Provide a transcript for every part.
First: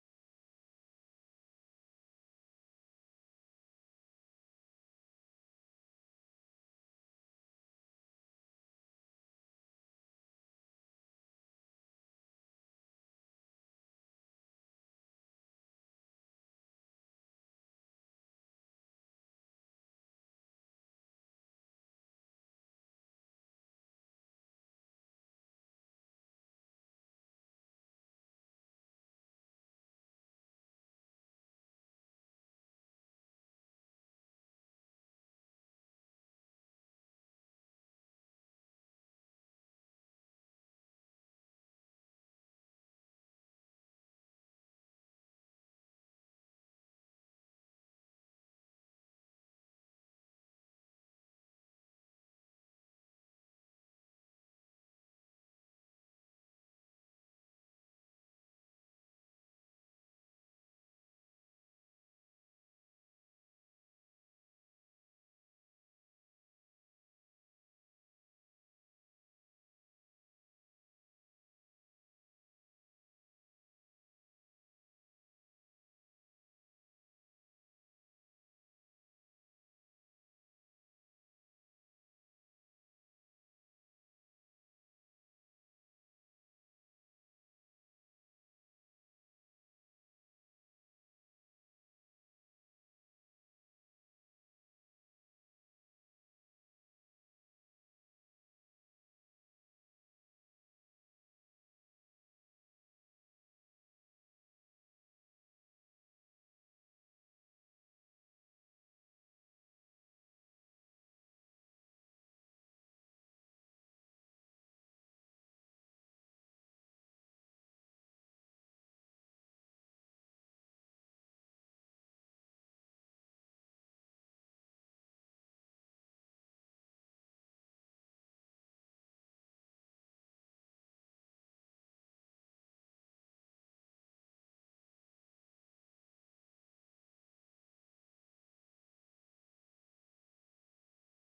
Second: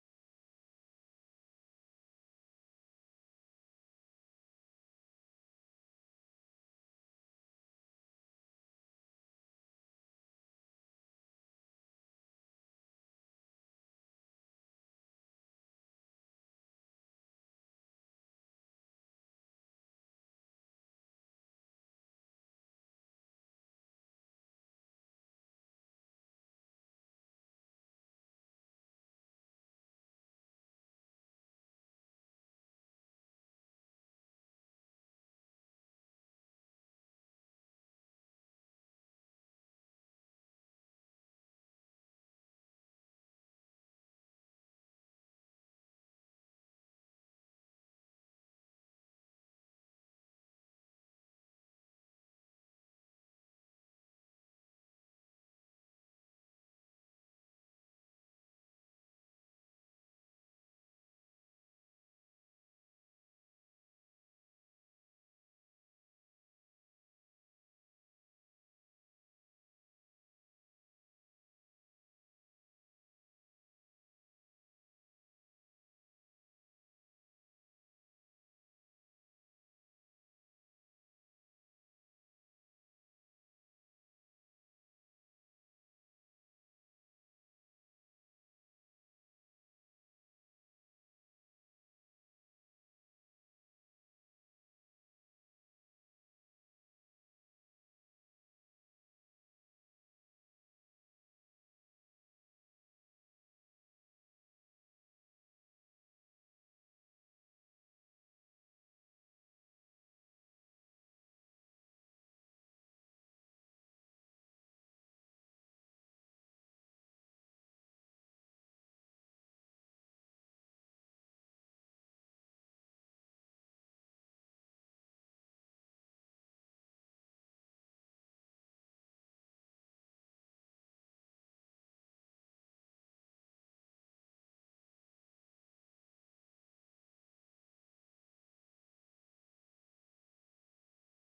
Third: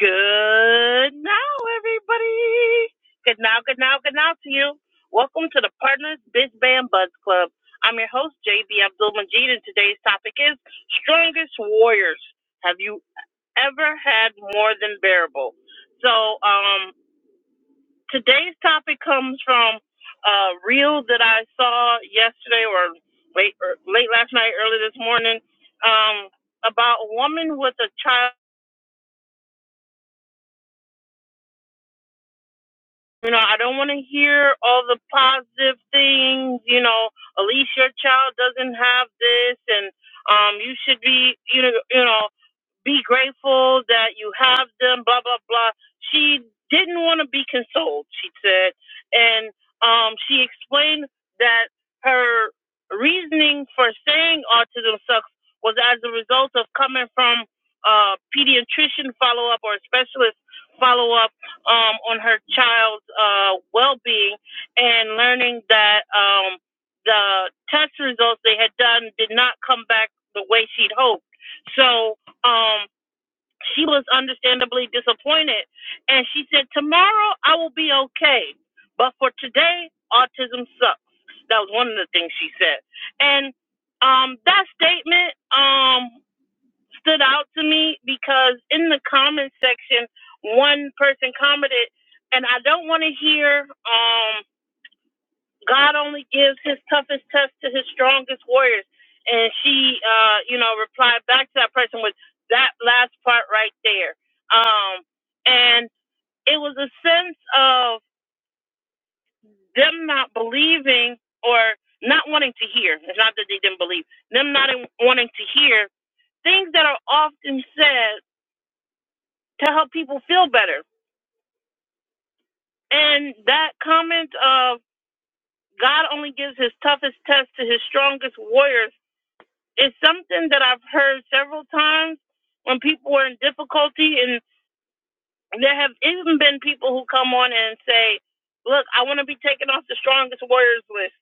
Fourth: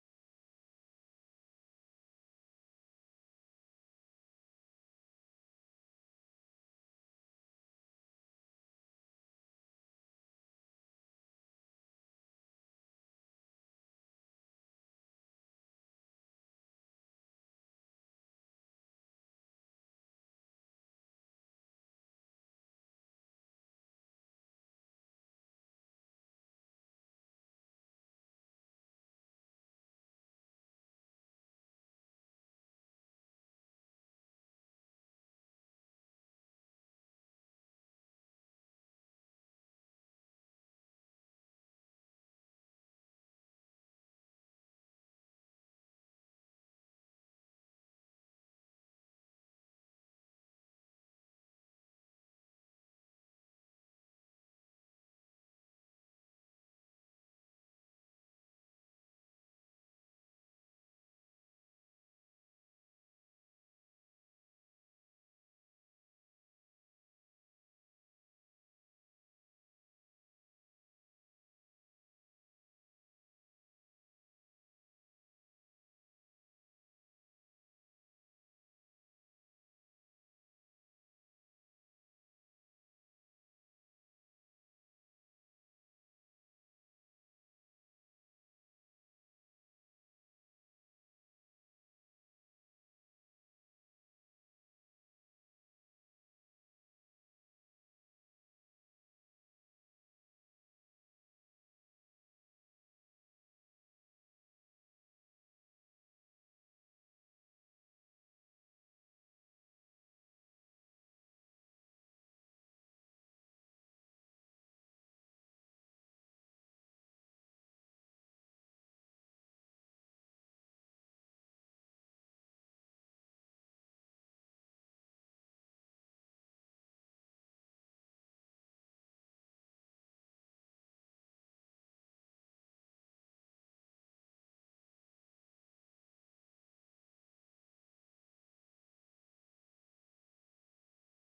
Good now, everybody. Good now, good now, good now to you. Welcome to the Partners Biz Band Buds Club. I'm your host, JB Abdul Majid, and today's topic is Strongest Warriors. Have you ever had more than bearable? So, um, today's topic comes from a reel that I saw yesterday or late, or late last night, early this morning, um, about a woman with a child. You know, I don't want to hear all the positive things. You know, at least your child doesn't have this, and um, you should be, you know, you know, be grateful that you have them. Blah blah blah. She didn't want to be consoled. She said, and um, she explained that her reasoning for saying autism sucks was as a result of coming from a pediatrician follow up or a specialist follow up um, on her child's uh, well-being and learning that um, the test results they had done did not come back the way she'd hoped. So um, she was understandably disappointed, and she said, "Tomorrow I will be okay, but for today, autism sucks." That was one of the things she said, and um, that statement. Um, stood out to me because in the comment section, one person commented, and I don't want to hear, um, God only gives his toughest test to his strongest warriors. And she, uh, you know, replied back to that person with that last part right there. Um, and it was a sense of them not believing or not wanting to hear. It's not that they didn't believe, them not wanting to hear things that are often said to help people feel better. And that comment of God only gives his toughest test to his strongest warriors is something that I've heard several times when people are in difficulty. And there have even been people who come on and say, Look, I want to be taken off the strongest warriors list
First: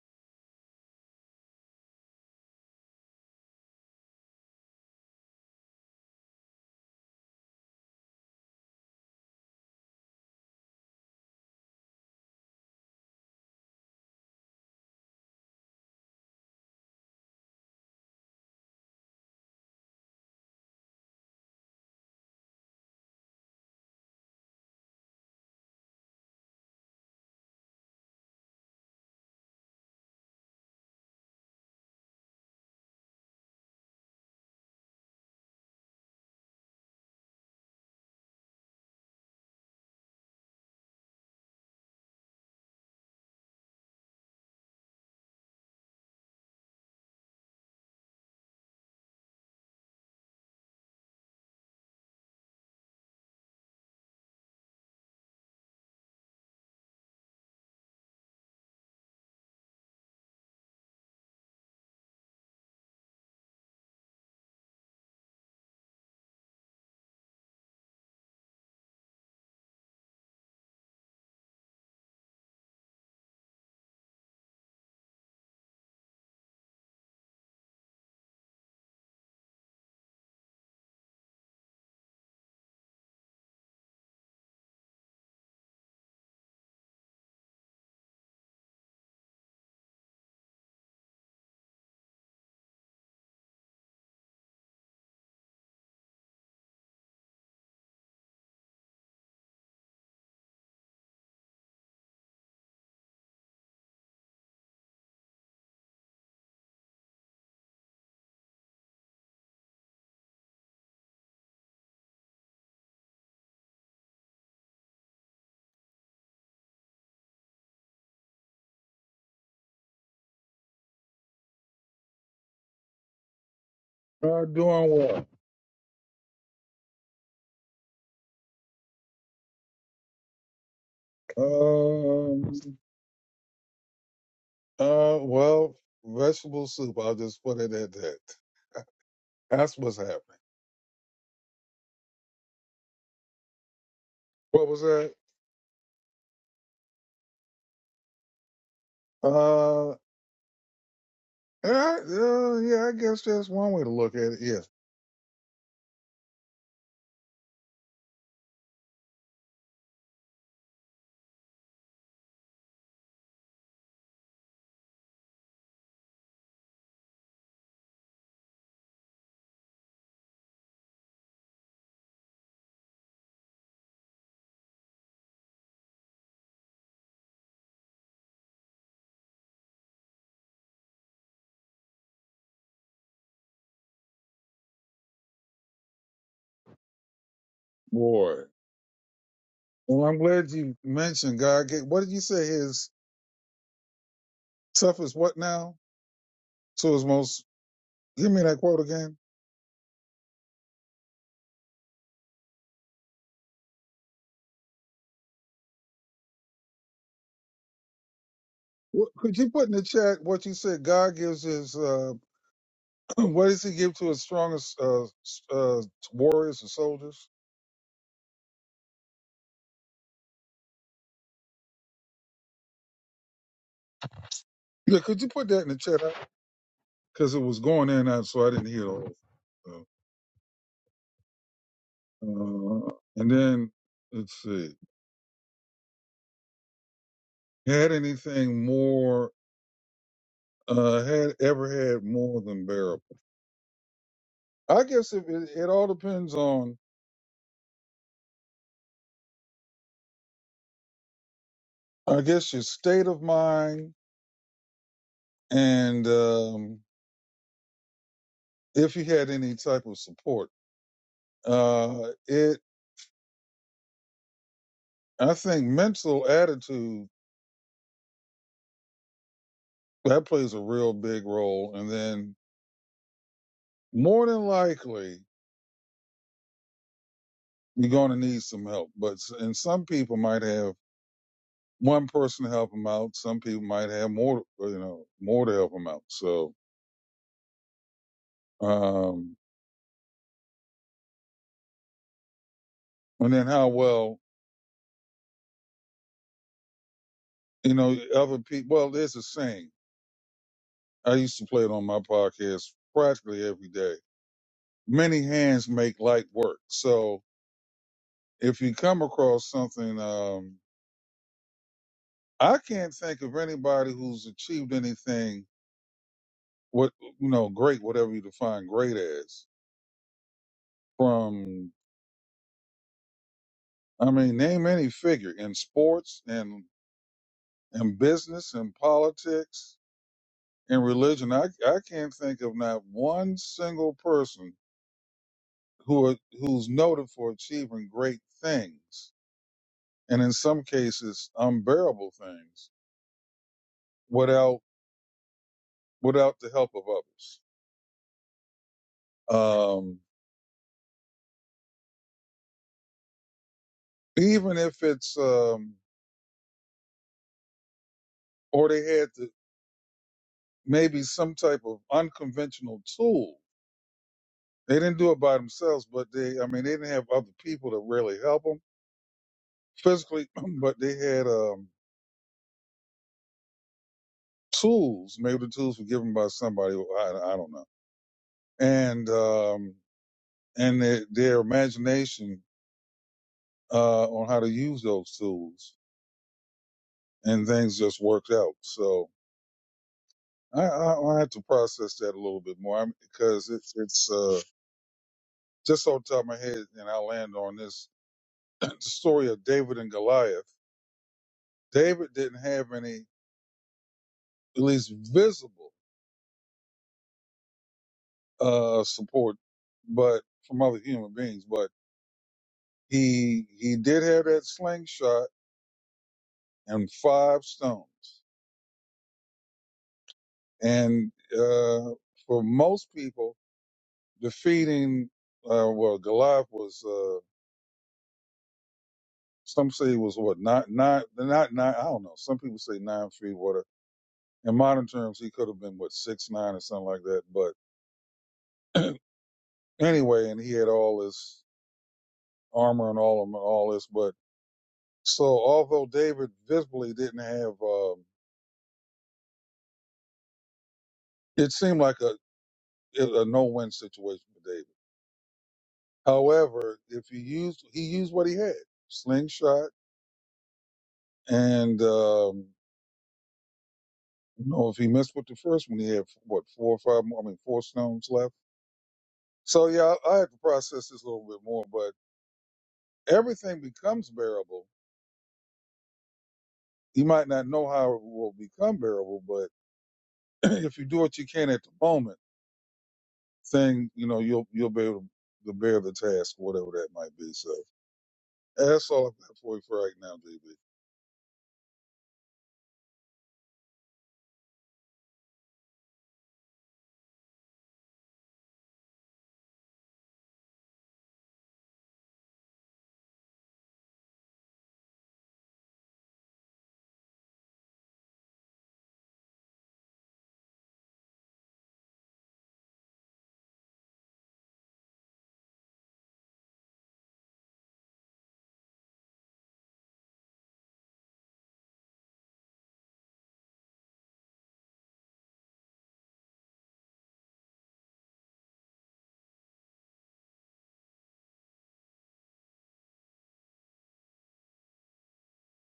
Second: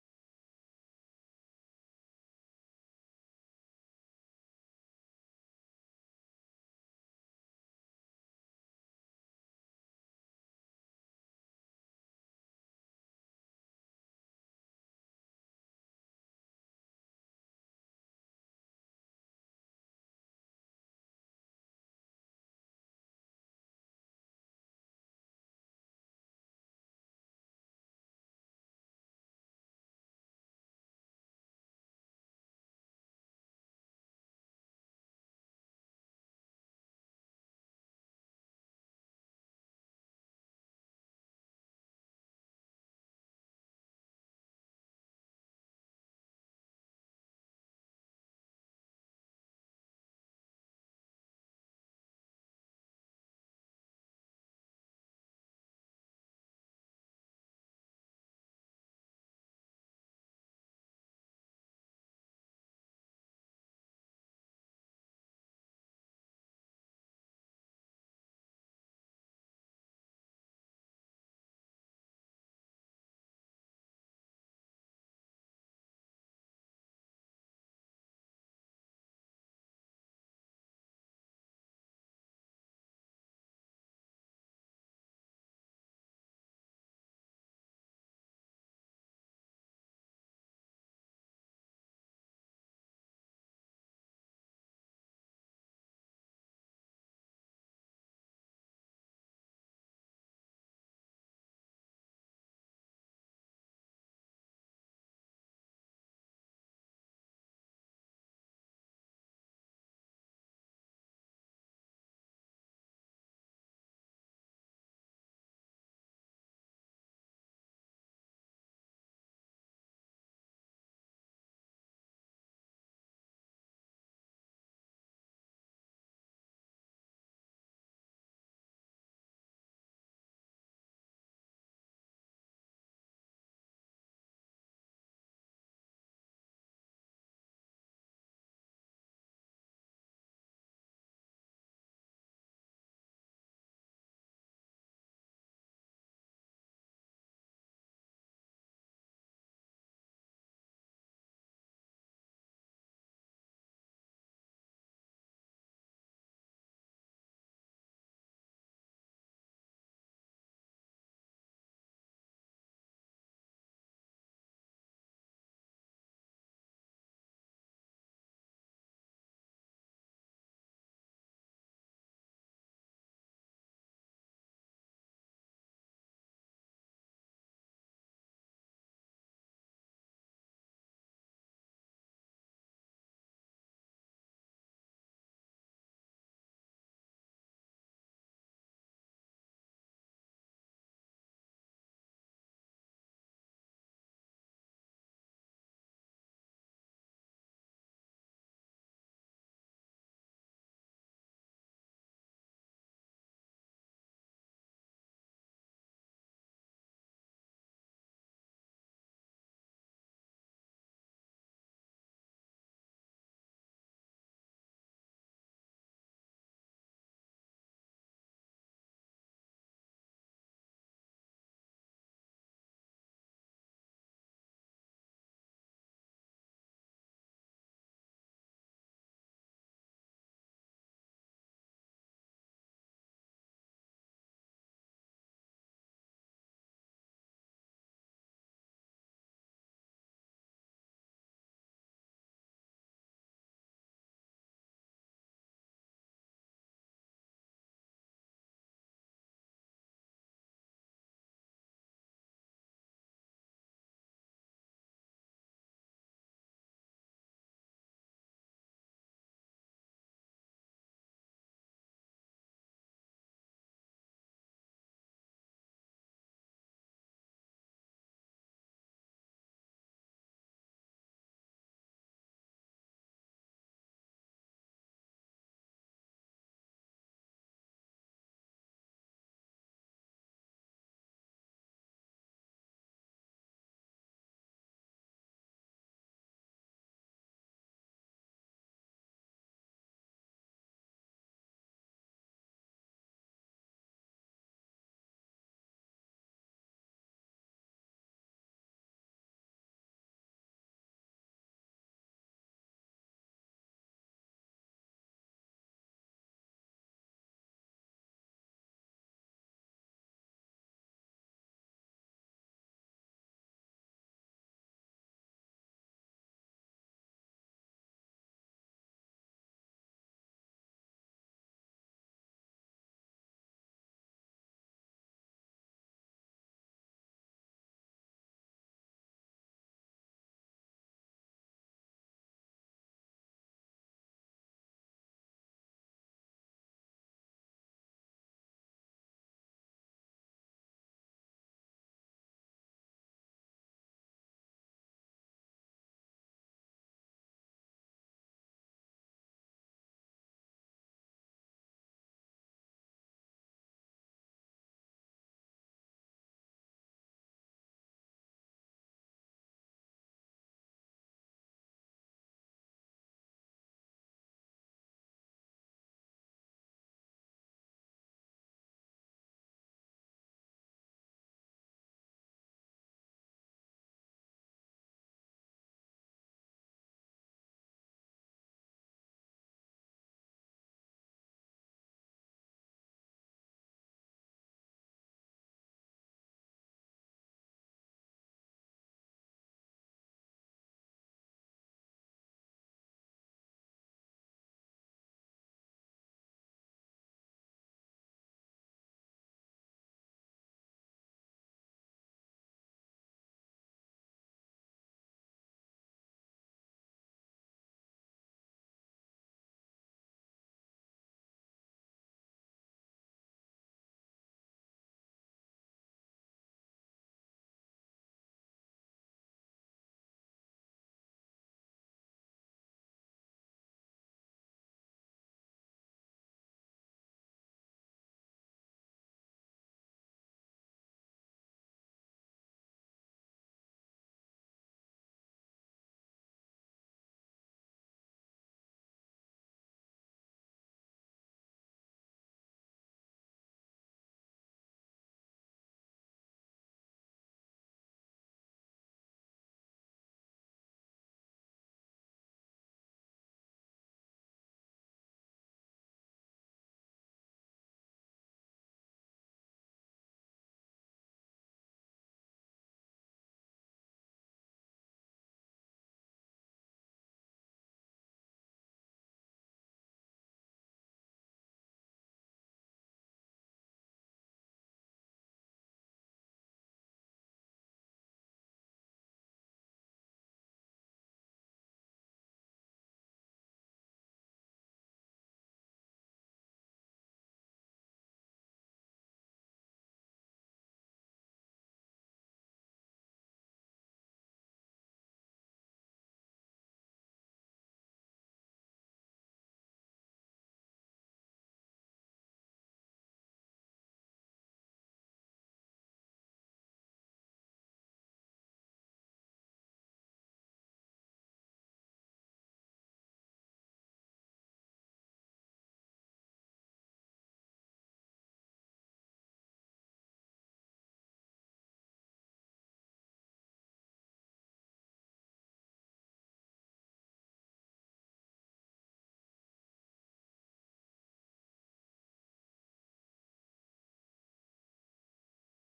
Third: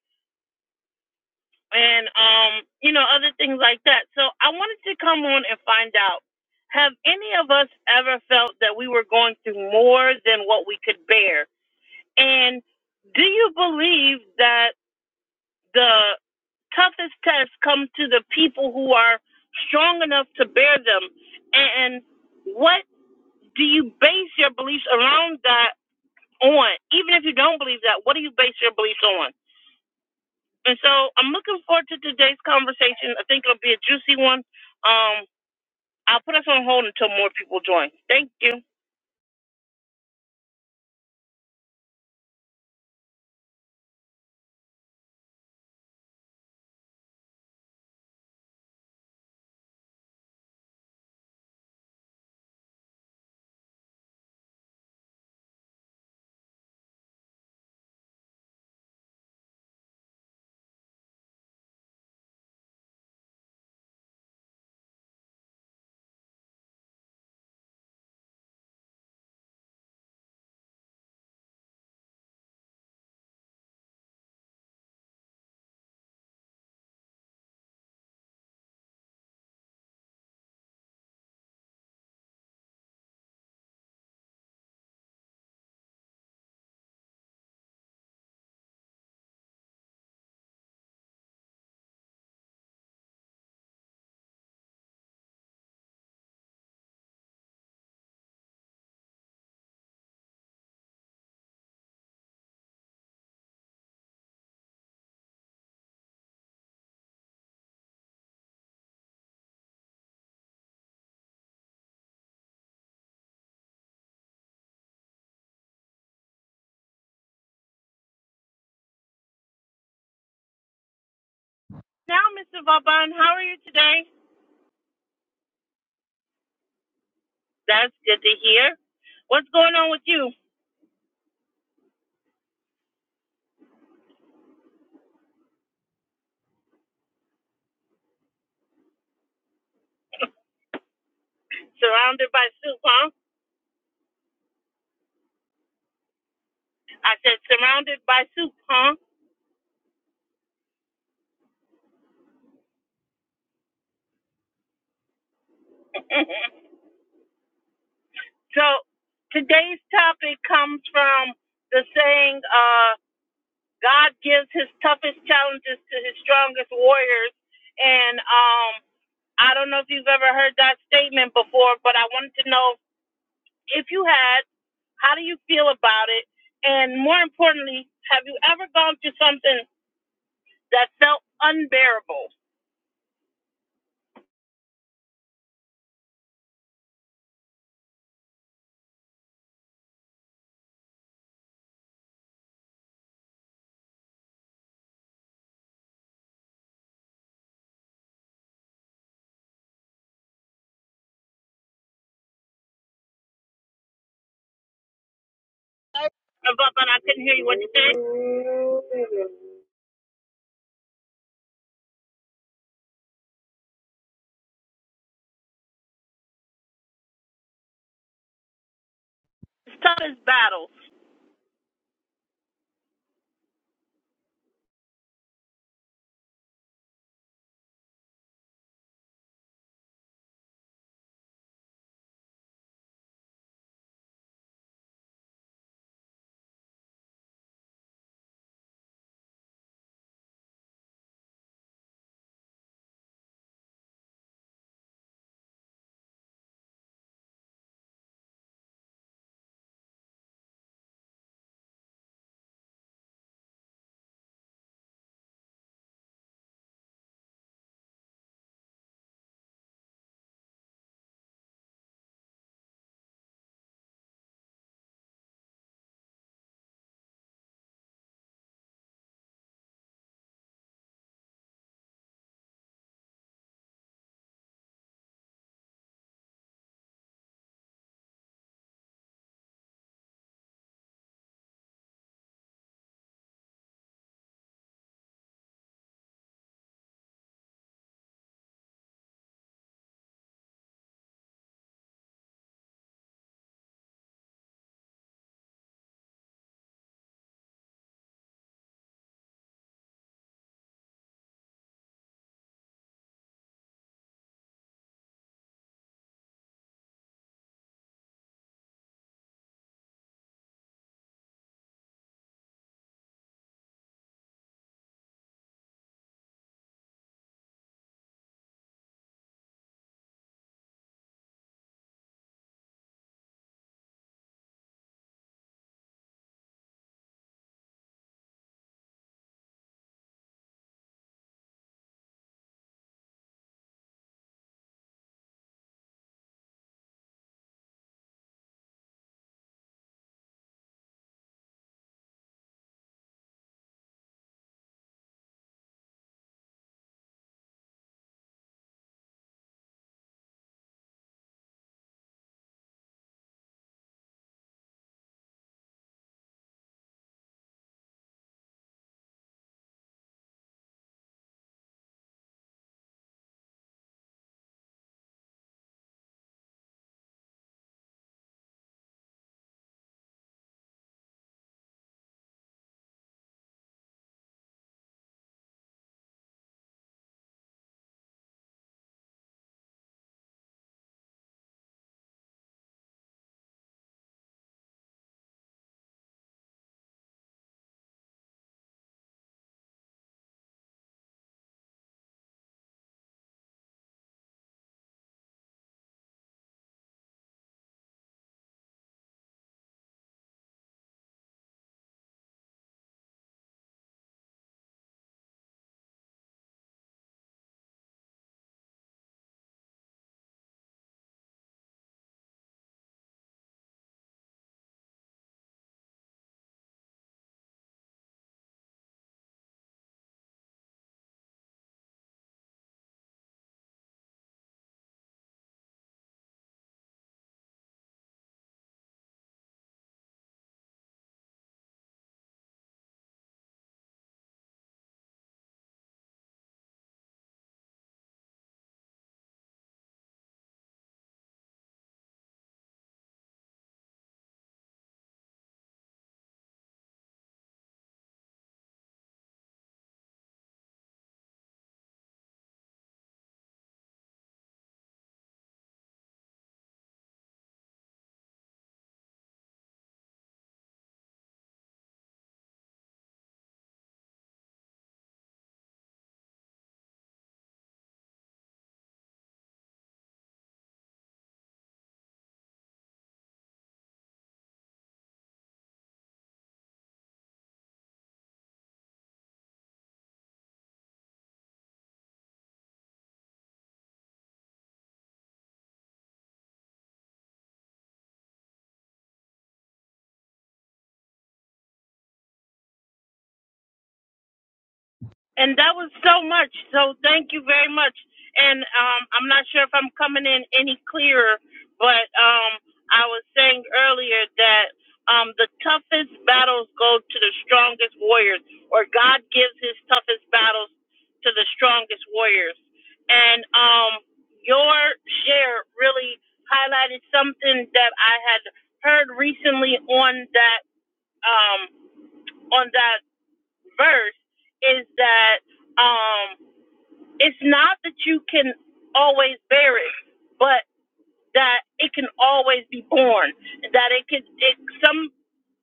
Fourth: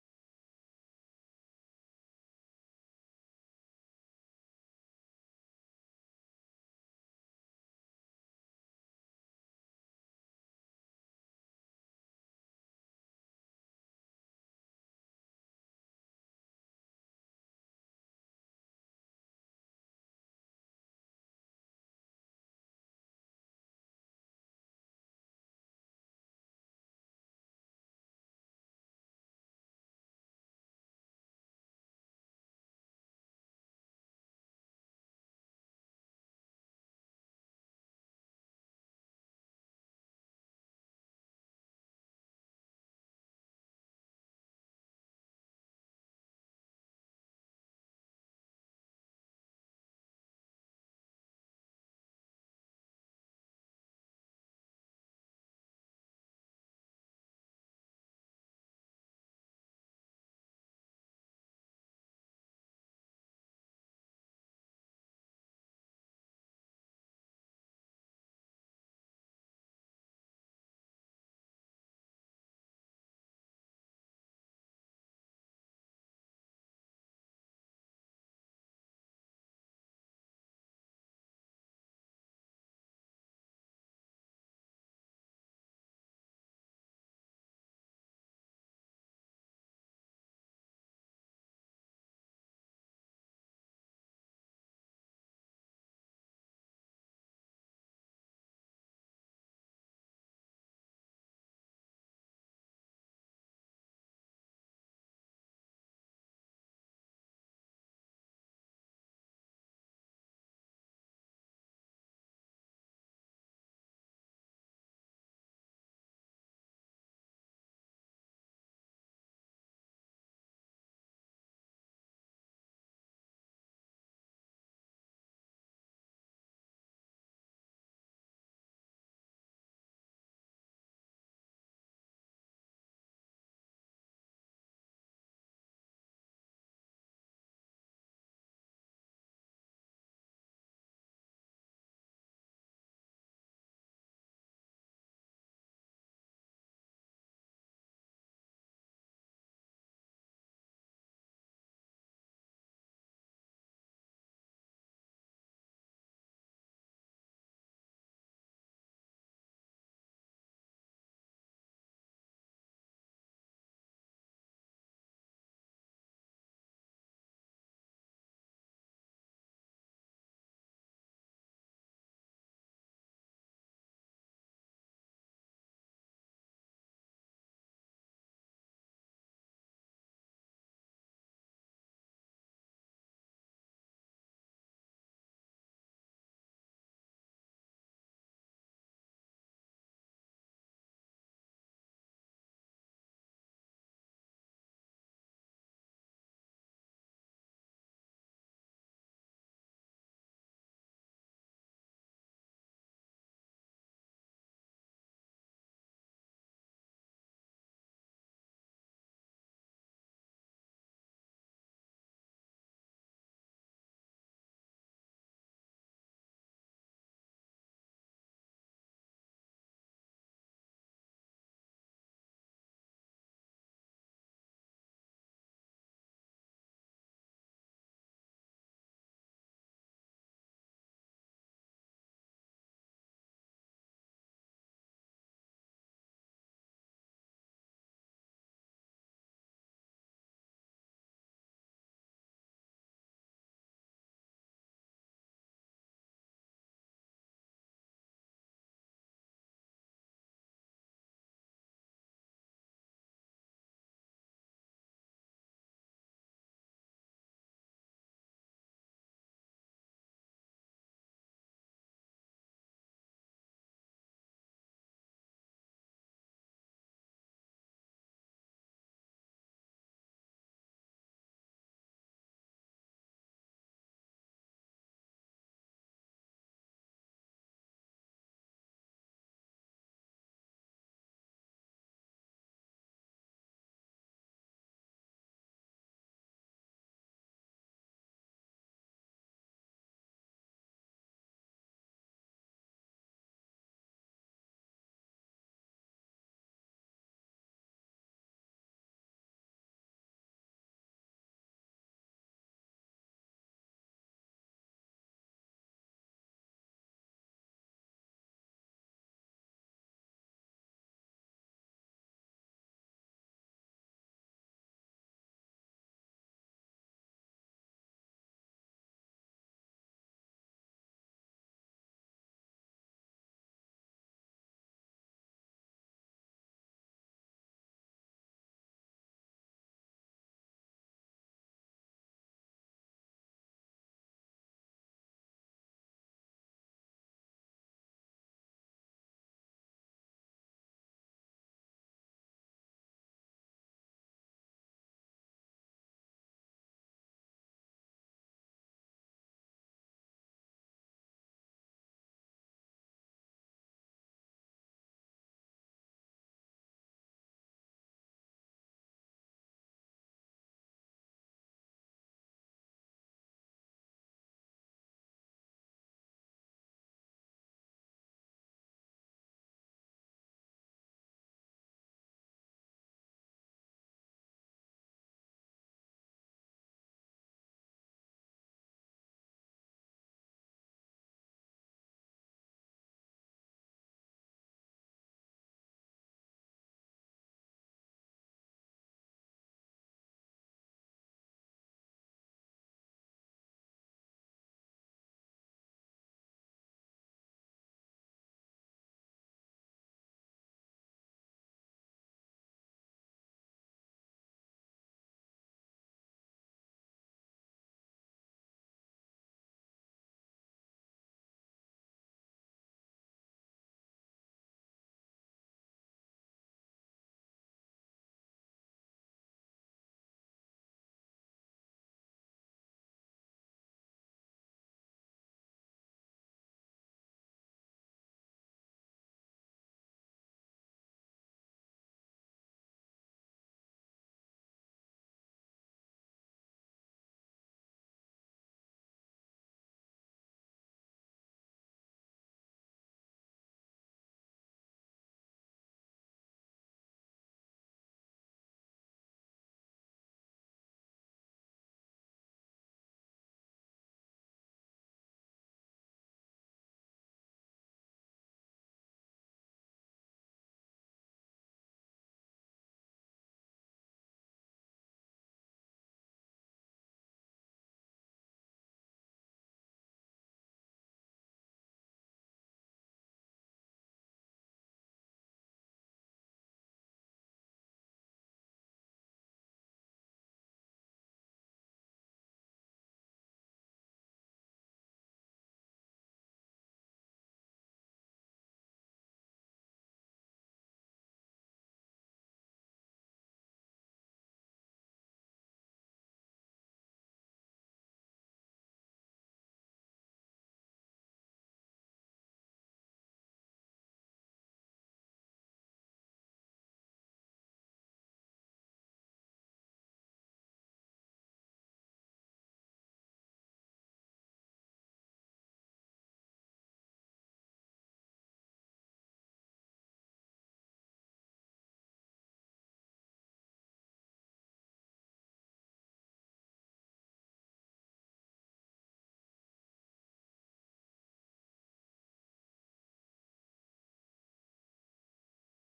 and, um, you know, other things like that. So I wanted to come on and find out have any of us ever felt that we were going through more than what we could bear? And do you believe that the toughest tests come to the people who are strong enough to bear them? And what do you base your beliefs around that on? Even if you don't believe that, what do you base your beliefs on? And so I'm looking forward to today's conversation. I think it'll be a juicy one. Um, I'll put us on hold until more people join. Thank you. Now, Mr. Vauban, how are you today? Uh, doing what? That's good to hear. What's going on with you? Um, uh, well, vegetable soup. I'll just put it at that. That's what's happening. Surrounded by soup, huh? What was that? I said, surrounded by soup, huh? Uh, yeah, uh, yeah. I guess that's one way to look at it. Yeah, so today's topic comes from the saying, uh, God gives his toughest challenges to his strongest warriors. And um, I don't know if you've ever heard that statement before, but I wanted to know if you had, how do you feel about it? And more importantly, have you ever gone through something that felt unbearable? boy. Well, I'm glad you mentioned God. gave- What did you say? His toughest what now? To his most. Give me that quote again. Uh, But but I couldn't hear you. What you say? What, could you put in the chat what you said? God gives his. Uh, what does he give to his strongest uh, s- uh, warriors and soldiers? Toughest battles. Yeah, could you put that in the chat? because it was going in and out, so I didn't hear the whole thing. So, uh, and then let's see, had anything more? Uh, had ever had more than bearable? I guess it, it, it all depends on, I guess, your state of mind and um, if you had any type of support. Uh, it, I think, mental attitude that plays a real big role, and then more than likely you're going to need some help. But s- and some people might have one person to help them out. Some people might have more, uh, you know, more to help them out. So, um, and then how well, you know, other people, well, there's a saying. I used to play it on my podcast practically every day. Many hands make light work. So if you come across something, um, I can't think of anybody who's achieved anything, what, you know, great, whatever you define great as from, I mean, name any figure in sports and in business, in politics, in religion. I I can't think of not one single person who are, who's noted for achieving great things, and in some cases unbearable things, without without the help of others. Um, even if it's um, or they had the, maybe some type of unconventional tool. They didn't do it by themselves, but they I mean they didn't have other people to really help them physically, but they had um, tools. Maybe the tools were given by somebody. well, I, I don't know. And um, and their, their imagination uh, on how to use those tools, and things just worked out. So I, I, I have to process that a little bit more because it's it's uh, just off the top of my head, and I'll land on this: the story of David and Goliath. David didn't have any, at least visible, uh, support, but from other human beings, but he he did have that slingshot and five stones. And uh, for most people, defeating uh, well, Goliath was uh, some say he was what nine nine not nine I don't know. Some people say nine feet. whatever. in modern terms he could have been what six nine or something like that. But anyway, and he had all this armor and all of all this. But so although David visibly didn't have, um, it seemed like a a no win situation for David. However, if he used he used what he had slingshot And um, you know, if he missed with the first one, he had what four or five more. I mean, four stones left. So yeah, I, I had to process this a little bit more. But everything becomes bearable. You might not know how it will become bearable, but if you do what you can at the moment, thing you know, you'll you'll be able to bear the task, whatever that might be. So that's all I've got for you for right now, JB. And that was so much. So thank you very much. And um, I'm not sure if I'm coming in any clearer, but um, I was saying earlier that um, the toughest battles go to the strongest warriors, or God gives his toughest battles to the strongest warriors. And um, your share really highlighted something that I had heard recently on that um, on that verse is that. Um, it's not that you can always bear it, but that it can always be born, that it can it some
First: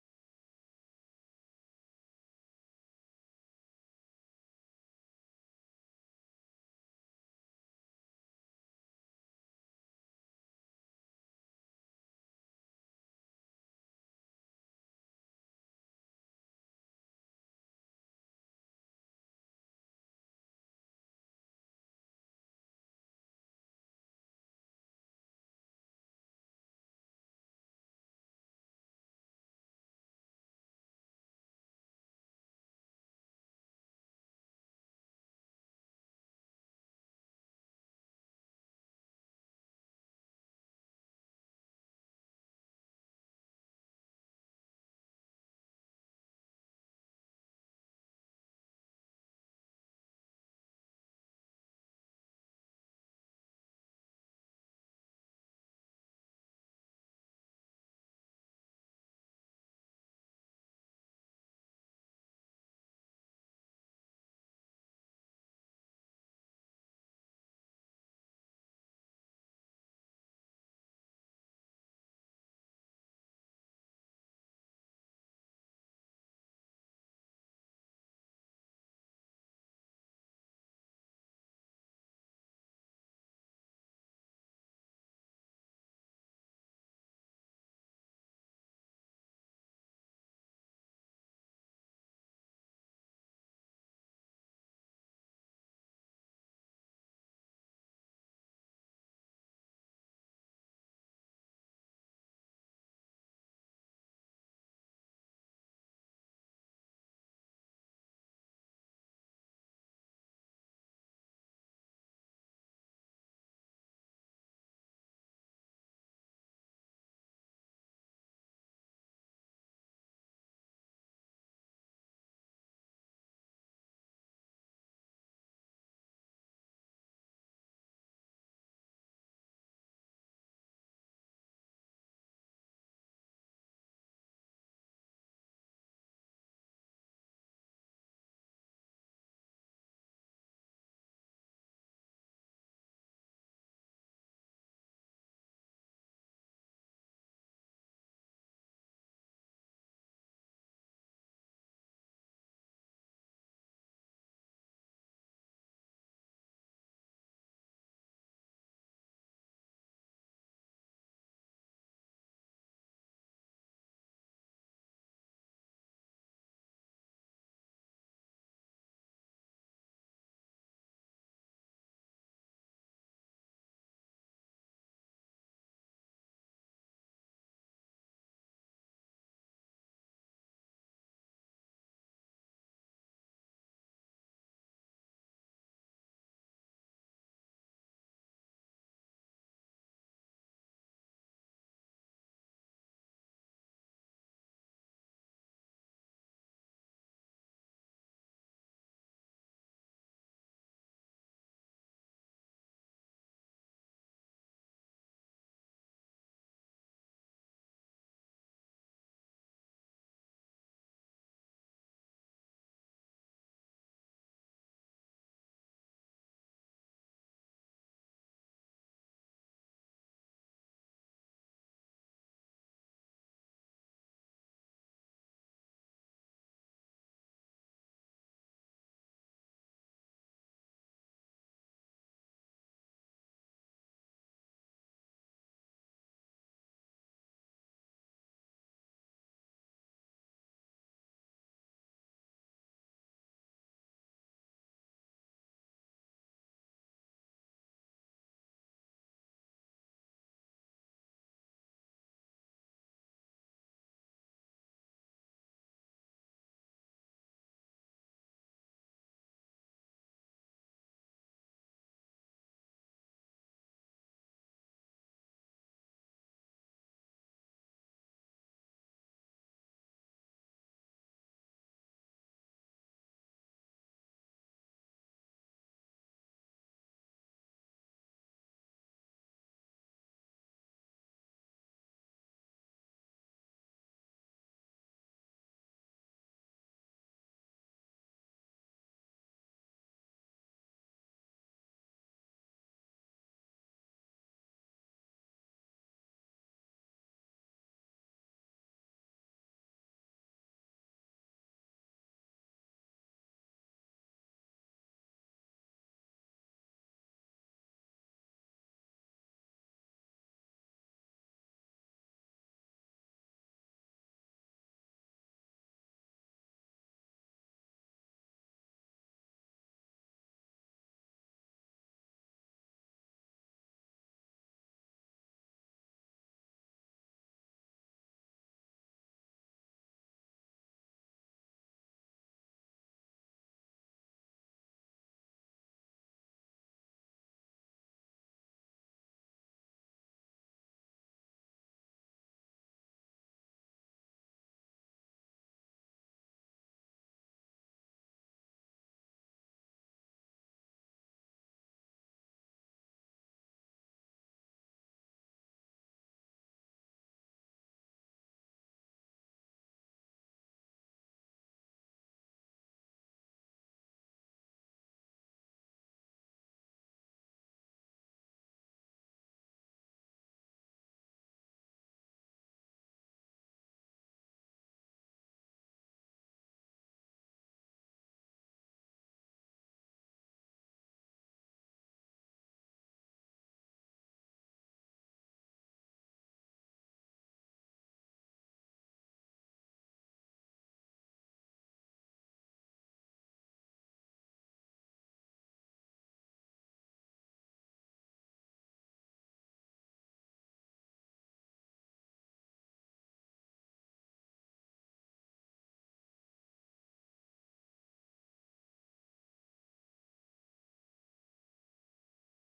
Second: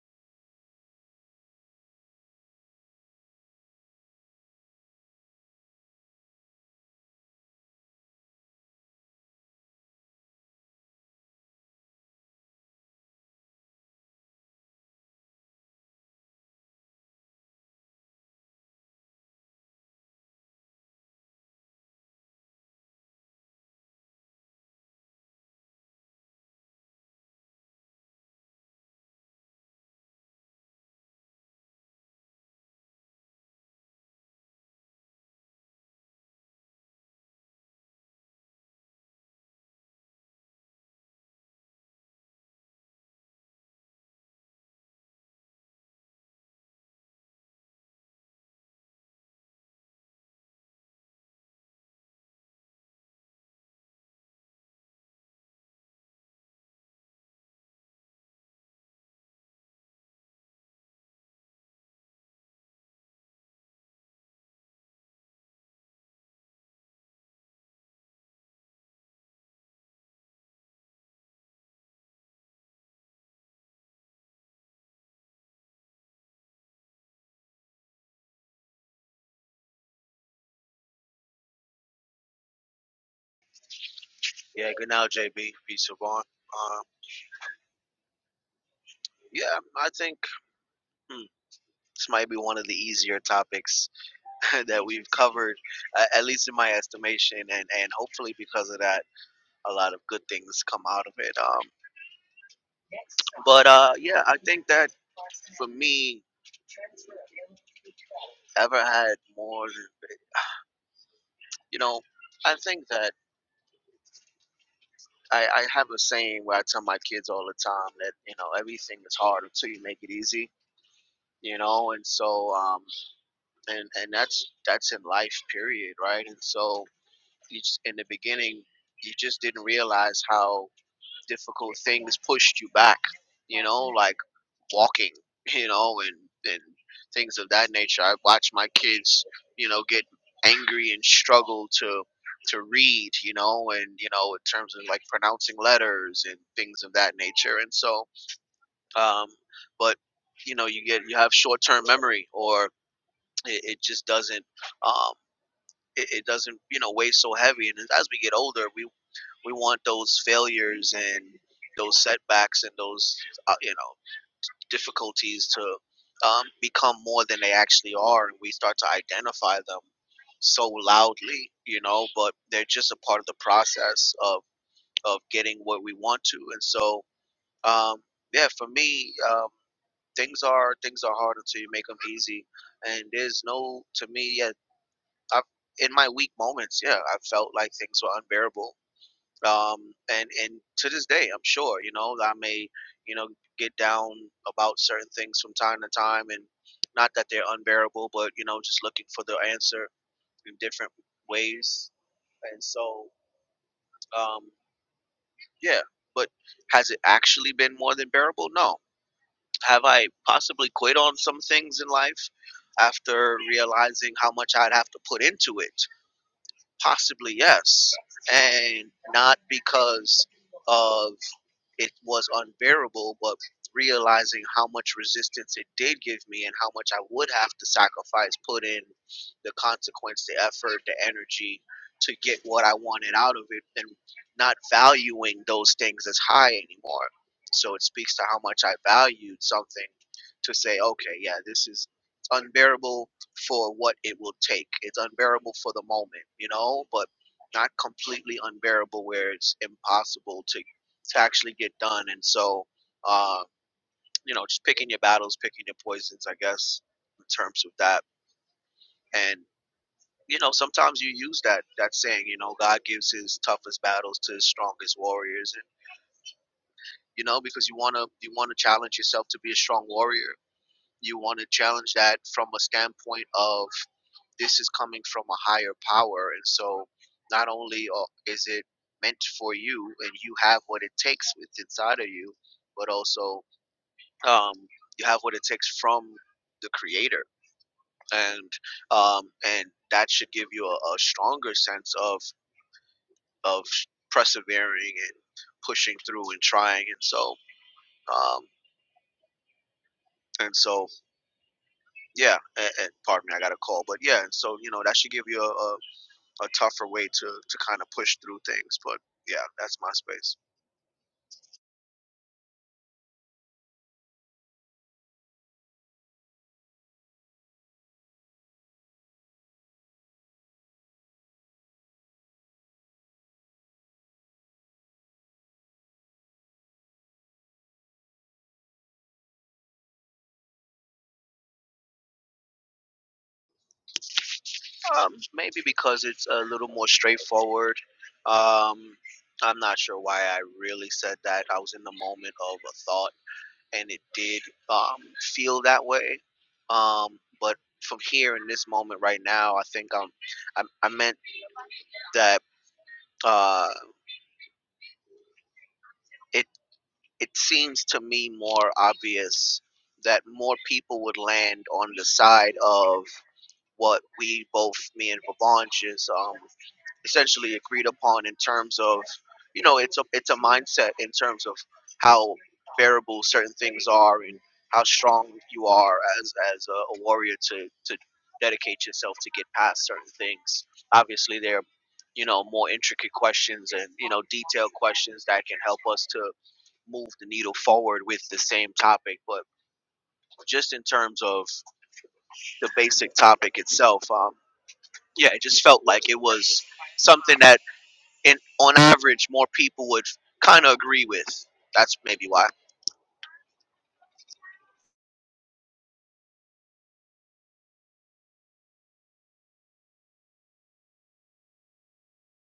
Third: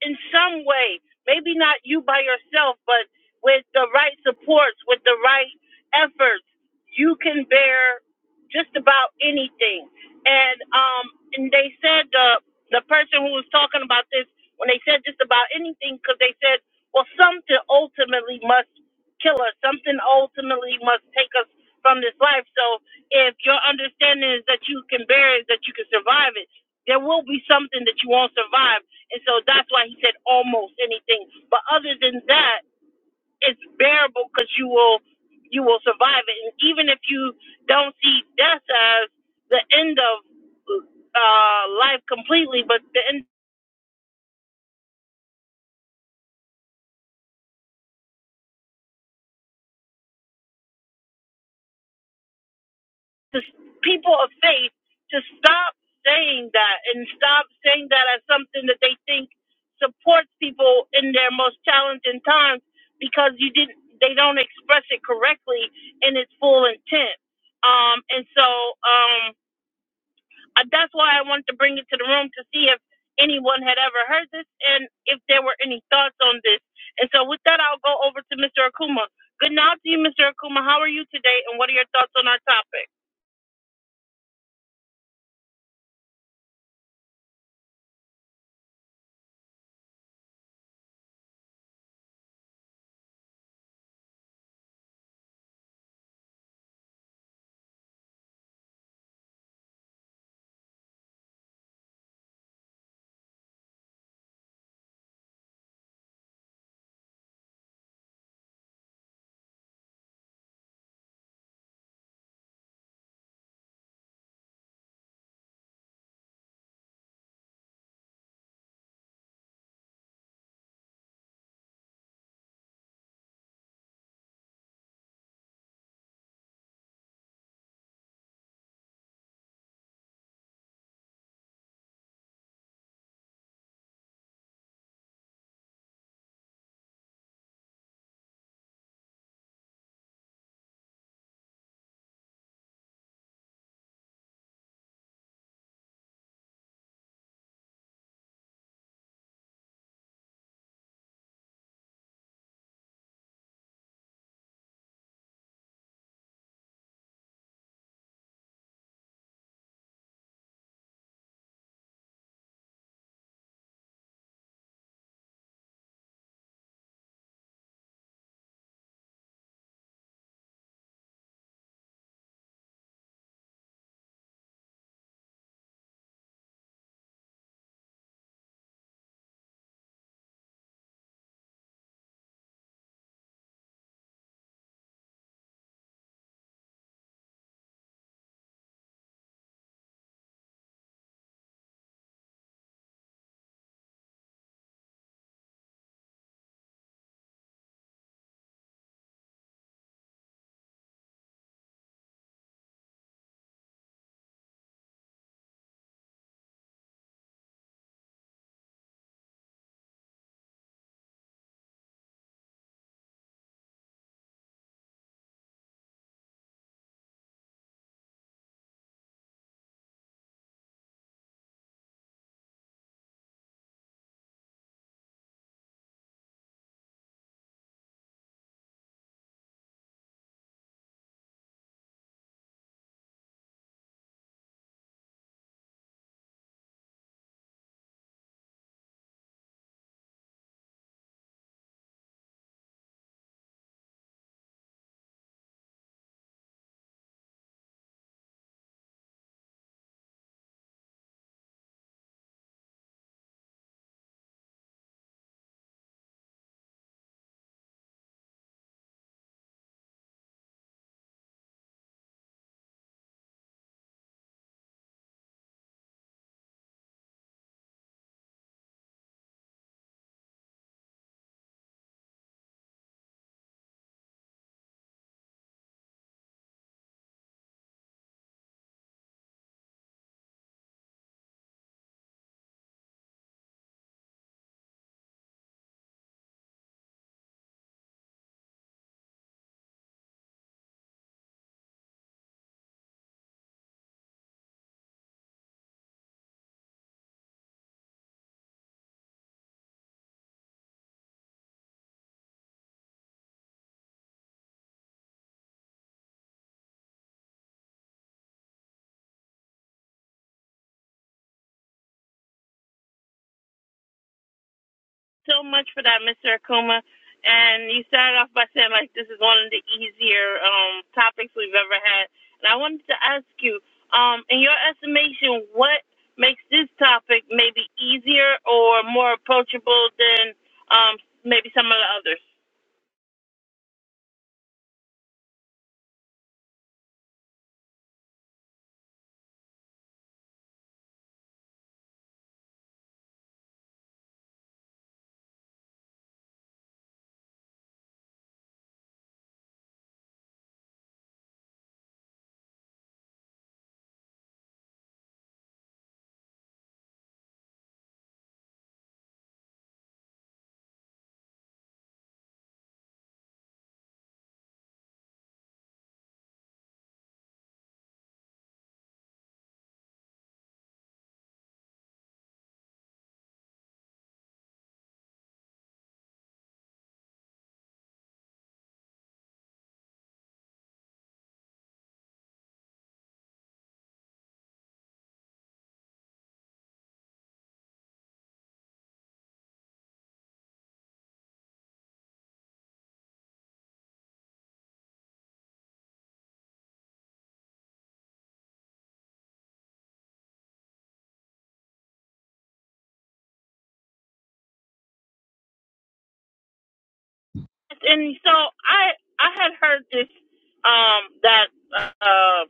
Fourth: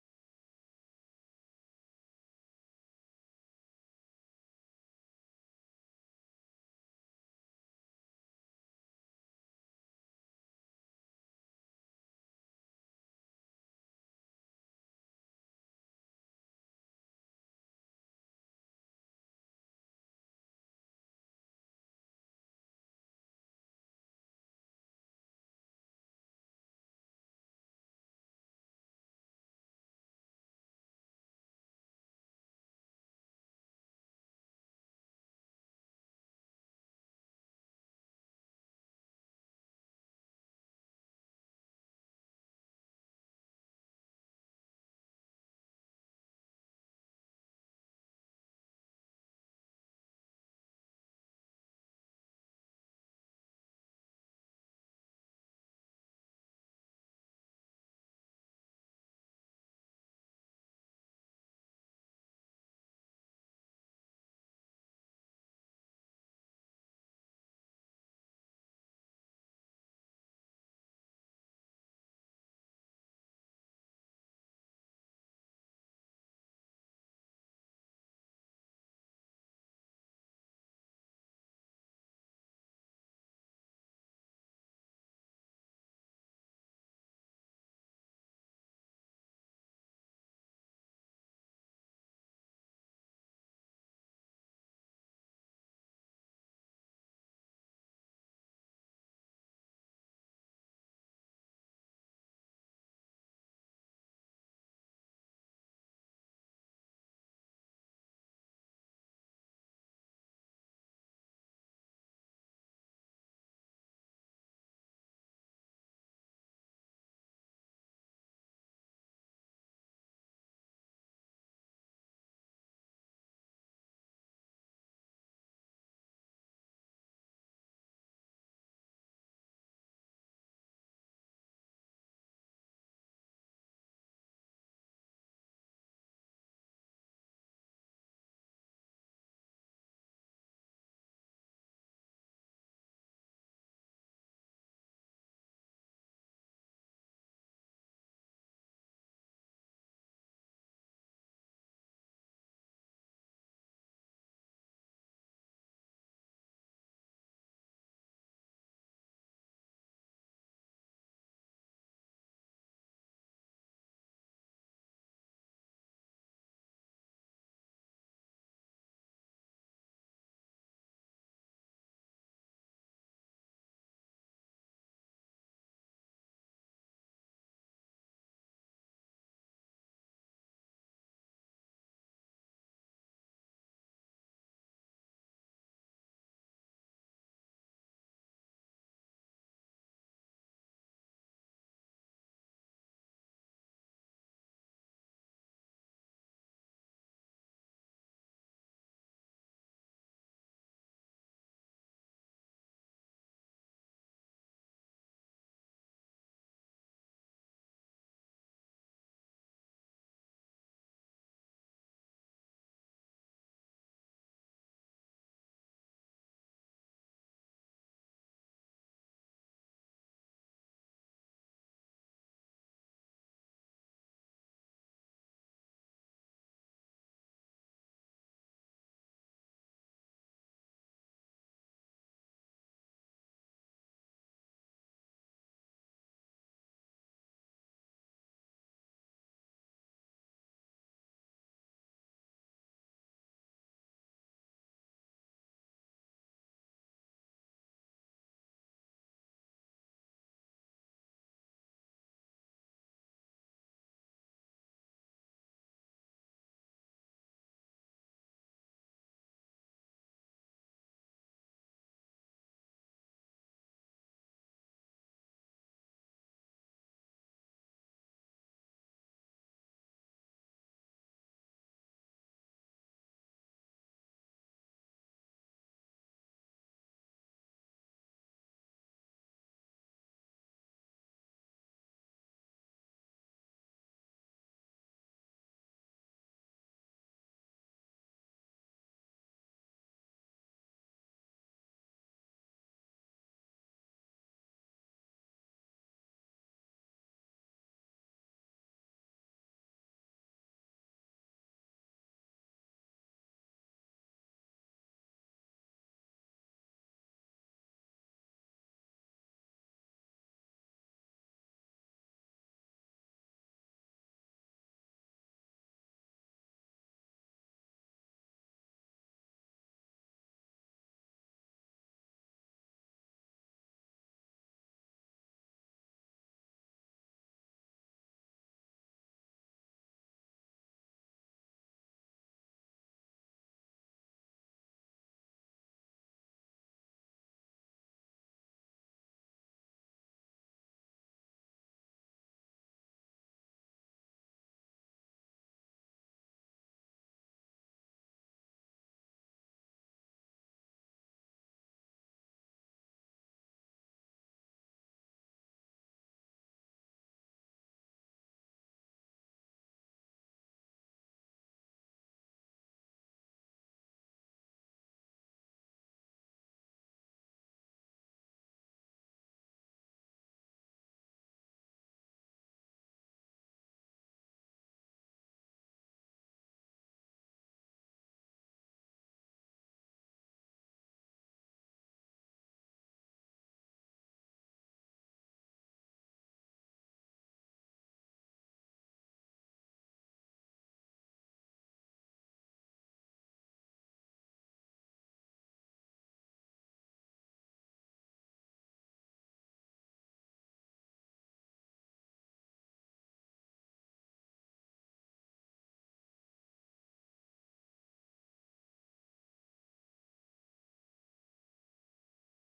in some way, maybe not you by yourself, but with the right supports, with the right efforts, you can bear just about anything. And um and they said the the person who was talking about this when they said just about anything because they said well something ultimately must kill us something ultimately must take us from this life so if your understanding is that you can bear it, that you can survive it, there will be something that you won't survive. And so that's why he said almost anything. But other than that, it's bearable because you will you will survive it. And even if you don't see death as the end of uh, life completely, but the end. to people of faith to stop saying that and stop saying that as something that they think supports people in their most challenging times because you didn't they don't express it correctly in its full intent um and so um I- that's why I wanted to bring it to the room to see if anyone had ever heard this and if there were any thoughts on this and so with that I'll go over to Mr. Akuma good night to you Mr. Akuma how are you today and what are your thoughts on our topic Yeah, good now, JB. Peace of all. Um, yeah, I think hmm, this might be one of the easier topics that we've covered, uh, at least in my estimation, and, and hopefully because of that, a lot of good things come out of it. Um, but uh, yeah, I think that for me, ever had more, than- you know, I think that I, I have a saying where I tell my kids all the time that, you know, everything is hard until you make it easy, you know, and so. Um, and and that's that's in life period right and so you just, in the beginning you just didn't realize how difficult things pushed you back you know like walking you know and and things of that nature i watch my kids you know get angry and struggle to to read you know and you know in terms of like pronouncing letters and things of that nature and so um but you know you get you have short-term memory or it, it just doesn't um, it, it doesn't you know weigh so heavy and as we get older we we want those failures and those setbacks and those uh, you know difficulties to um, become more than they actually are and we start to identify them so loudly you know but they're just a part of the process of of getting what we want to and so um, yeah for me um, things are things are hard until you make them easy and there's no to me yeah I've, in my weak moments, yeah, I felt like things were unbearable. Um, and and to this day, I'm sure you know I may you know get down about certain things from time to time, and not that they're unbearable, but you know just looking for the answer in different ways. And so, um, yeah. But has it actually been more than bearable? No. Have I possibly quit on some things in life after realizing how much I'd have to put into it? Possibly yes, and not because of it was unbearable, but realizing how much resistance it did give me and how much I would have to sacrifice, put in the consequence, the effort, the energy to get what I wanted out of it, and not valuing those things as high anymore. So it speaks to how much I valued something to say, okay, yeah, this is unbearable for what it will take. It's unbearable for the moment, you know, but not completely unbearable where it's impossible to to actually get done. And so, uh, you know, just picking your battles, picking your poisons, I guess, in terms of that. And you know, sometimes you use that that saying, you know, God gives His toughest battles to His strongest warriors, and you know, because you wanna you wanna challenge yourself to be a strong warrior. You want to challenge that from a standpoint of this is coming from a higher power, and so not only uh, is it meant for you, and you have what it takes with inside of you, but also um, you have what it takes from the creator and um, and that should give you a, a stronger sense of of persevering and pushing through and trying and so um, and so yeah and, and pardon me i got a call but yeah and so you know that should give you a, a, a tougher way to to kind of push through things but yeah that's my space so much for that, Mr. Akuma. And you started off by saying like this is one of the easier um, topics we've ever had. And I wanted to ask you, um, in your estimation, what makes this topic maybe easier or more approachable than um, maybe some of the others? um, maybe because it's a little more straightforward um, i'm not sure why i really said that i was in the moment of a thought and it did um, feel that way. Um, but from here in this moment right now, I think um, I, I meant that uh, it it seems to me more obvious that more people would land on the side of what we both, me and Vaban, just um, essentially agreed upon in terms of you know it's a it's a mindset in terms of how bearable certain things are and how strong you are as as a, a warrior to to dedicate yourself to get past certain things obviously there are you know more intricate questions and you know detailed questions that can help us to move the needle forward with the same topic but just in terms of the basic topic itself um yeah it just felt like it was something that and on average, more people would kind of agree with. That's maybe why. and so I I had heard this um that uh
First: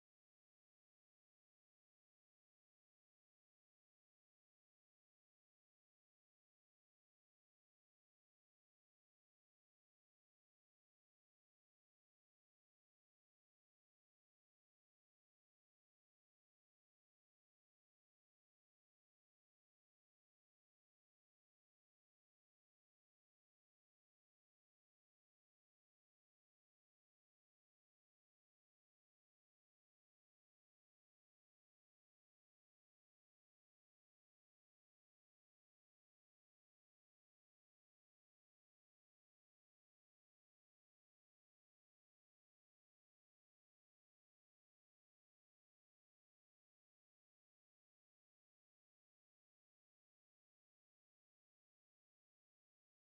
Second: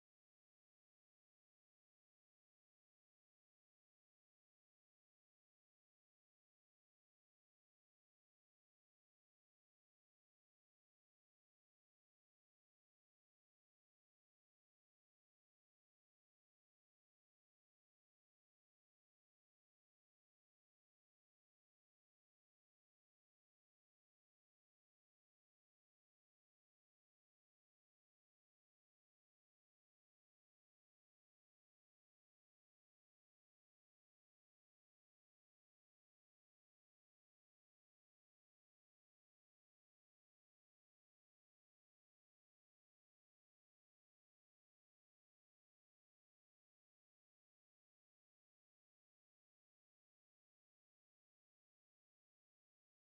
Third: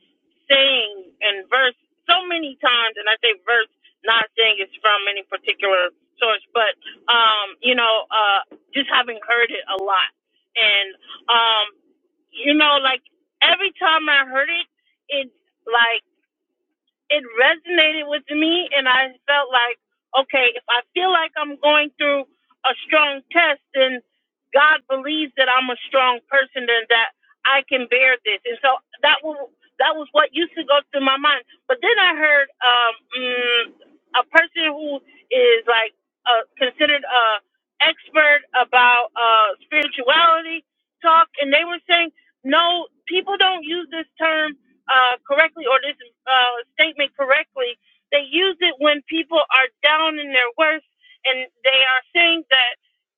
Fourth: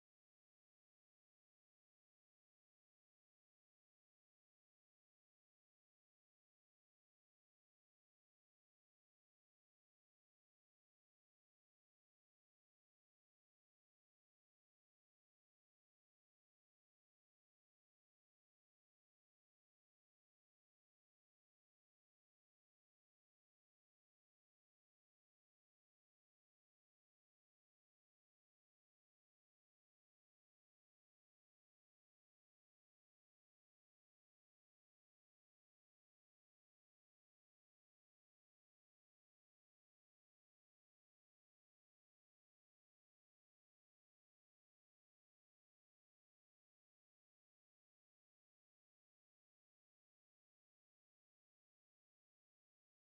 saying and verse so many times, and I say verse not saying it's from any particular source, but um you know uh just having heard it a lot, and um you know like every time I heard it, it like it resonated with me and I felt like, okay, if I feel like I'm going through a strong test, then God believes that I'm a strong person and that I can bear this. And so that was that was what used to go through my mind. But then I heard um, mm, a person who is like uh, considered a expert about uh, spirituality talk, and they were saying, no, people don't use this term uh, correctly or this uh, statement correctly. They use it when people are down in their worst and they are saying that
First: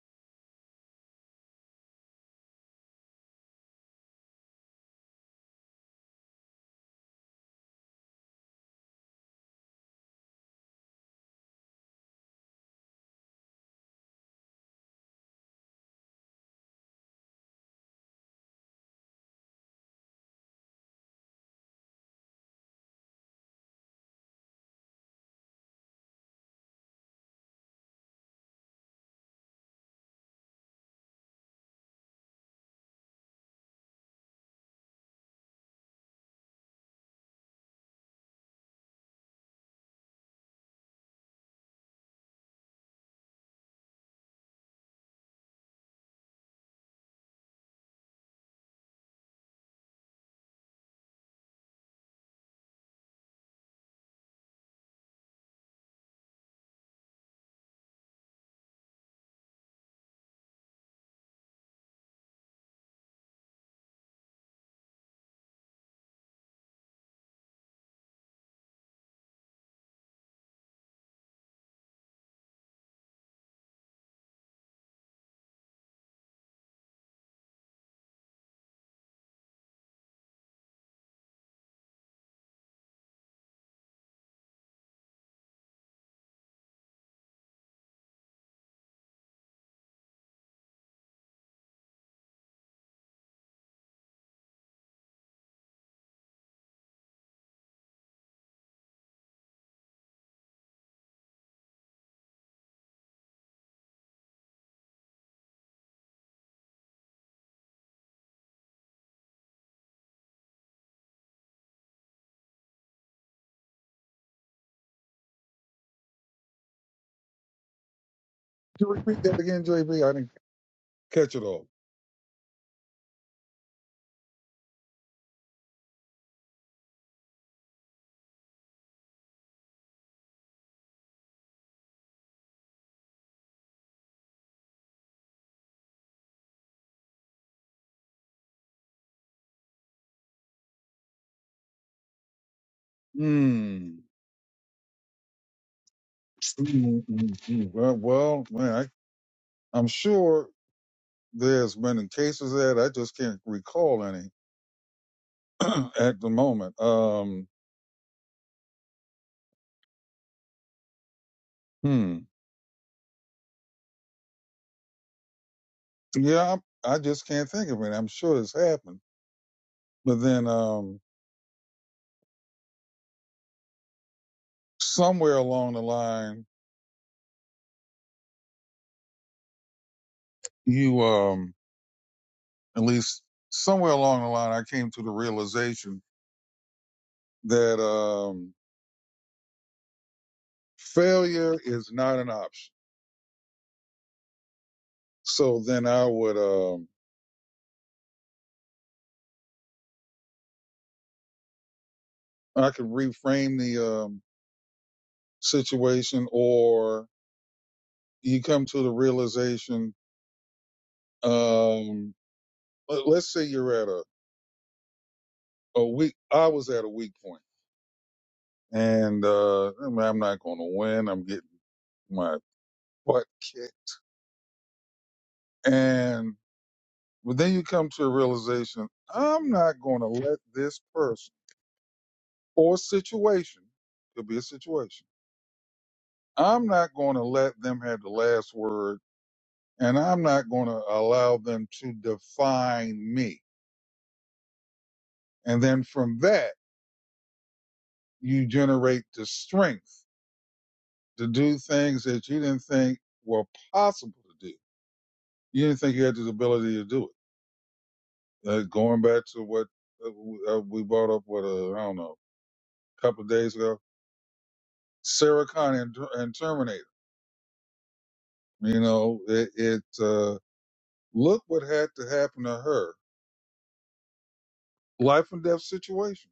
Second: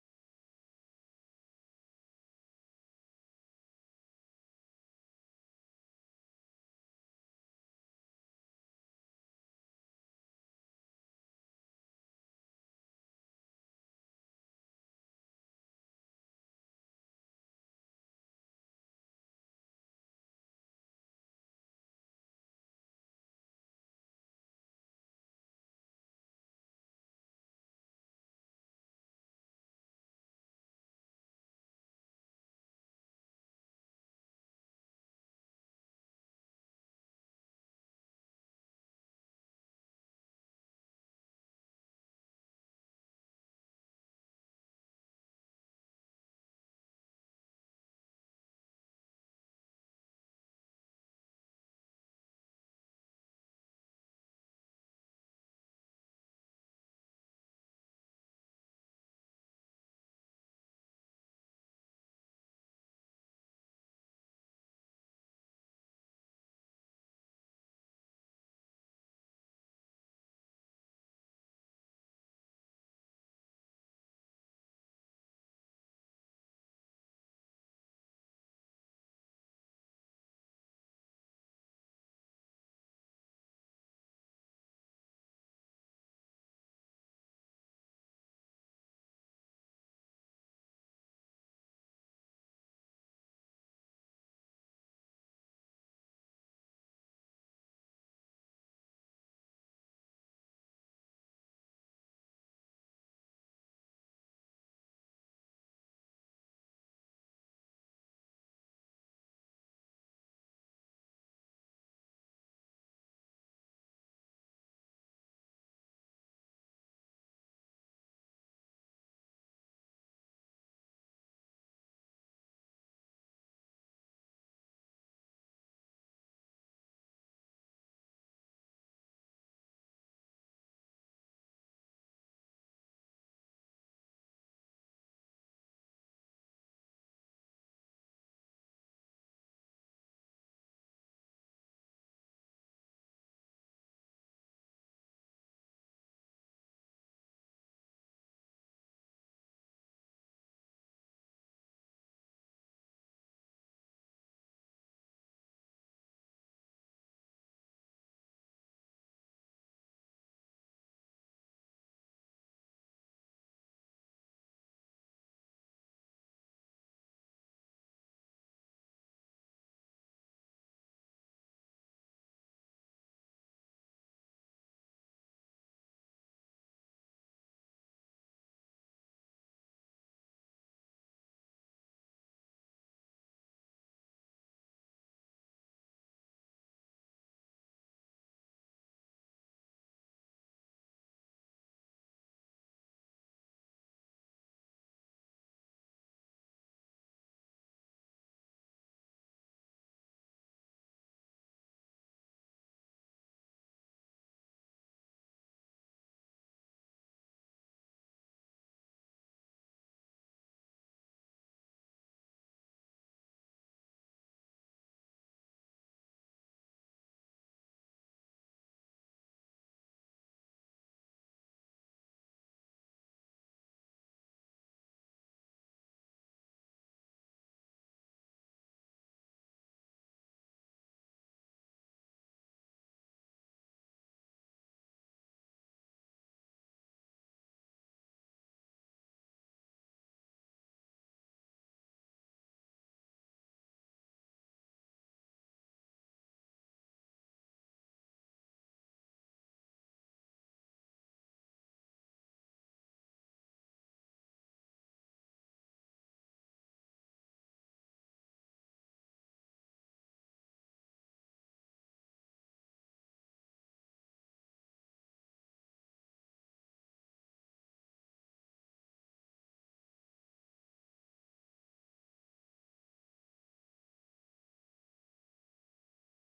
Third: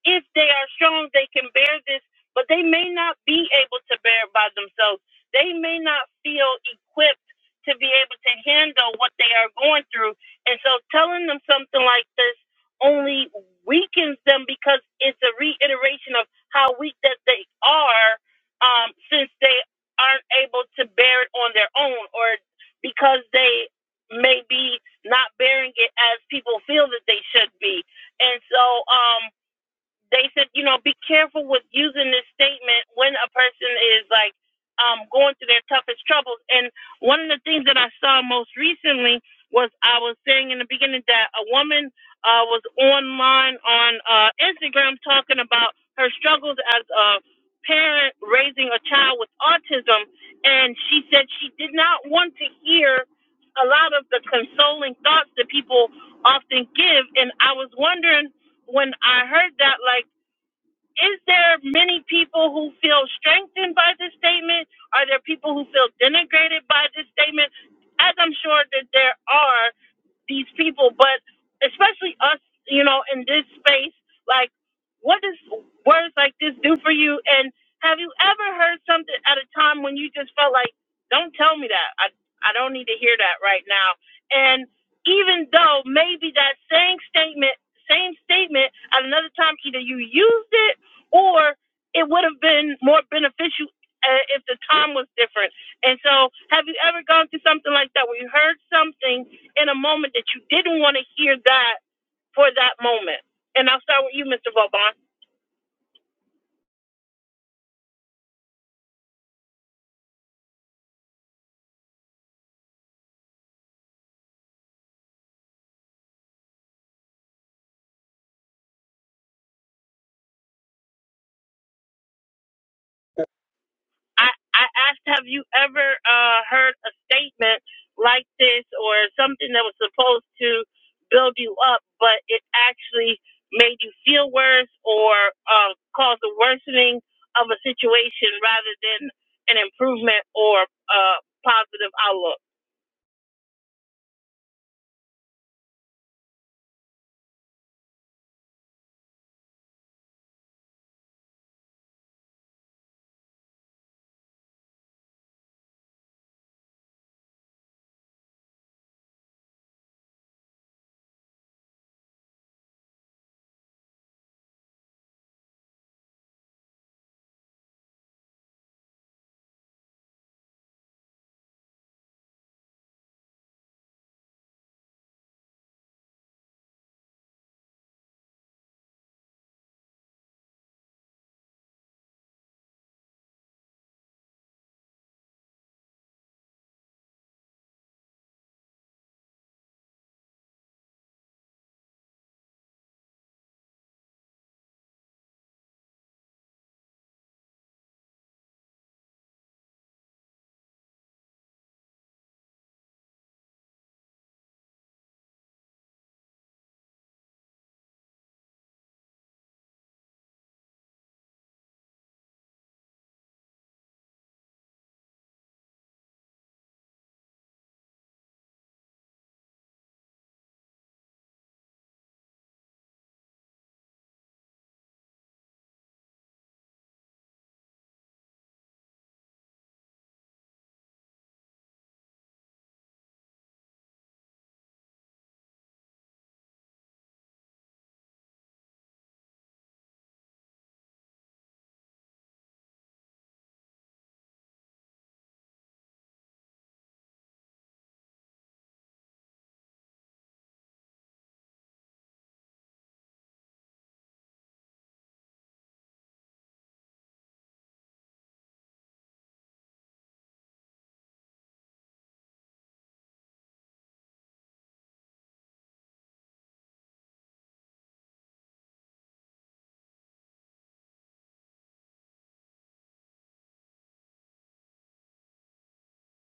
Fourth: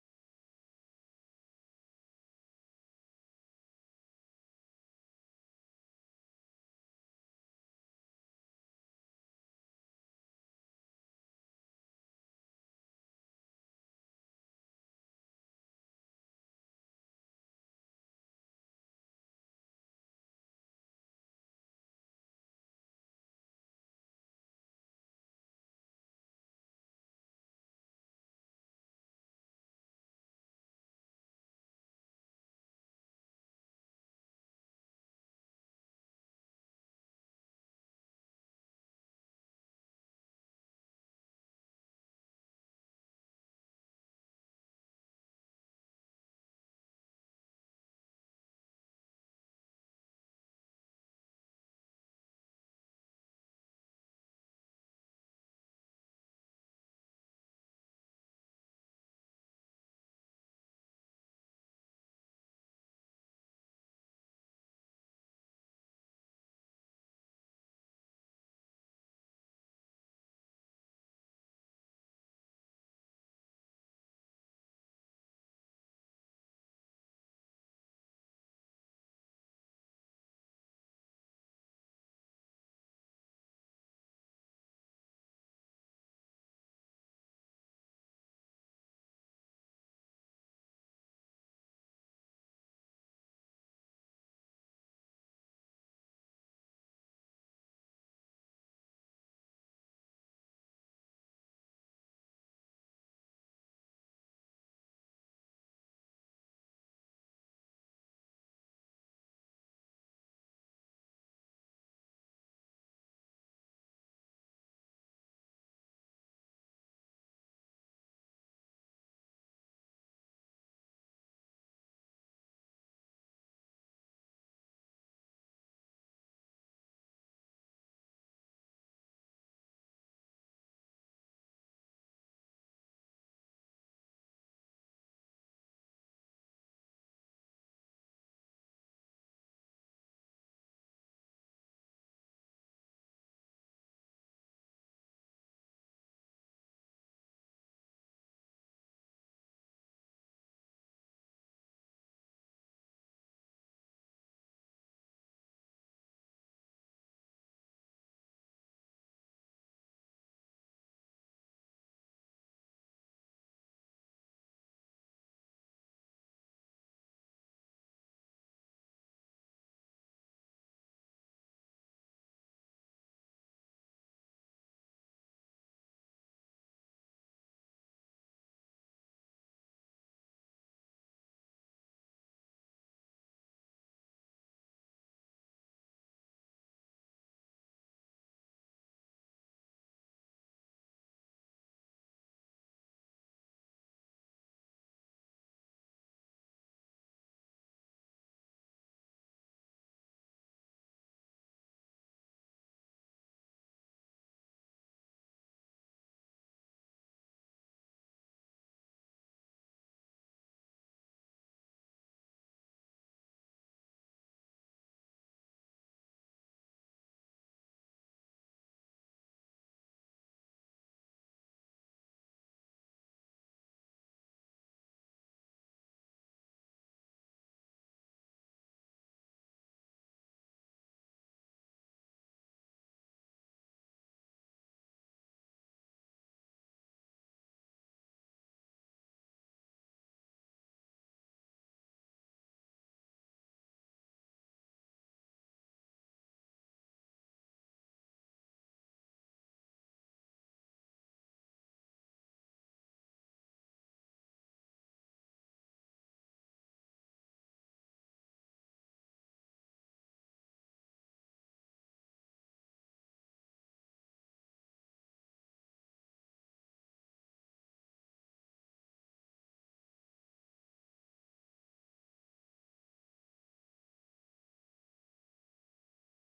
if they are strong, they can bear this, but they may not be able to bear it by themselves. They may not feel equipped to be able to handle what they are going through. And so telling them something like this only weakens them because it's a reiteration of how weak that they are um, since they aren't able to bear it on their own or because they may be not bearing it as people feel that they should be. And so um, they said, you know, be careful with using this statement when a person is like um, going through their toughest troubles. And one of the things that I saw most recently was I was saying in the beginning that a woman uh, was online on uh, Instagram talking about her struggles as a parent raising a child with autism. And she said she did not want to hear a lot of the consoling thoughts that people often give. And I was wondering when I heard that, like is there many people who feel strengthened by this statement? Are there people who feel denigrated by this statement? As I'm sure that there are these people, but especially us, you know, in this space, like, what does words like this do for you? And have you ever heard something at a time when you just felt like, don't tell me that? I, I don't need to hear that right now. And even though maybe that same statement, same statement at another time, either you used it or it would have been more beneficial uh, if the time was different. And so, have you ever gone through something like that where you heard something in a moment that you didn't want to hear that for that moment? And I'll start with you, Mr. Vauban. Could you repeat that again, JB? I didn't catch it all. I, I asked, have you ever uh, heard a statement like this or something that was supposed to build you up, but it actually made you feel worse or uh, caused a worsening of a situation rather than an improvement or a positive outlook? Hmm. Mm, mm, mm. Well, well, man, I, I'm sure there's been cases that I just can't recall any at the moment. Um, hmm. Yeah, I, I just can't think of it. I'm sure it's happened, but then um, somewhere along the line, you um, at least somewhere along the line, I came to the realization that um, failure is not an option. So then I would um, I could reframe the um, situation, or you come to the realization. Um, let- let's say you're at a, a weak I was at a weak point and uh I mean, I'm not gonna win, I'm getting my butt kicked. And but then you come to a realization, I'm not gonna let this person or situation could be a situation. I'm not gonna let them have the last word and I'm not gonna allow them to define me. And then from that you generate the strength to do things that you didn't think were possible to do you didn't think he had this ability to do it. Uh, going back to what uh, w- uh, we brought up, what uh, I don't know, a couple of days ago, Sarah Connor and, and Terminator. You know, it, it uh, look what had to happen to her, life and death situation.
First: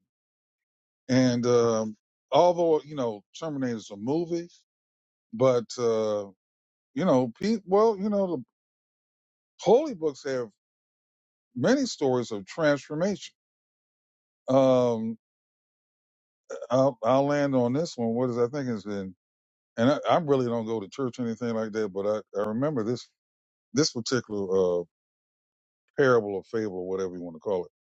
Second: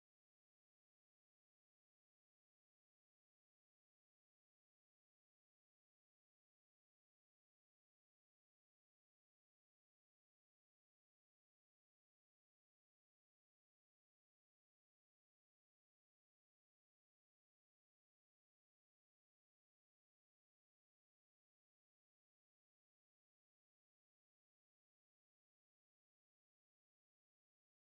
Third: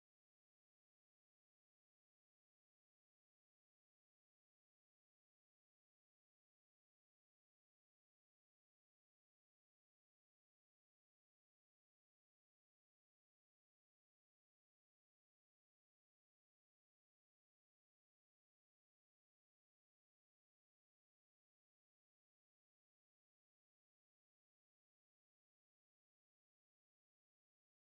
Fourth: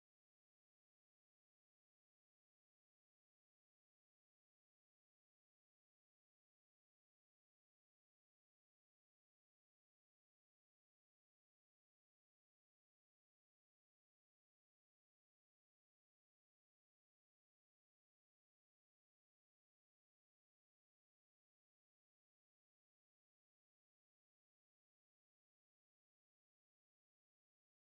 And um, although you know, Terminator's a movie, but uh, you know, pe- well, you know, the holy books have many stories of transformation. Um, I'll, I'll land on this one. What is I think is in and I, I really don't go to church or anything like that, but I, I remember this this particular uh, parable or fable or whatever you want to call it.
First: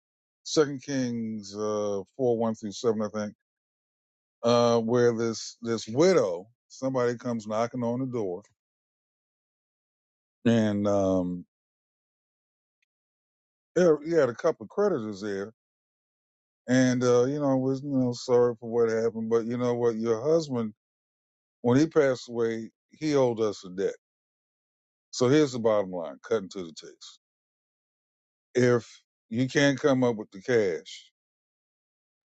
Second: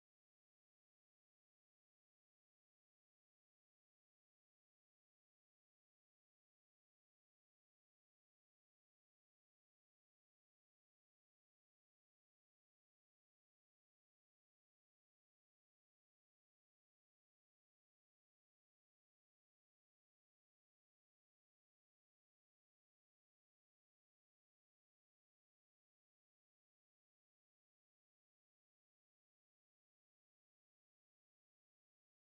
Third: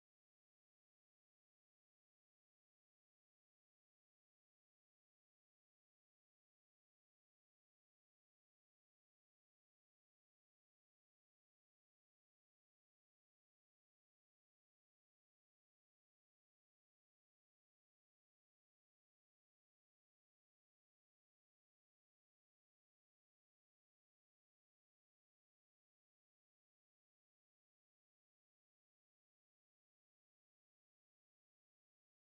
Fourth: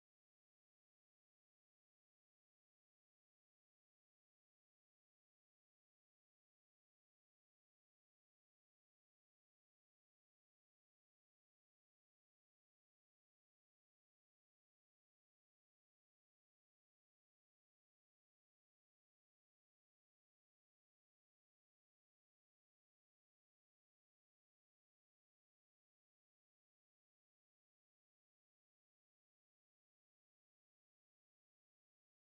Second Kings uh, four one through seven, I think, uh, where this this widow somebody comes knocking on the door, and um, yeah, he had a couple of creditors there, and uh, you know was you know sorry for what happened, but you know what, your husband when he passed away, he owed us a debt. So here's the bottom line, cutting to the chase. If you can't come up with the cash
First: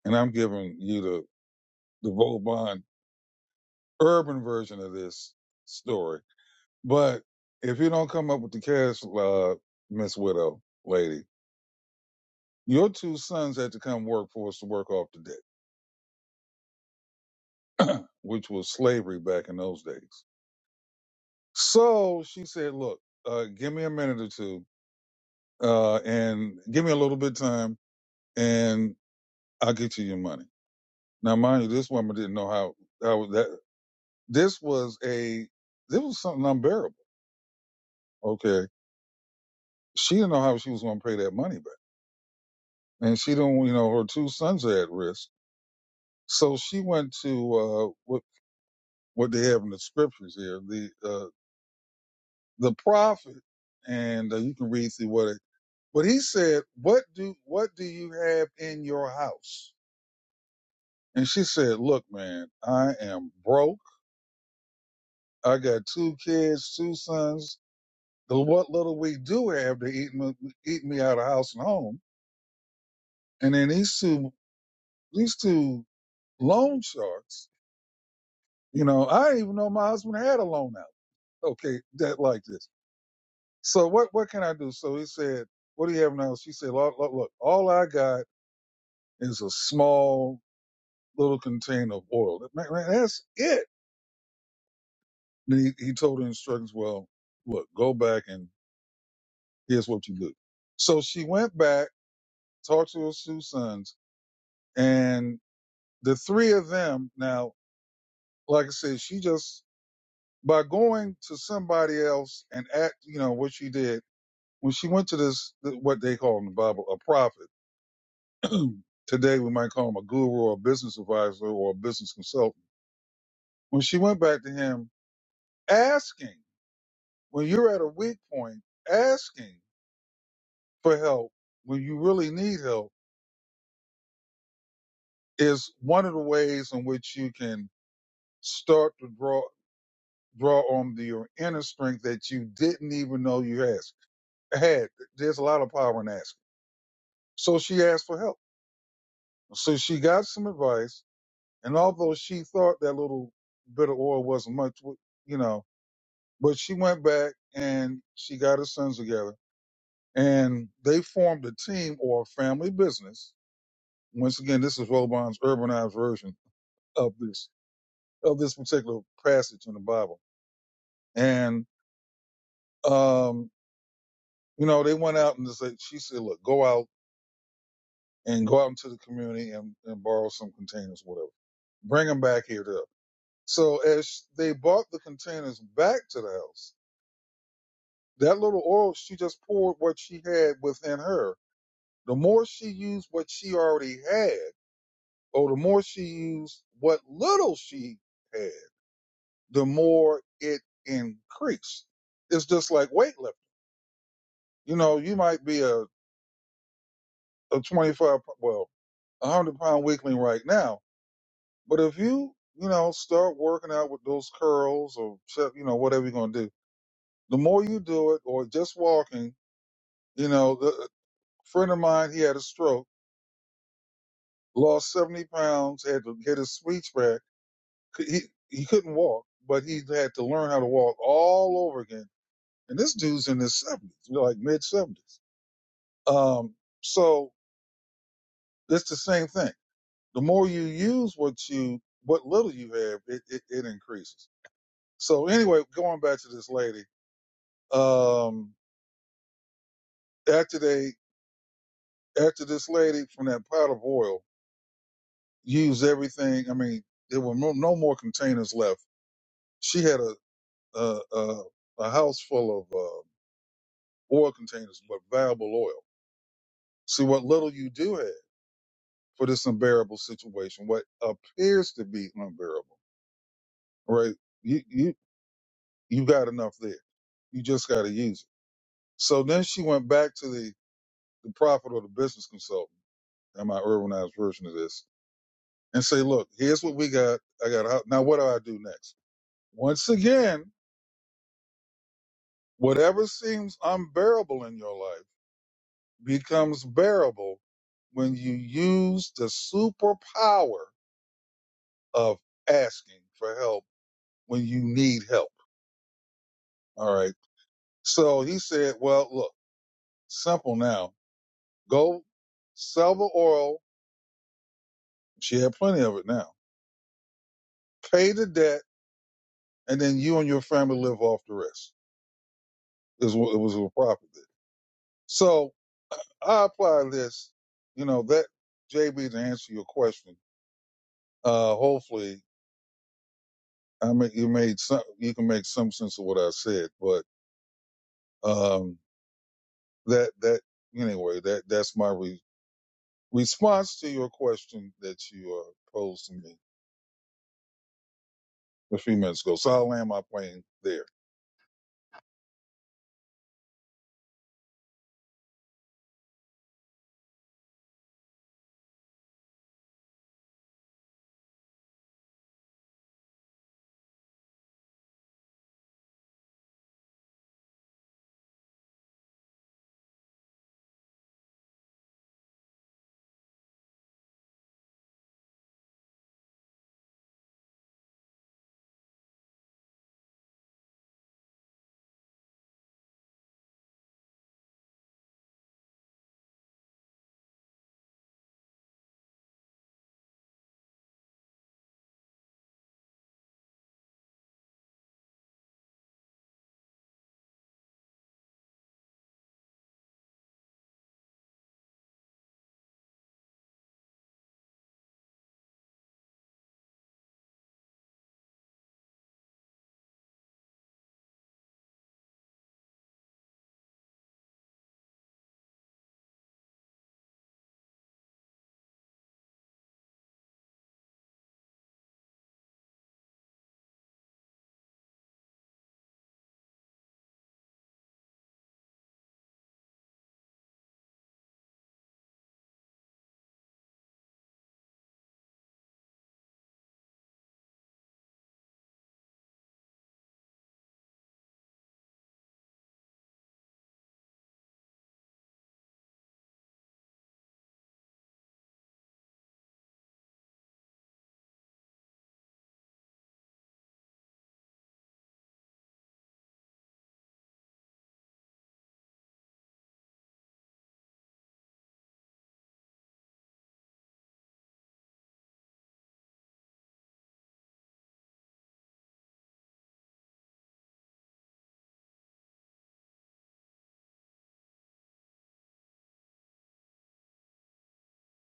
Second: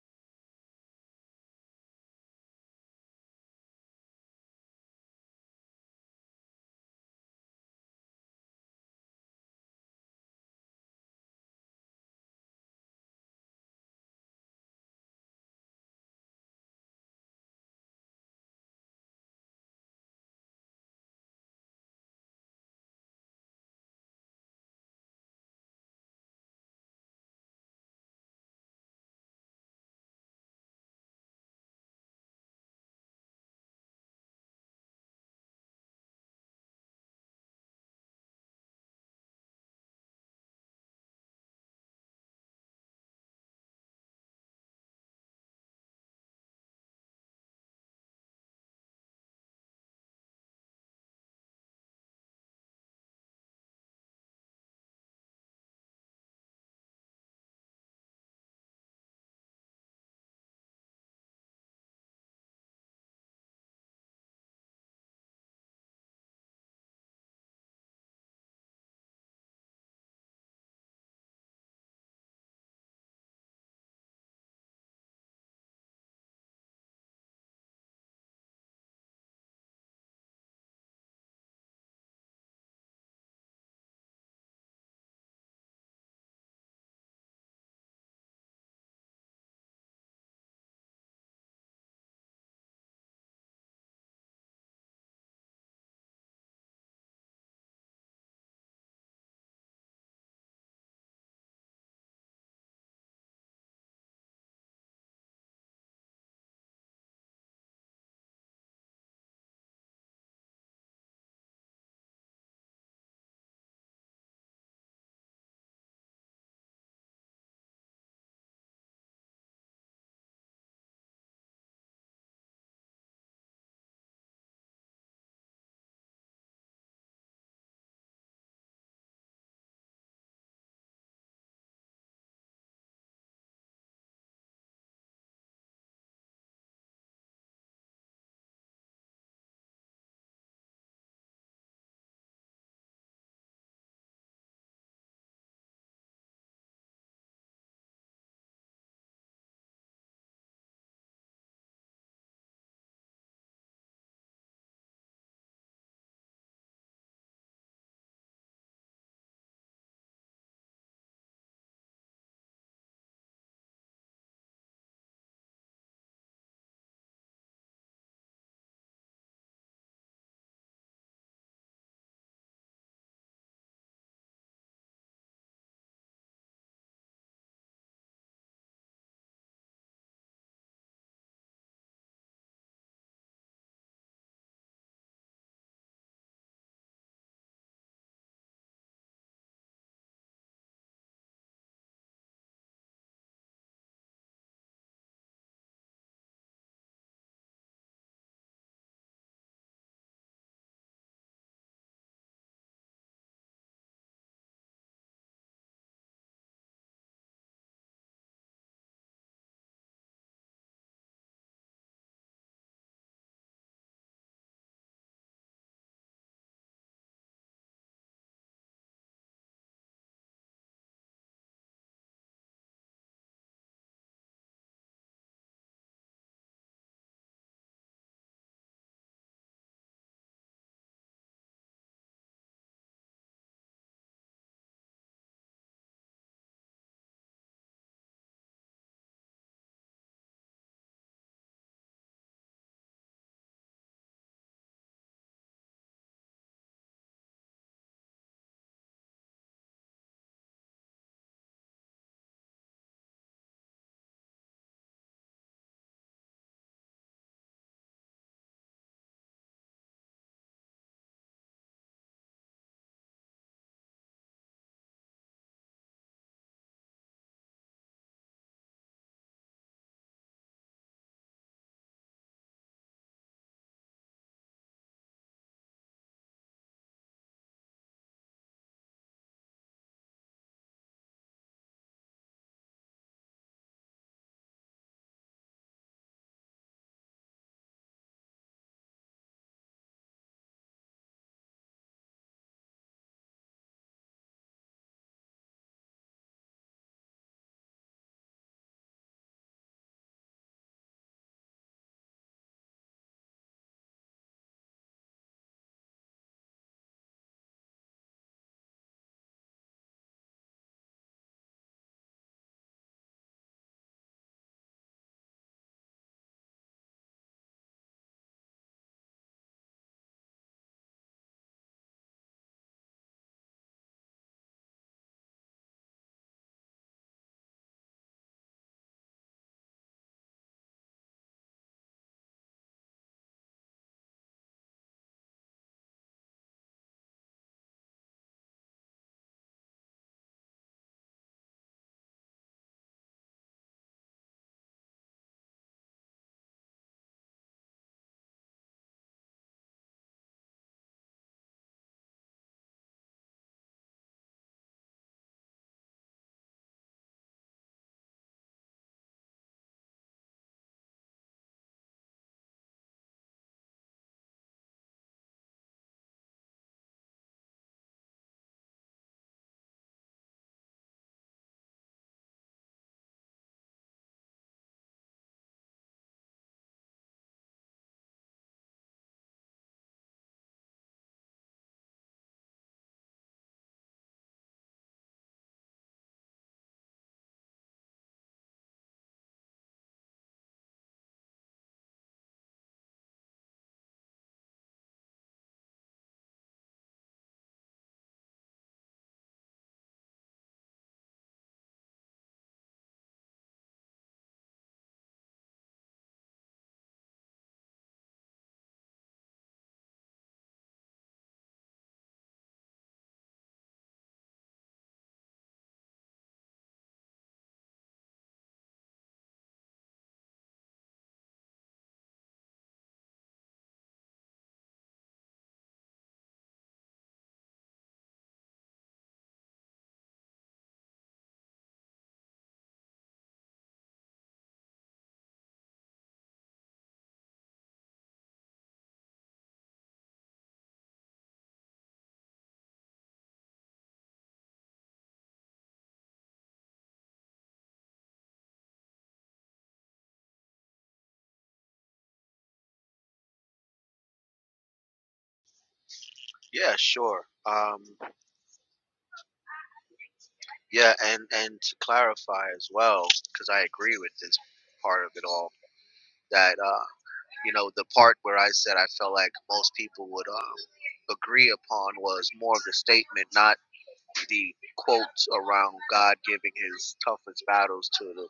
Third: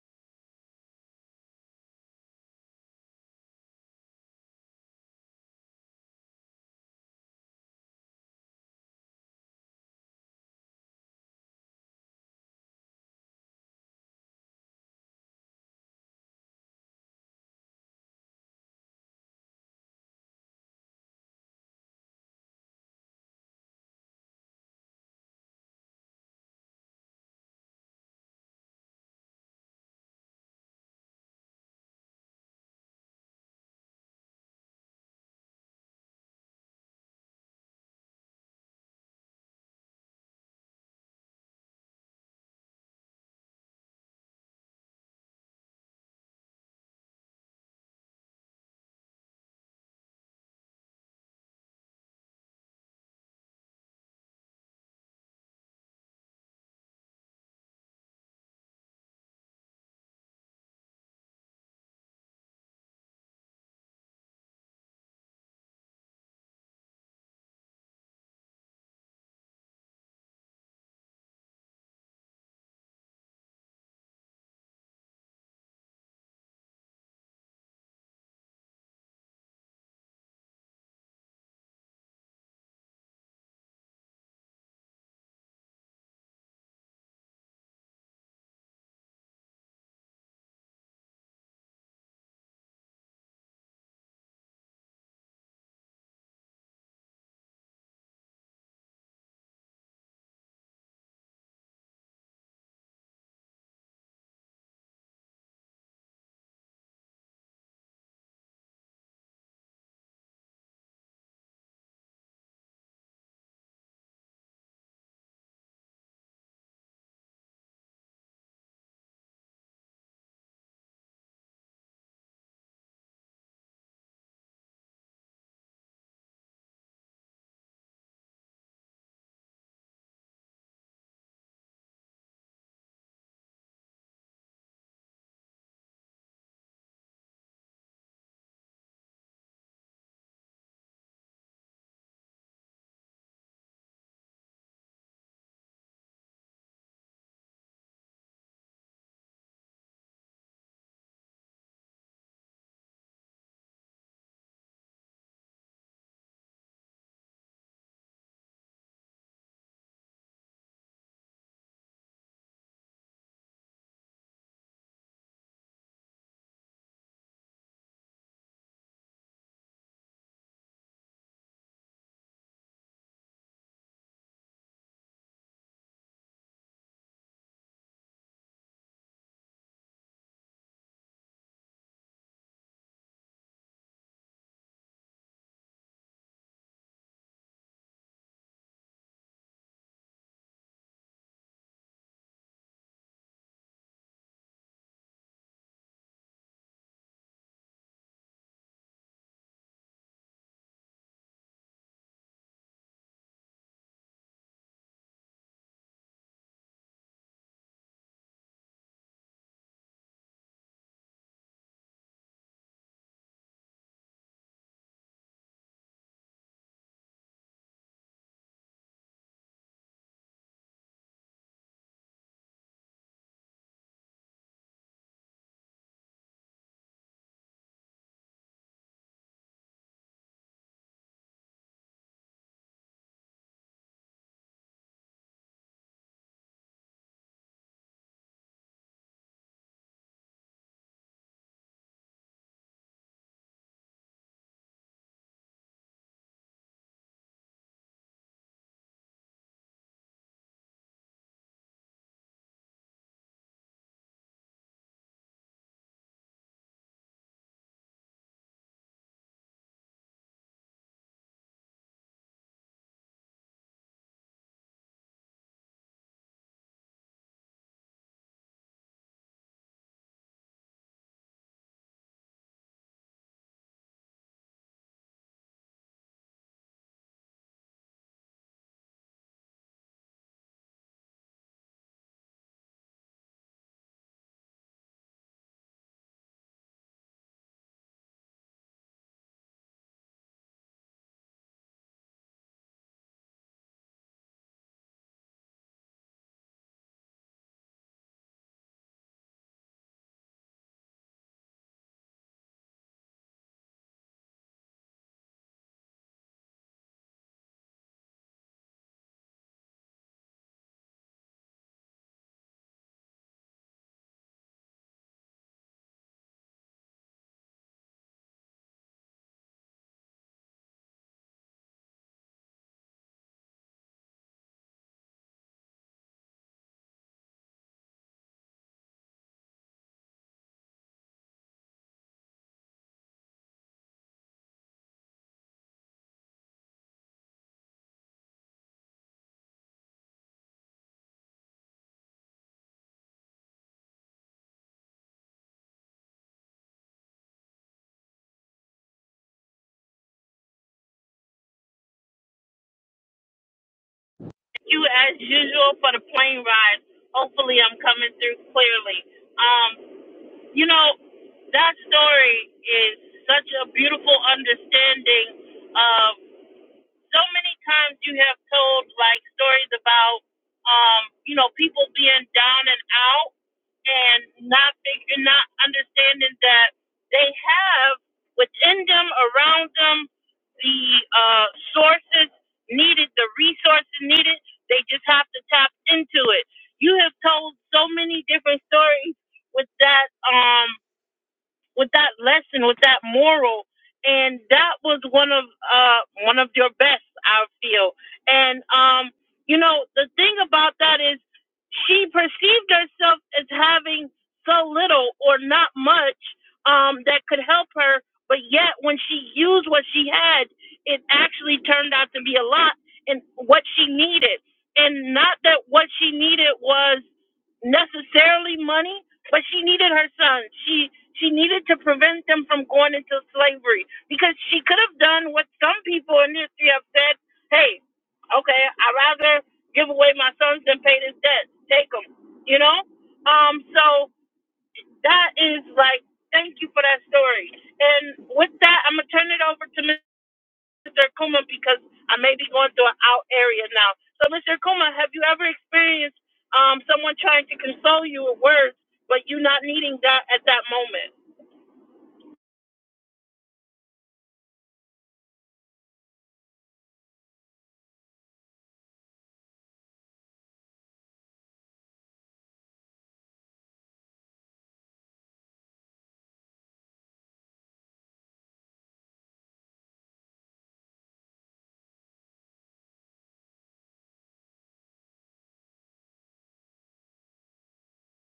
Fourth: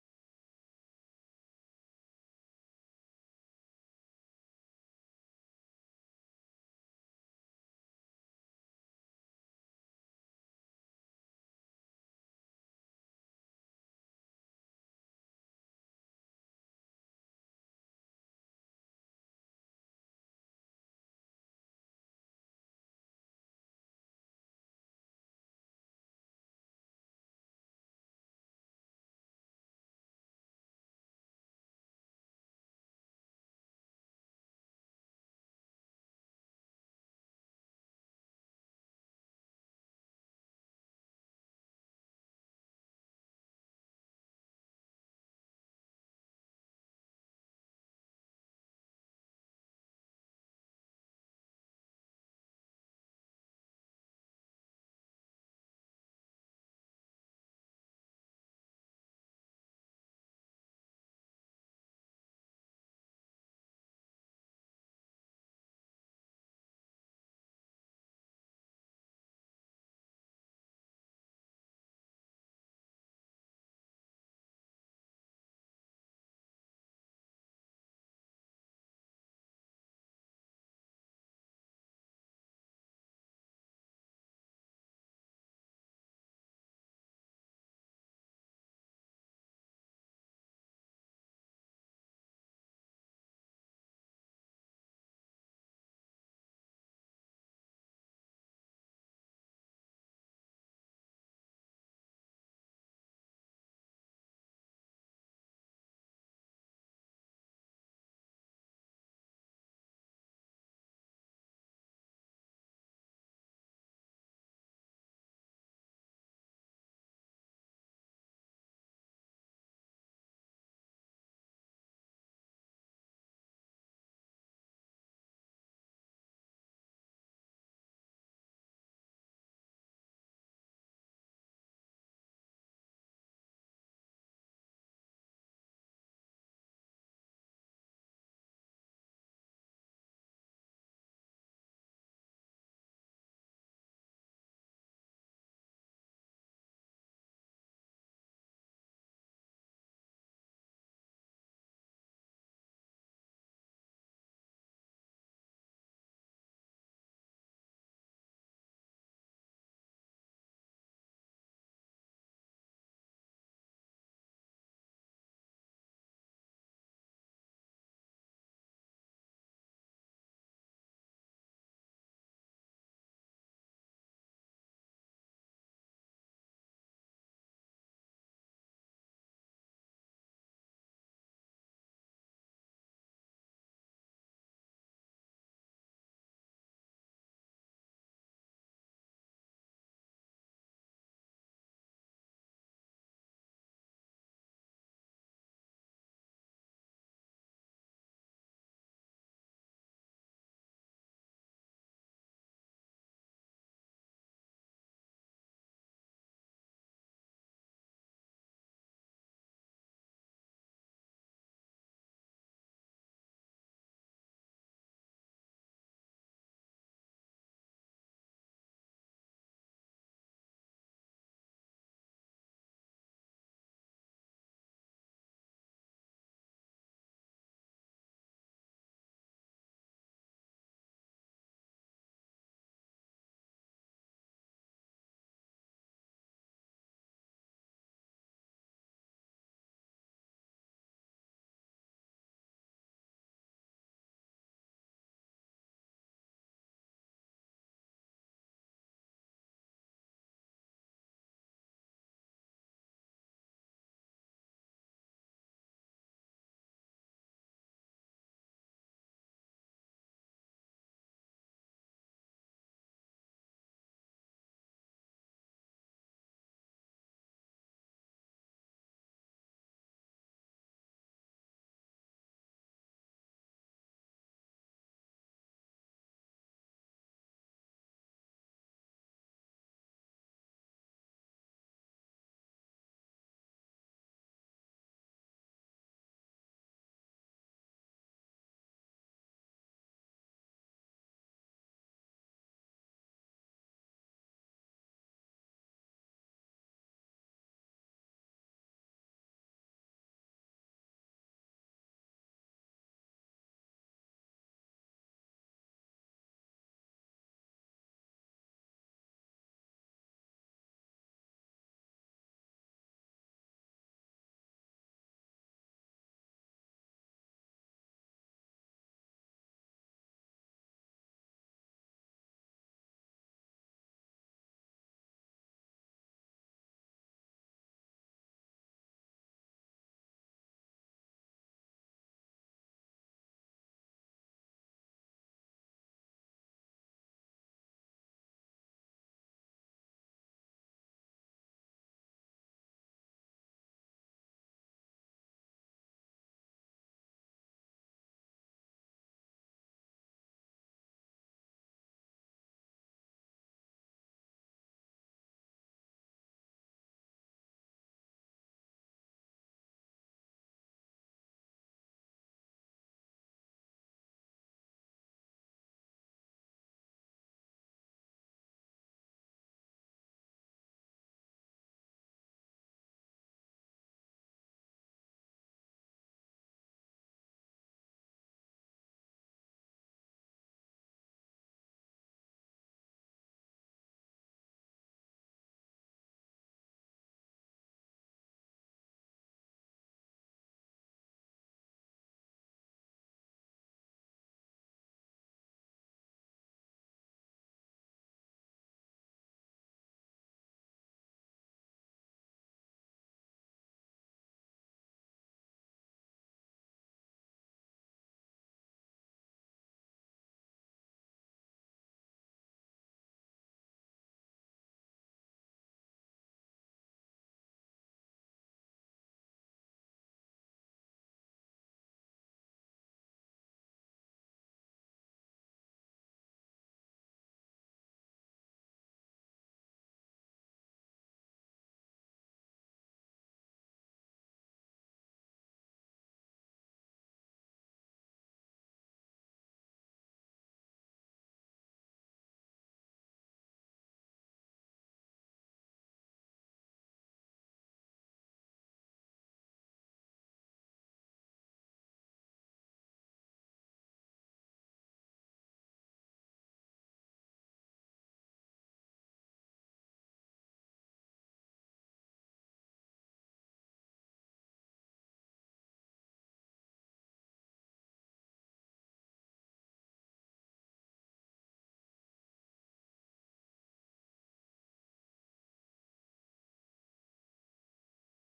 and I'm giving you the the Vauban urban version of this story. But if you don't come up with the cash, uh, Miss Widow lady, your two sons had to come work for us to work off the debt, which was slavery back in those days. So she said, "Look, uh, give me a minute or two, uh, and give me a little bit of time, and I'll get you your money." Now, mind you, this woman didn't know how how that. This was a this was something unbearable. Okay, she didn't know how she was going to pay that money back, and she don't, you know, her two sons are at risk. So she went to uh, what what they have in the scriptures here, the uh, the prophet, and uh, you can read through what it. But he said, "What do what do you have in your house?" And she said, "Look, man, I am broke. I got two kids, two sons. The what little we do have to eat me, eat me out of house and home." And then these two these two loan sharks You know, I didn't even know my husband had a loan out. Okay, that like this. So what what can I do? So he said, "What do you have now?" She said, "Look, look, look all I got is a small little container of oil. Man, man, that's it." And he, he told her instructions. Well, look, go back and here's what you do. So she went back, talked to her two sons, and the three of them. Now, like I said, she just by going to somebody else and act, you know, what she did when she went to this, what they call in the Bible, a prophet, today we might call him a guru or a business advisor or a business consultant. When she went back to him asking, when you're at a weak point, asking for help when you really need help is one of the ways in which you can start to draw draw on the, your inner strength that you didn't even know you had. had. There's a lot of power in asking. So she asked for help. So she got some advice And although she thought that little bit of oil wasn't much, you know, but she went back and she got her sons together and they formed a team or a family business. Once again, this is Robon's urbanized version of this, of this particular passage in the Bible. And, um, you know, they went out and just said, she said, look, go out and go out into the community and, and borrow some containers, whatever. Bring them back here to, us. so as they brought the containers back to the house, That little oil, she just poured what she had within her. The more she used what she already had, or the more she used what little she had, the more it increased. It's just like weightlifting. You know, you might be a, a 25, well, a 100 pound weakling right now, but if you, you know, start working out with those curls or, shut- you know, whatever you're going to do, the more you do it or just walking, you know, the, a friend of mine, he had a stroke lost 70 pounds, had to get his speech back. Could- He, he couldn't walk, but he had to learn how to walk all over again. And this dude's in his 70s, you know, like mid 70s. Um, so it's the same thing. The more you use what you, what little you have, it, it, it increases. So anyway, going back to this lady, um, after they, after this lady from that pot of oil used everything, I mean, there were no, no more containers left. She had a uh, uh, a house full of uh, oil containers with valuable oil. See what little you do have for this unbearable situation, what appears to be unbearable, right? You you you got enough there. You just got to use it. So then she went back to the the prophet or the business consultant, and my urbanized version of this, and say, look, here's what we got. I got a house. now. What do I do next? Once again, whatever seems unbearable in your life becomes bearable when you use the superpower of asking for help when you need help. All right. So he said, well, look, simple now. Go sell the oil. She had plenty of it now. Pay the debt, and then you and your family live off the rest. Is what it was A profit did. So I apply this, you know, that JB to answer your question. Uh, hopefully, I mean, you made some, you can make some sense of what I said, but Um, that that anyway, that that's my re- response to your question that you uh, posed to me a few minutes ago. So I'll land my plane there. Thank You, as usual, for the plane ride. Hopefully, I'm coming through clearly. Um, you know, that story is such a beautiful understanding of. so many times you have told like stories about um, you know, people being down and out and not figuring not understanding that they have within them, around them, the uh sources needed, the resources needed. They just have to tap into it. You have told so many different stories with that um, with that lesson, with that moral, and that was one of uh one of your best, I feel. And um, you know, the thing about that is she perceived herself as having so little or not much um that could help her, but yet when she used what she had, it actually turned out to be a lot in what she needed. And not that what she needed was necessarily money, but she needed her son. She she needed to prevent them from going into slavery because she could have done what some people in history have said. Hey, okay, I'd rather give away my sons than pay this debt. Take them, you know. Um, so that is like, thank you for that story. And with that, I'm gonna turn it over to Mr. Mr. Kuma because I may be going through an out area now. So, Mr. Kuma, have you ever experienced um, someone trying to console you with words, but you not needing that at that moment? Yeah, sure. Um, yeah, and and to clarify as well, because I agree with this part of it all. That uh, you know, the part where I said I felt like most people would um, agree upon was more of the statement, not the quotes around God giving His toughest battles to the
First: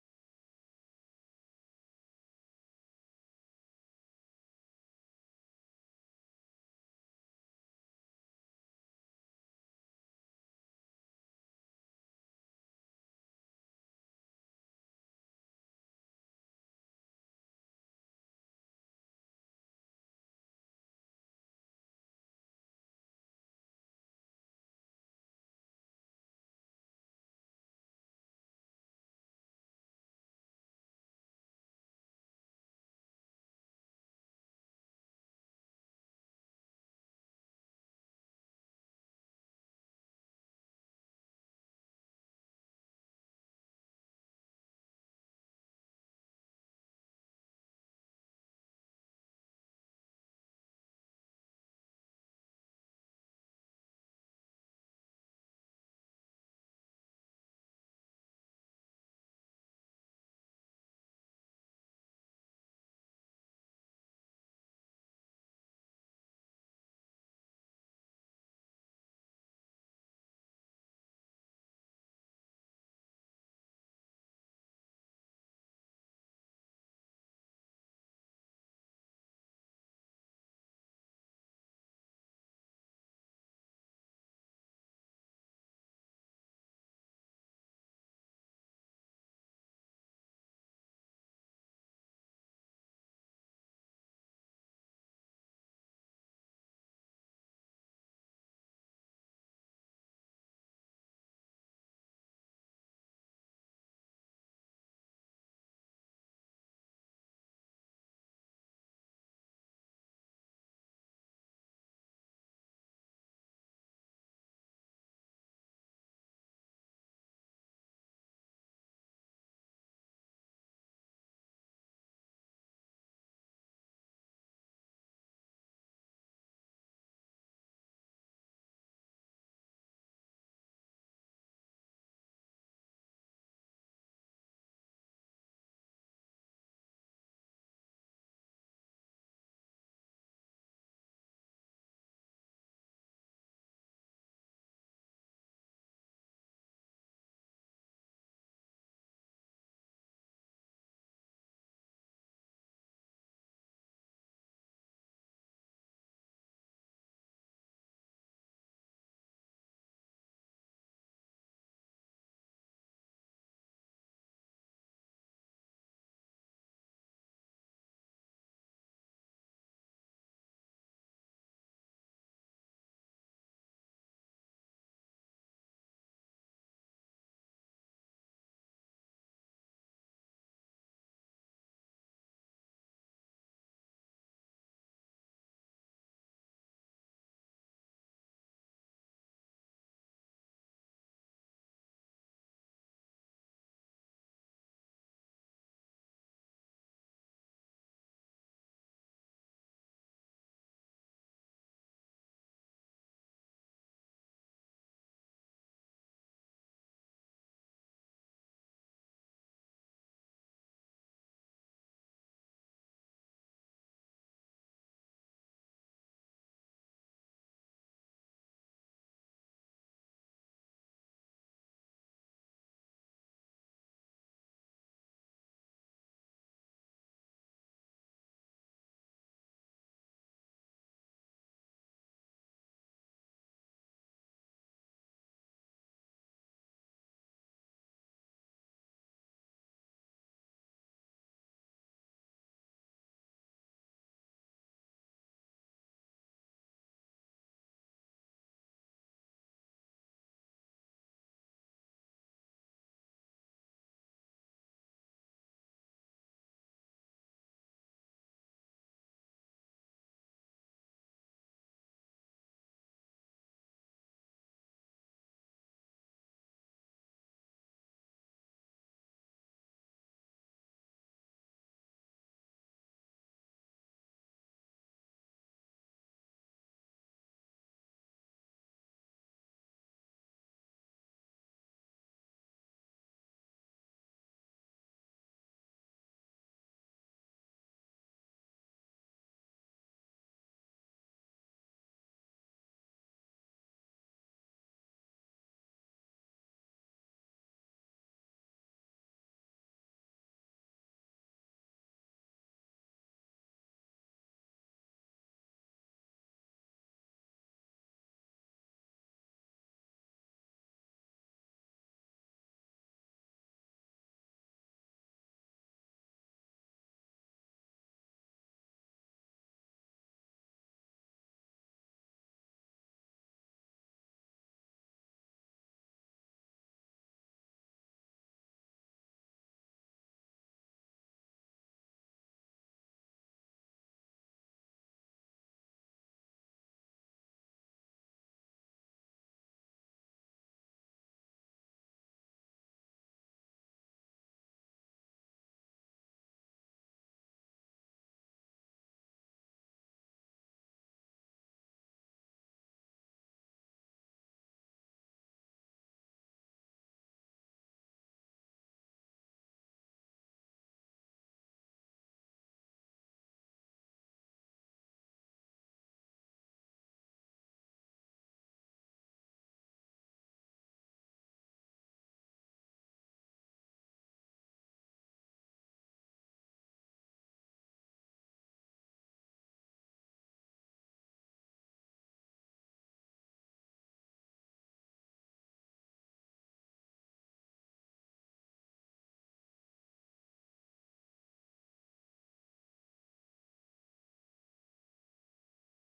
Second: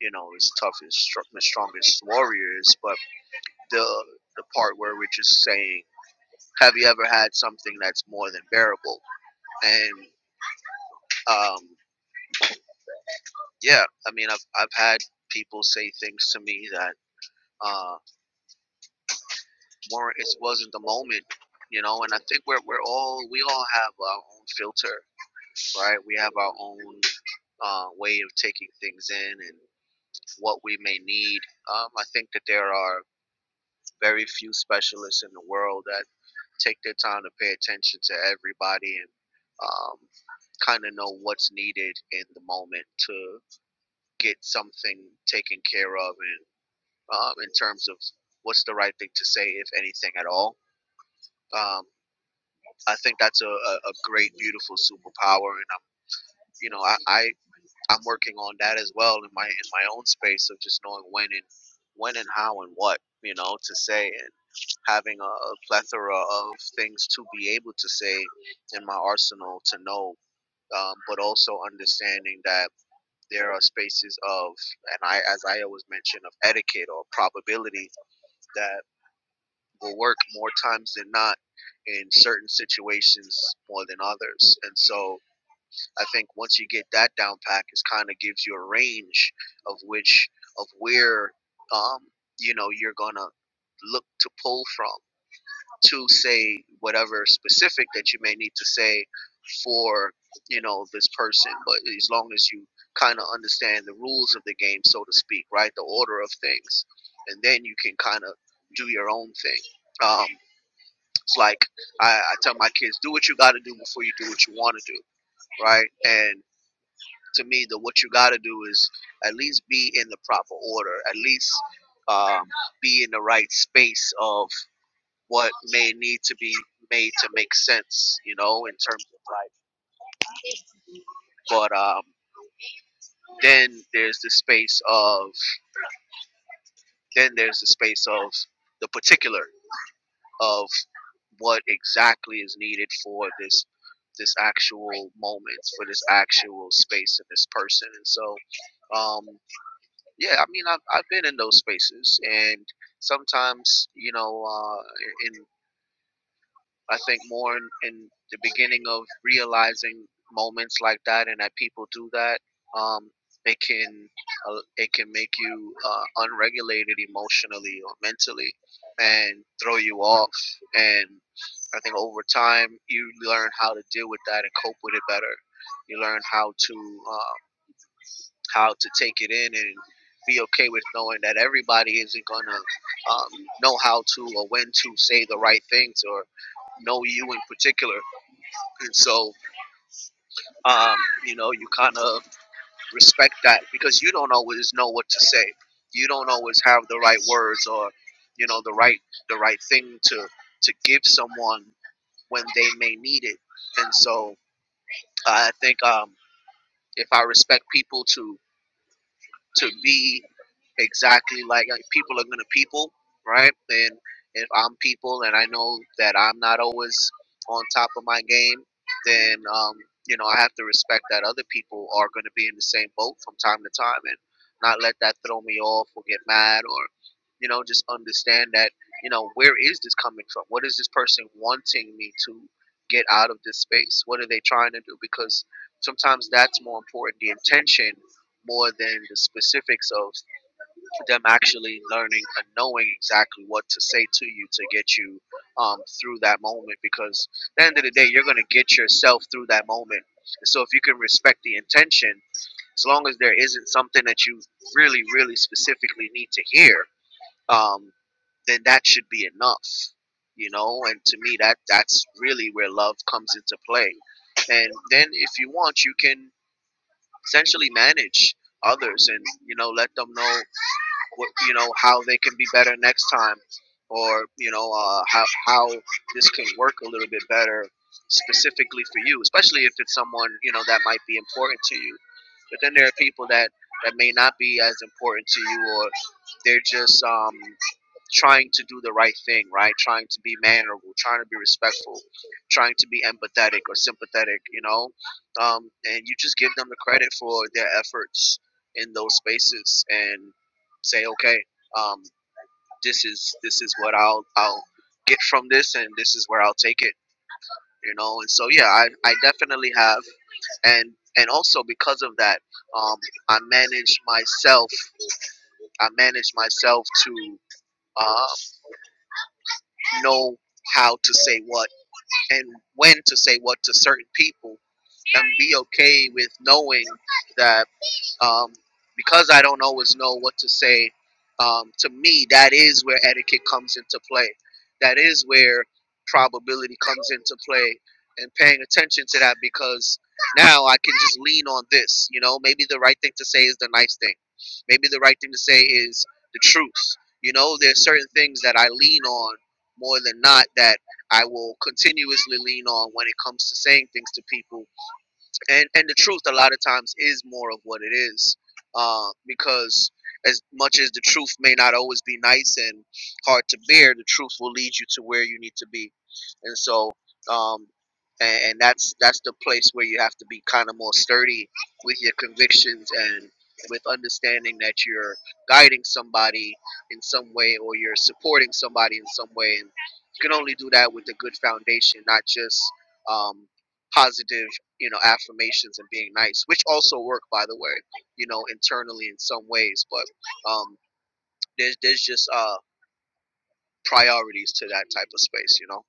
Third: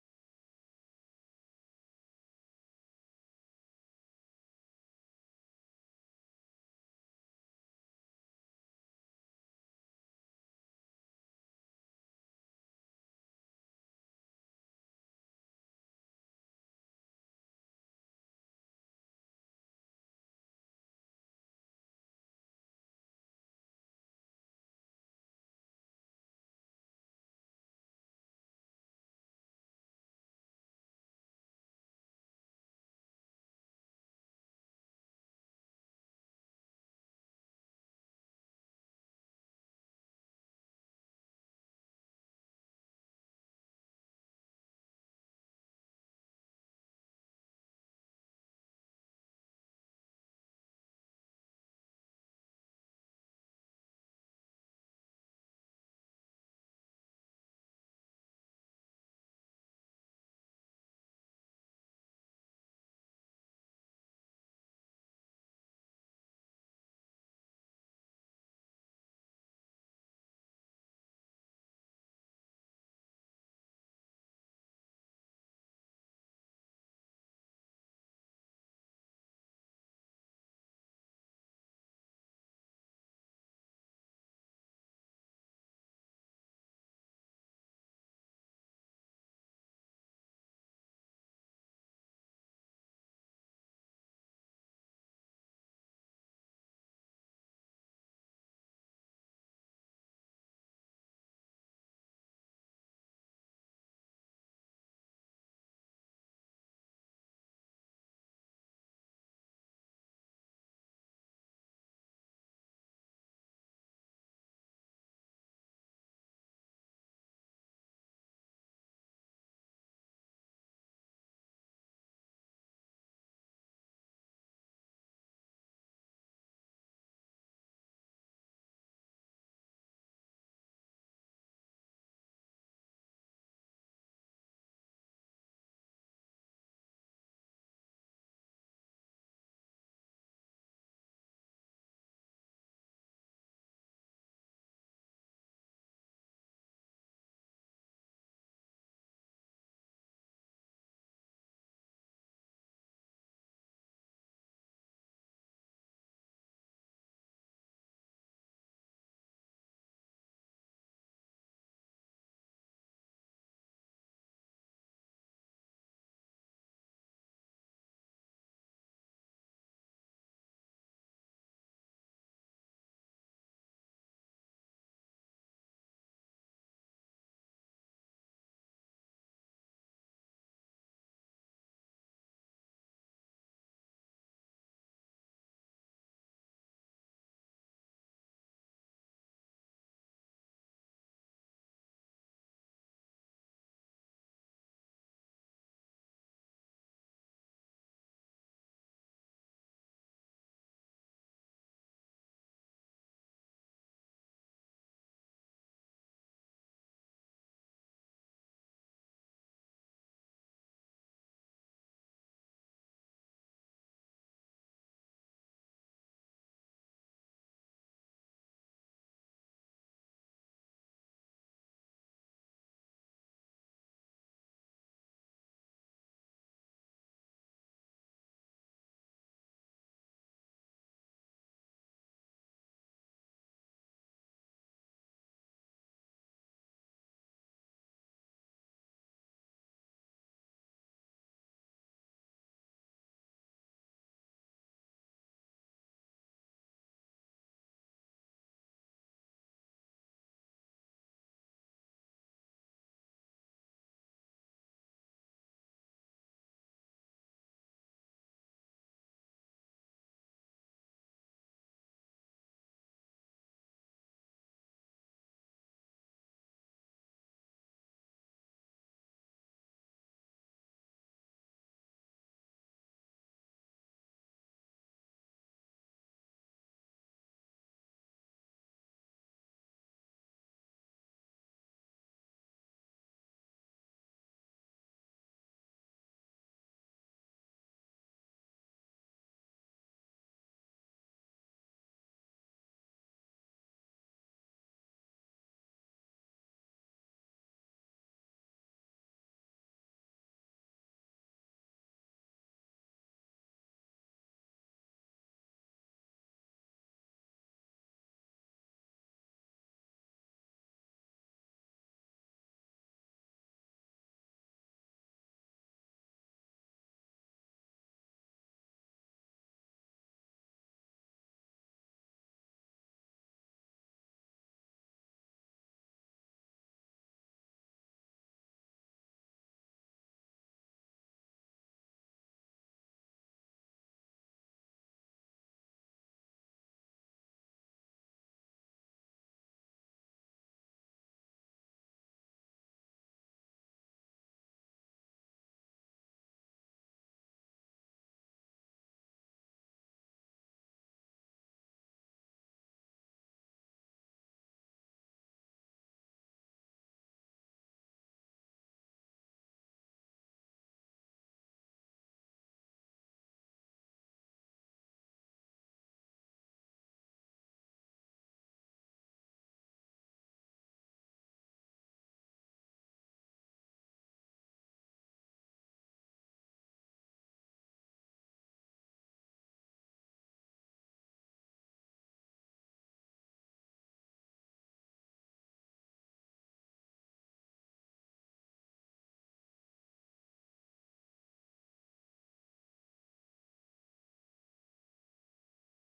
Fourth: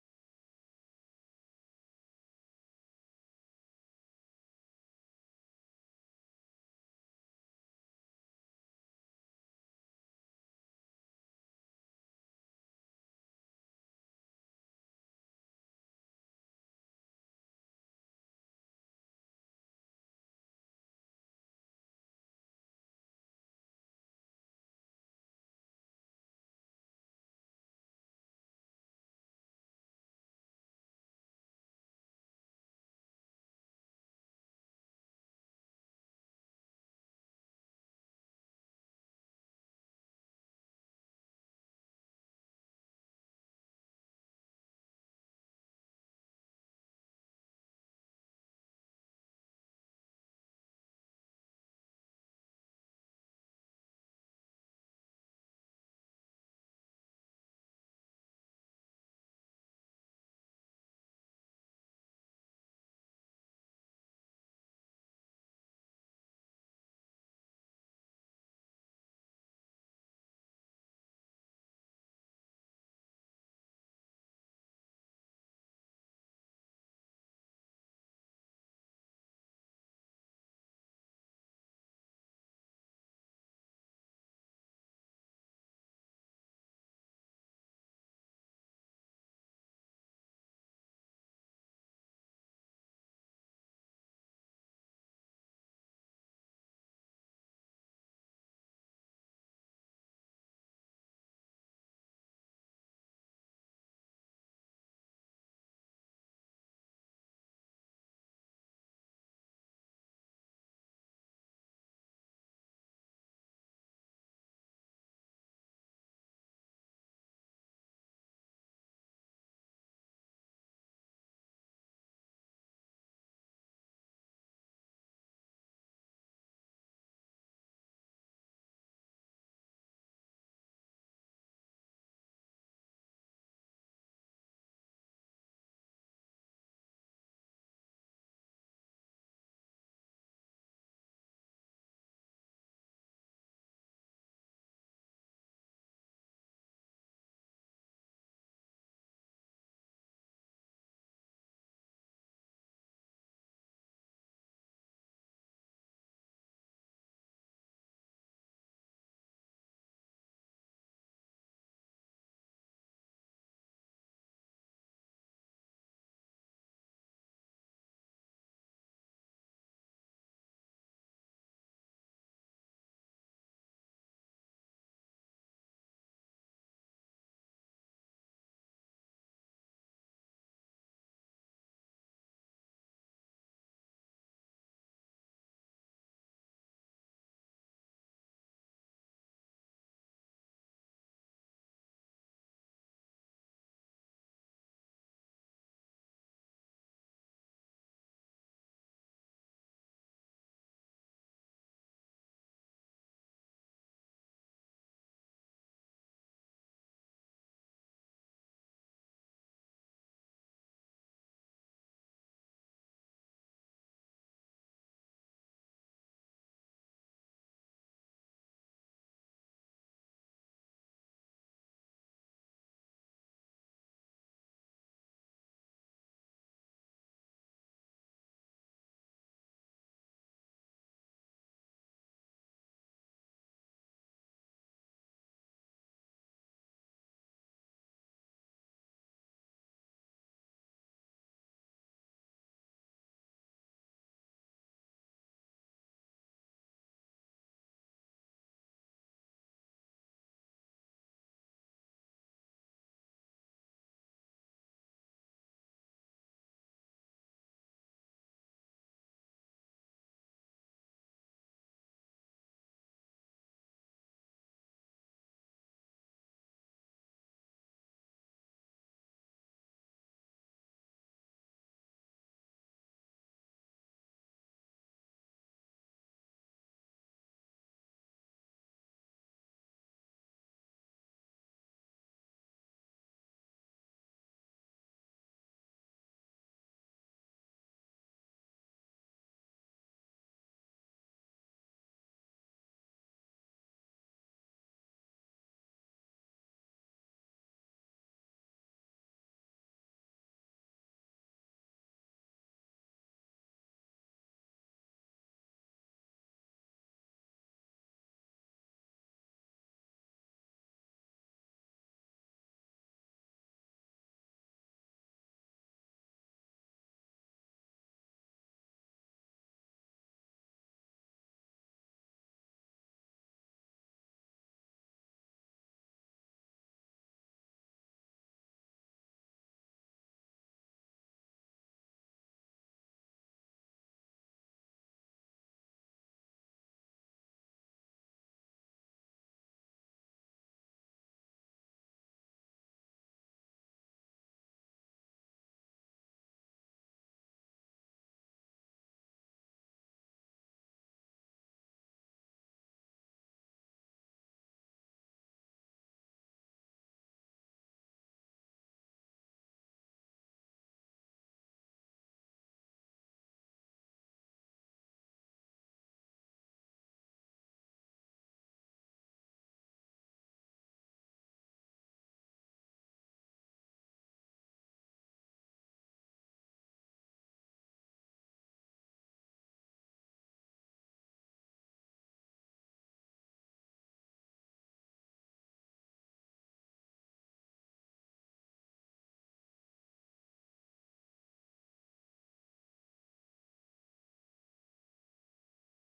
you know His toughest, str- strongest warriors, but the the part where we're just saying have you ever had something that's more than bearable? And um, yeah, I mean, I've I've had people say things to me that uh, weren't it wasn't the moment, you know. And I think we're we're all we all have our own filter, right? We have our own uh, way of taking things in and what we may need. Um, I think that there are very few specialists in the world that. take their time to pay attention to everybody and um, kind of know what's needed in the moment to get something taken care of and um, in terms of what's the right thing to say if anything at all um, i think that's a, a, great beautiful superpower and i'm you know I, I i'm working on that as well in my in my own space of just knowing when and when and how and what you know to say and having a, a plethora of things to be able to say in my arsenal to know, um, but also understanding that there are spaces of, and I, as I always mention, of etiquette or probability that will work more times than not in certain situations more than others. And so I think once you get that down pack, it kind of gives you a range of which, of where, um, you know, you're going to look to pull from to say whatever specific that you may need to say for you know this person but as long as you kind of understand the rules of the game so to speak right the order of things and then you can kind of do your own thing um, it's like I, I tell my kids do what you got to do before you do what you want to do right and to me the what you got to do is at least be in the proper order at least um, be in the right space of what may need to be made to make sense, you know, in terms of life. But um, then there's the space of then there's the space of the particular of what exactly is needed for this this actual moment for this actual space and this person and so um yeah i mean i've, I've been in those spaces and sometimes you know uh in I think more in, in the beginning of realizing moments like that and that people do that, um, it can uh, it can make you uh, unregulated emotionally or mentally and throw you off. And I think over time you learn how to deal with that and cope with it better. You learn how to uh, how to take it in and be okay with knowing that everybody isn't gonna um, know how to or when to say the right things or know you in particular. And so, um, you know, you kind of respect that because you don't always know what to say. You don't always have the right words or, you know, the right the right thing to to give someone when they may need it. And so, I think um, if I respect people to to be exactly like, like people are gonna people, right? And if I'm people and I know that I'm not always on top of my game, then um, you know I have to respect that other people are gonna be in the same boat from time to time and not let that throw me off or get mad or you know just understand that you know where is this coming from? What is this person wanting me to get out of this space? What are they trying to do? Because sometimes that's more important the intention more than the specifics of them actually learning and knowing exactly what to say to you to get you um, through that moment because at the end of the day you're going to get yourself through that moment and so if you can respect the intention as long as there isn't something that you really really specifically need to hear um, then that should be enough you know and to me that that's really where love comes into play and then if you want you can essentially manage others and you know let them know what you know how they can be better next time or you know uh, how how this can work a little bit better specifically for you especially if it's someone you know that might be important to you but then there are people that that may not be as important to you or they're just um trying to do the right thing, right? Trying to be mannerable, trying to be respectful, trying to be empathetic or sympathetic, you know? Um, and you just give them the credit for their efforts in those spaces and say, okay, um, this is this is what I'll I'll get from this and this is where I'll take it, you know? And so yeah, I, I definitely have and and also because of that, um, I manage myself I manage myself to uh, know how to say what and when to say what to certain people and be okay with knowing that um, because I don't always know what to say, um, to me, that is where etiquette comes into play. That is where probability comes into play and paying attention to that because now I can just lean on this. You know, maybe the right thing to say is the nice thing. Maybe the right thing to say is the truth. You know, there's certain things that I lean on more than not that I will continuously lean on when it comes to saying things to people and and the truth a lot of times is more of what it is uh, because as much as the truth may not always be nice and hard to bear the truth will lead you to where you need to be and so um and, and that's that's the place where you have to be kind of more sturdy with your convictions and with understanding that you're guiding somebody in some way or you're supporting somebody in some way and you can only do that with a good foundation not just um, positive you know affirmations and being nice which also work by the way you know internally in some ways but um there's there's just uh priorities to that type of space you know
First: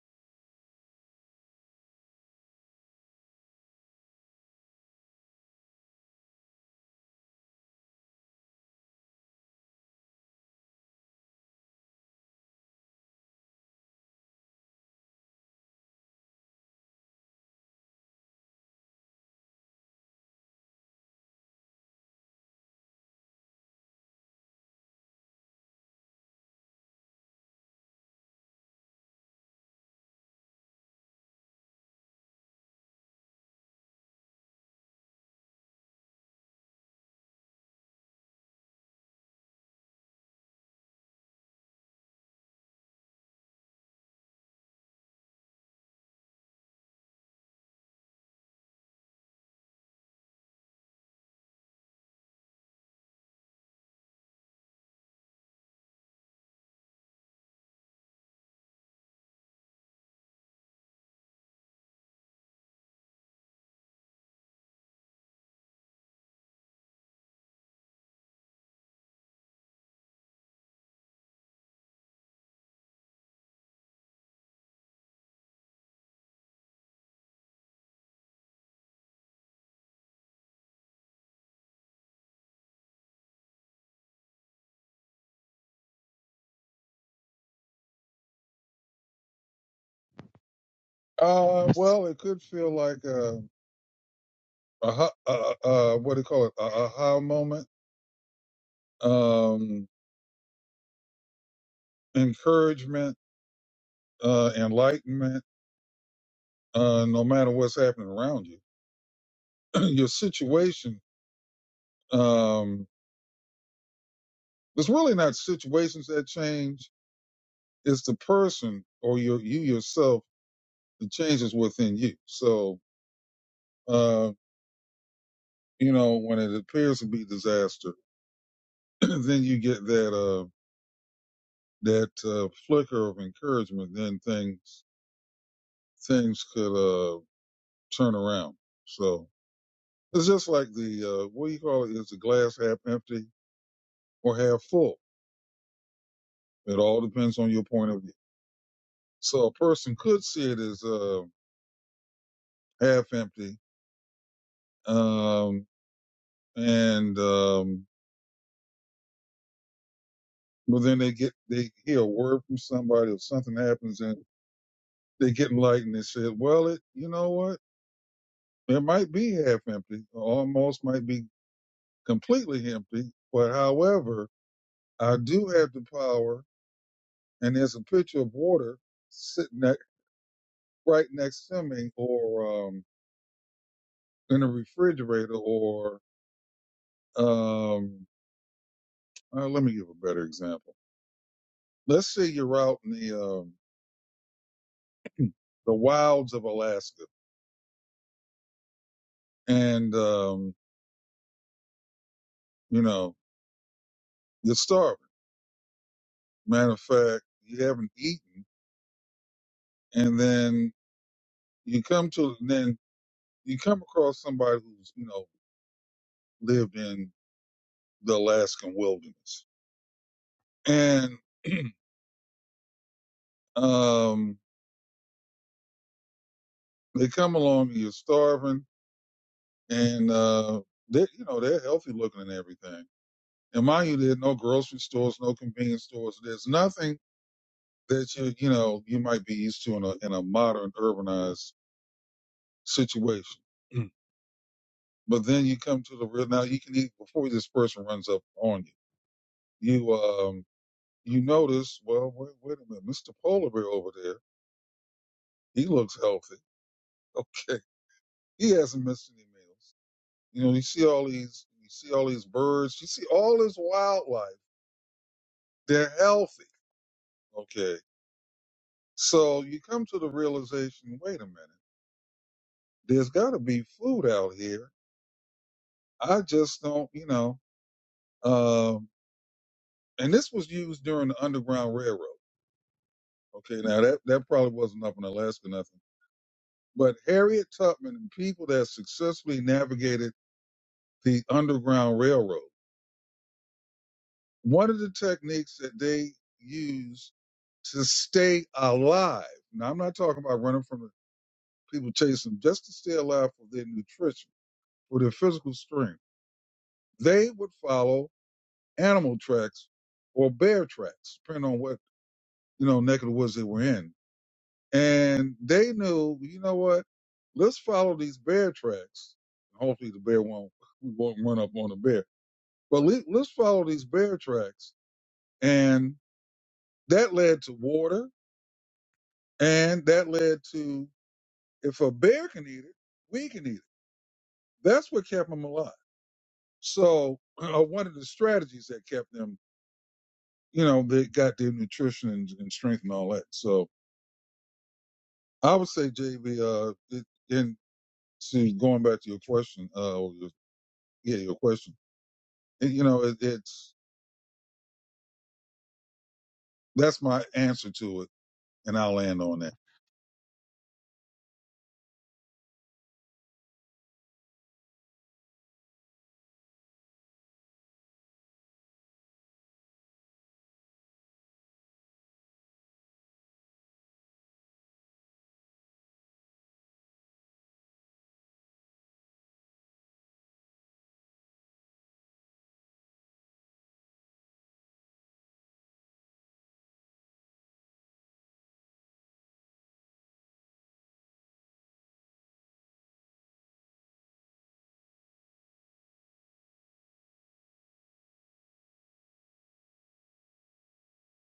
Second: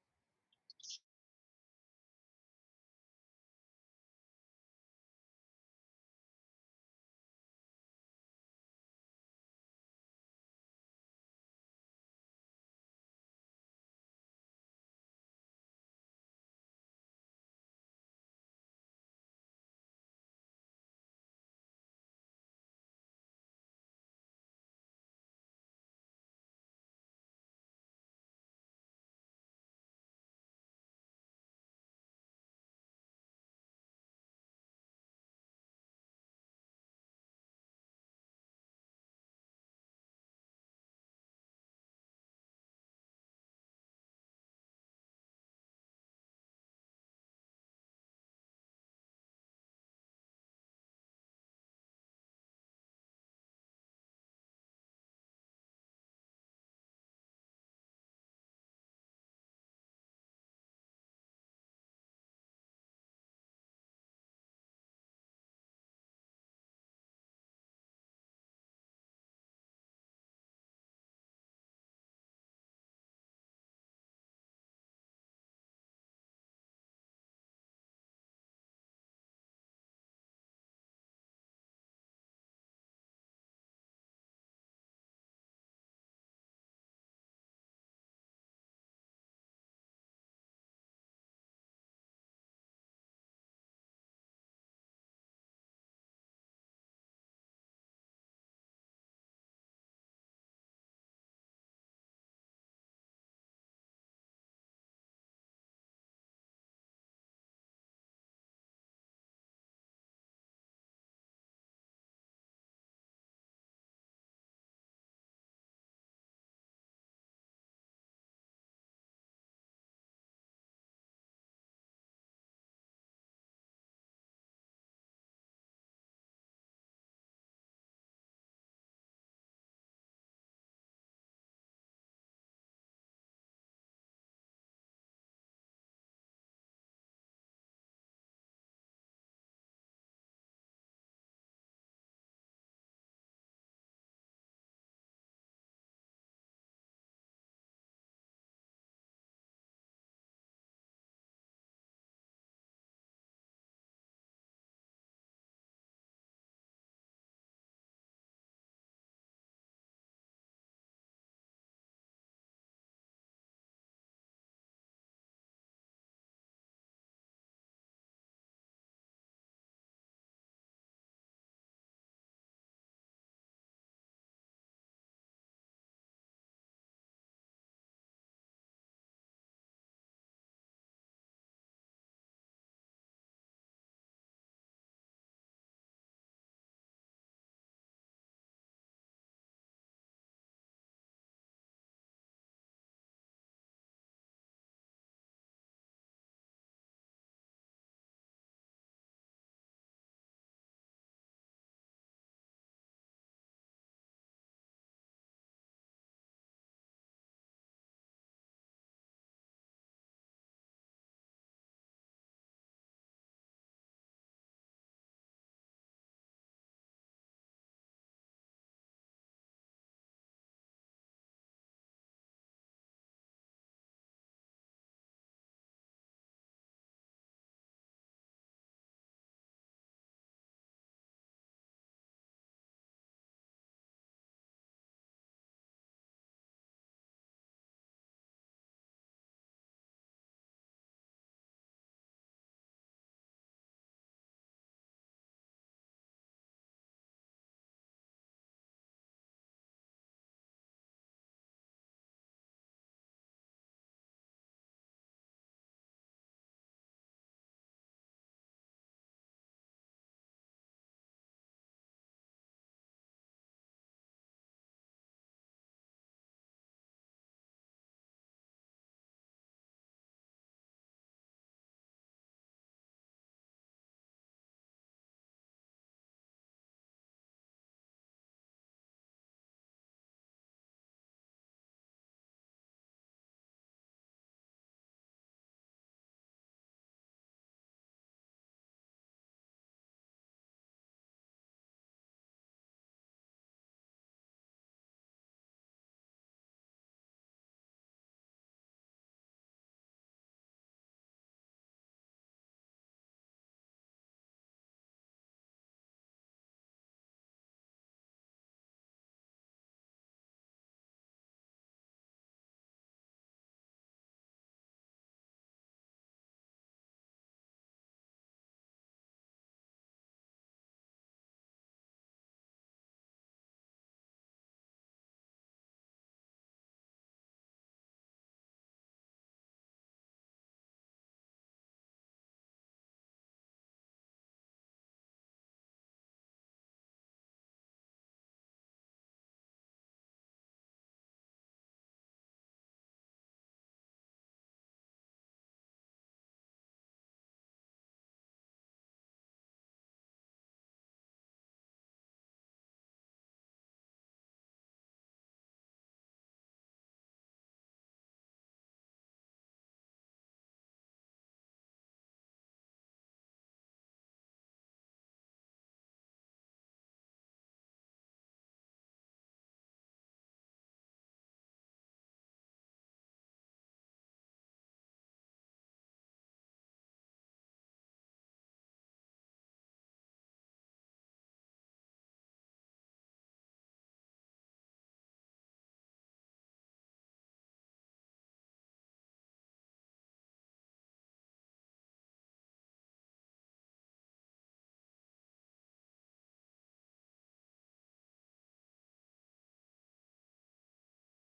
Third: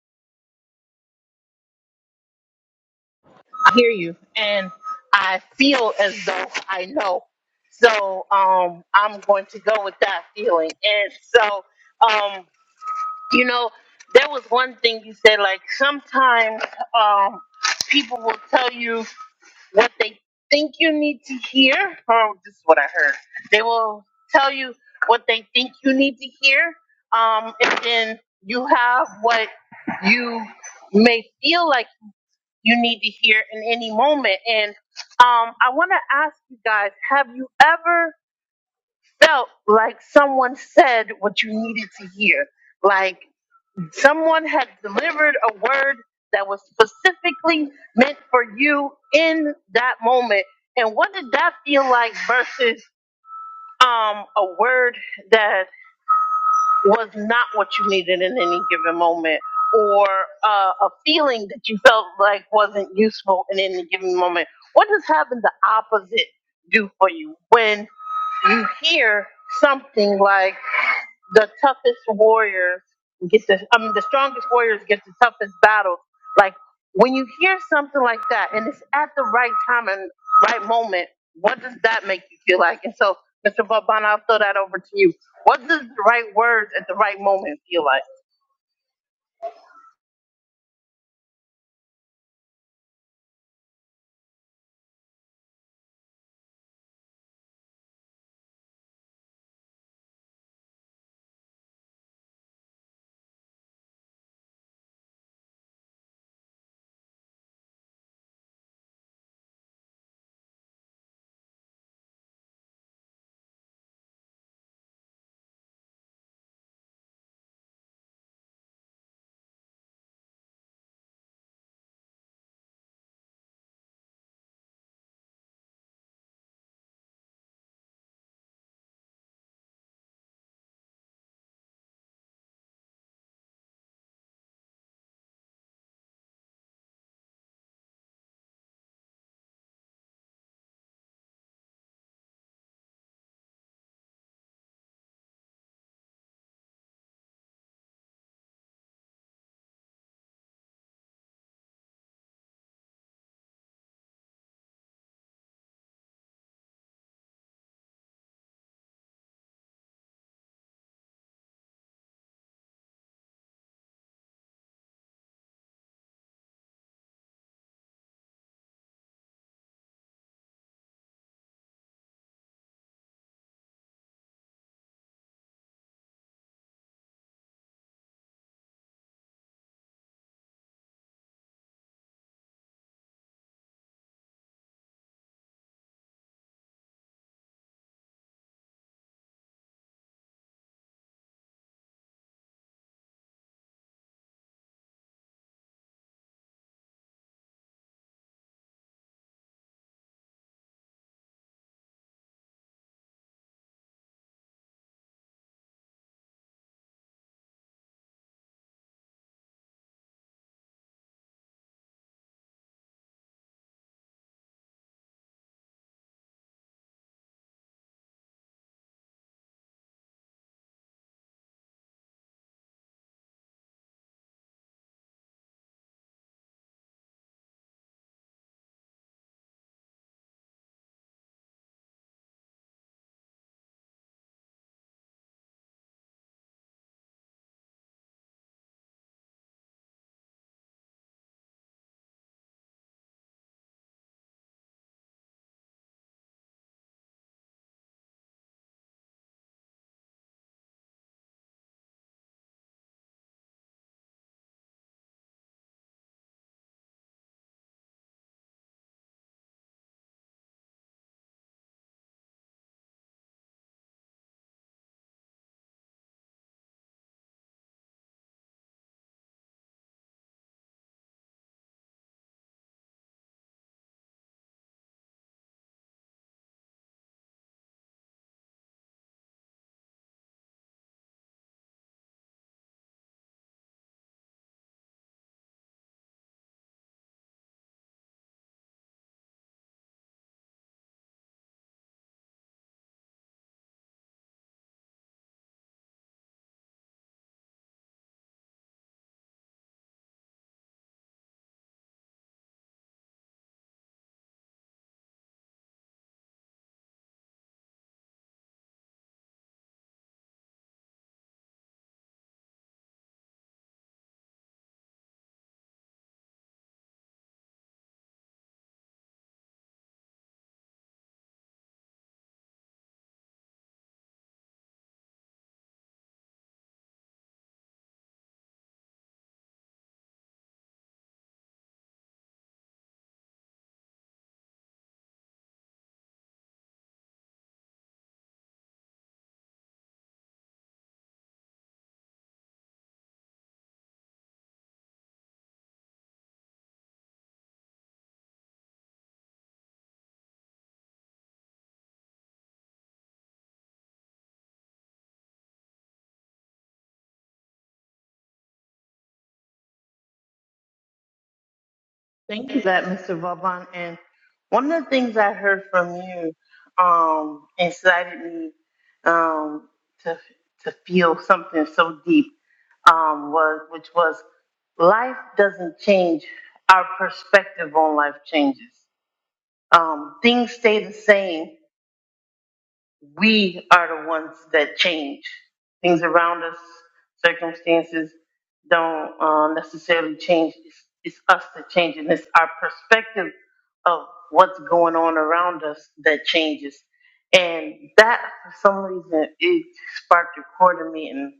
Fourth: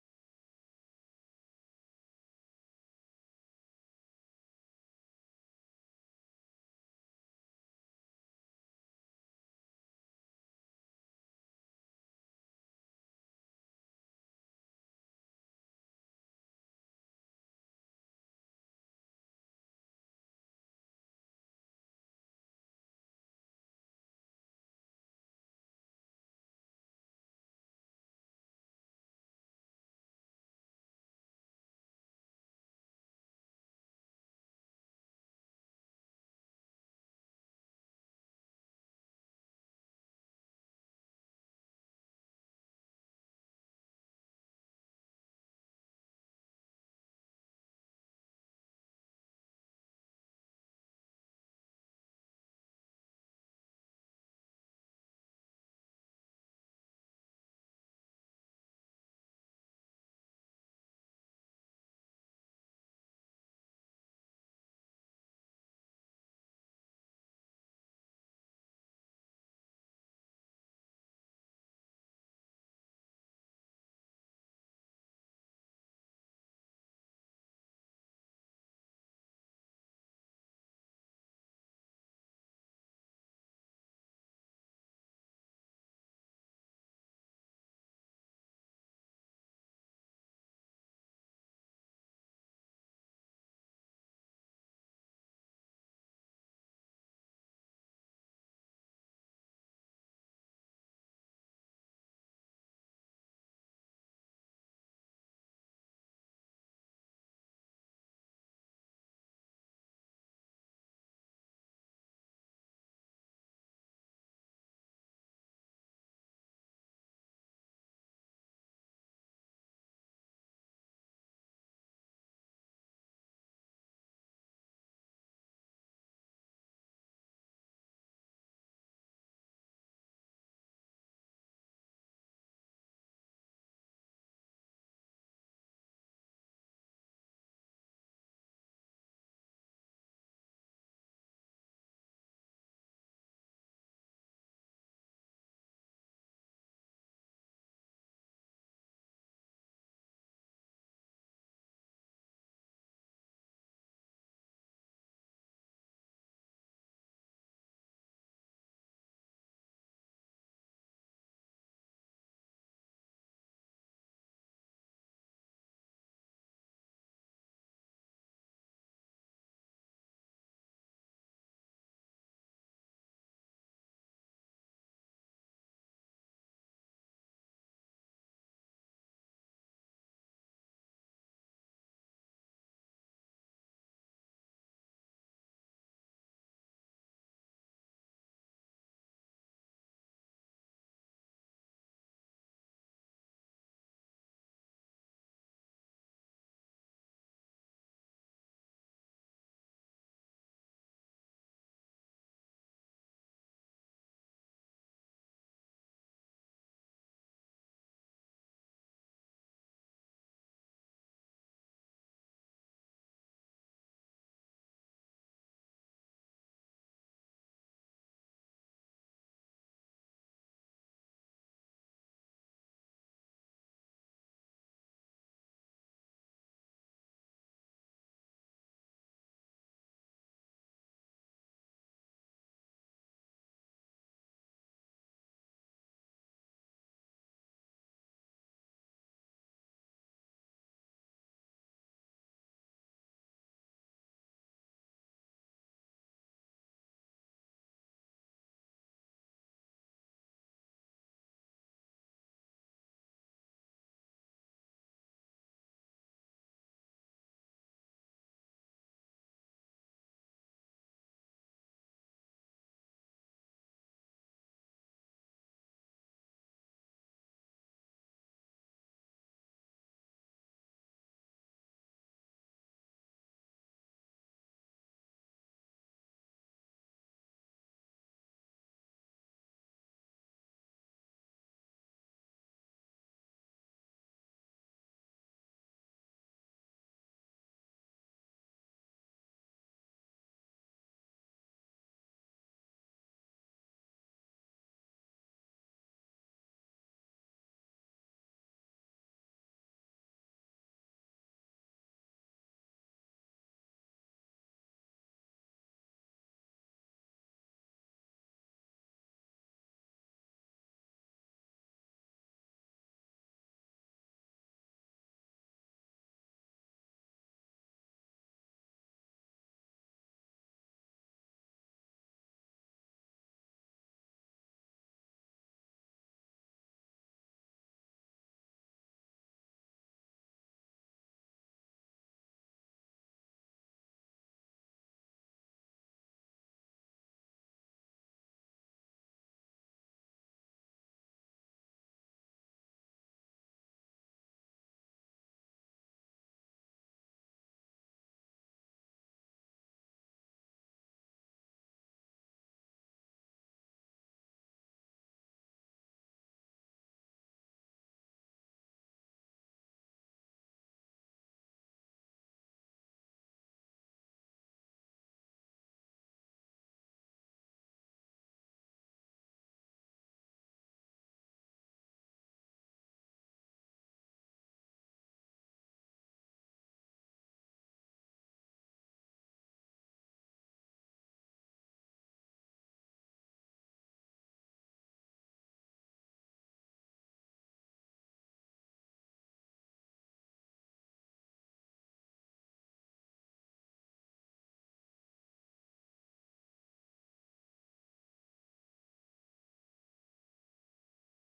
I hear you, and I feel as though I know. So um, I'm going to go with that feeling. And so, um, you know, there was one thing you said, like sometimes um, people will tell you. what they think you need to hear, Oh, this is what I heard. They will tell you what they think you need to hear, um, and then you have what you may feel like you need to hear in any moment. And um, I want to ask you guys: Have you ever felt like someone said what you needed to hear? Like Someone had delivered a word that was specifically meant for you in that moment. And what did that feel like versus um, a word that? was not what you needed in any given moment or uh, a feeling that you felt like wasn't useful in any given moment. What does having the opposite do for you when you hear something like the toughest warriors get the I mean the strongest warriors get the toughest battles. Like when you hear something like that and it's at the right time and right moment, what does that make you feel like? And so, Mr. Vauban, I'll throw that over to you. What does the right words at the right moment feel like? Uh, well, it could feel like a, a, ha- a, a, a what do you call it? A aha moment, um, encouragement, uh, enlightenment. Uh, no matter what's happening around you, your situation. Um, it's really not situations that change. It's the person or your you yourself The change is within you. So, uh, you know, when it appears to be disaster, then you get that, uh, that, uh, flicker of encouragement, then things, things could, uh, turn around. So it's just like the, uh, what do you call it? Is the glass half empty or half full? It all depends on your point of view. So a person could see it as, uh, half empty. Um, and, um, well, then they get they hear a word from somebody or something happens and. They get enlightened and said, well, it, you know what? It might be half empty, or almost might be completely empty. But however, I do have the power, and there's a pitcher of water sitting ne- right next to me, or um, in a refrigerator, or um, uh, let me give a better example. Let's say you're out in the um, the wilds of Alaska, and um, you know you're starving. Matter of fact, you haven't eaten, and then You come to then you come across somebody who's you know lived in the Alaskan wilderness, and um, they come along and you're starving, and uh, they you know they're healthy looking and everything. And mind you, there are no grocery stores, no convenience stores. There's nothing that you you know you might be used to in a in a modern urbanized situation. Mm. But then you come to the real now. You can eat before this person runs up on you. You um you notice, well, wait, wait a minute, Mr. Polar Bear over there, he looks healthy. Okay, he hasn't missed any meals. You know, you see all these, you see all these birds, you see all this wildlife. They're healthy. Okay, so you come to the realization, wait a minute, there's got to be food out here. I just don't, you know. Um, and this was used during the Underground Railroad. Okay, now that that probably wasn't up in Alaska, nothing. But Harriet Tubman and people that successfully navigated the Underground Railroad. One of the techniques that they use to stay alive, now I'm not talking about running from the people chasing them, just to stay alive for their nutrition, for their physical strength, they would follow animal tracks or bear tracks, depending on what, you know, neck of the woods they were in. And they knew, you know what, let's follow these bear tracks. Hopefully the bear won't, we won't run up on the bear, but le- let's follow these bear tracks. And That led to water, and that led to if a bear can eat it, we can eat it. That's what kept them alive. So one of the strategies that kept them, you know, they got their nutrition and, and strength and all that. So I would say, JB, uh, it, and see, going back to your question, uh, or your, yeah, your question, it, you know, it, it's that's my answer to it, and I'll land on that. Thank you, for that Mr. Vauban. And one of the things I heard from you um, incited me um, to to feel something so deep um, was which was life doesn't change. Our perspective on life changes. Um, things stay the same, we are the ones that change. Things around us, circumstances don't uh, necessarily change. It's, it's us that change, and it's our perspective of what's going on around us that changes. And that, for some reason, it sparked a chord in me, and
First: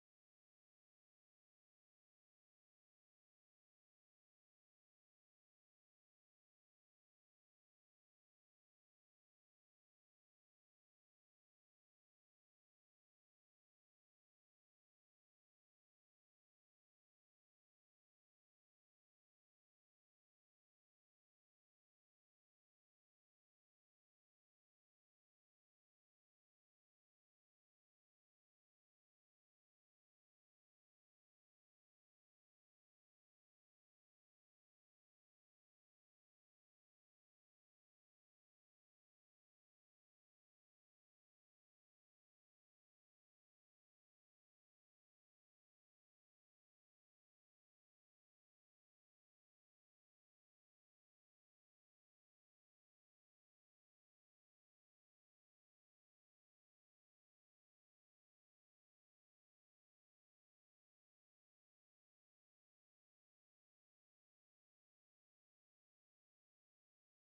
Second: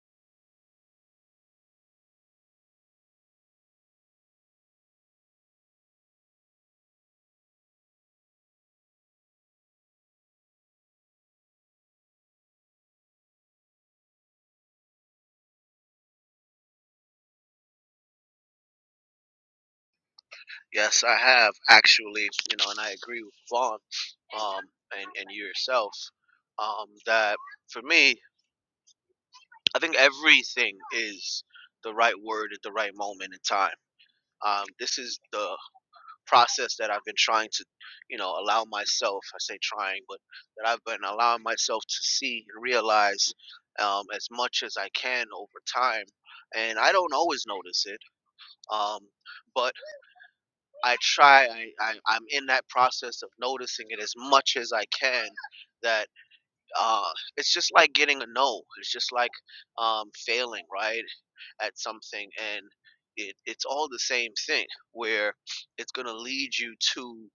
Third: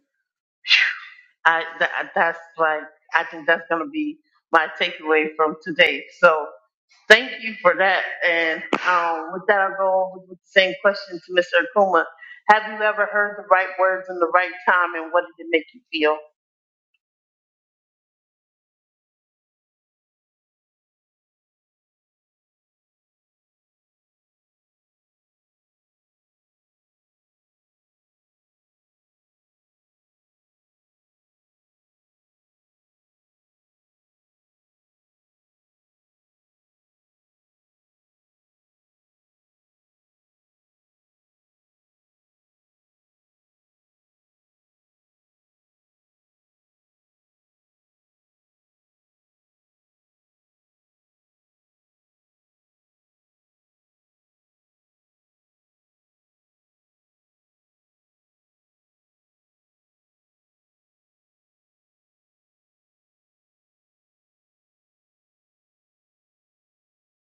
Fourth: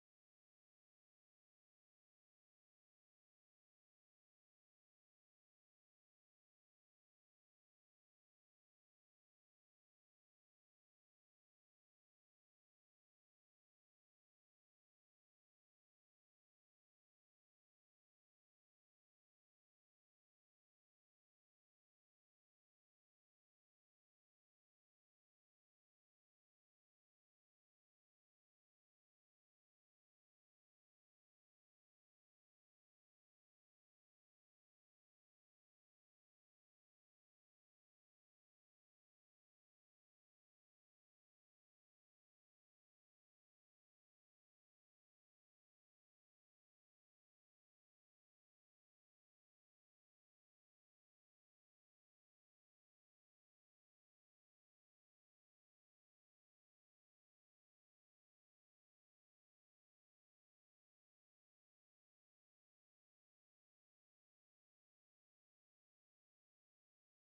I th- that's like I think that's going to be my takeaway from today. So thank you for that. And um, with that, I'll go on with the same question to Mr. Akuma. Have you ever heard the right words in the right time, and what did it make you feel? yes i have actually you know and i agree with vaughn um and and you yourself um that for me i think everything is the right word at the right moment in time um this is the process that I've been trying to, you know, allow myself, I say trying, but that I've been allowing myself to see and realize um, as much as I can over time. And I don't always notice it, um, but I try, I, I, I'm in that process of noticing it as much as I can that uh, it's just like getting a no. It's just like um, failing, right, at something, and it, it's all the same thing. Where it's gonna lead you to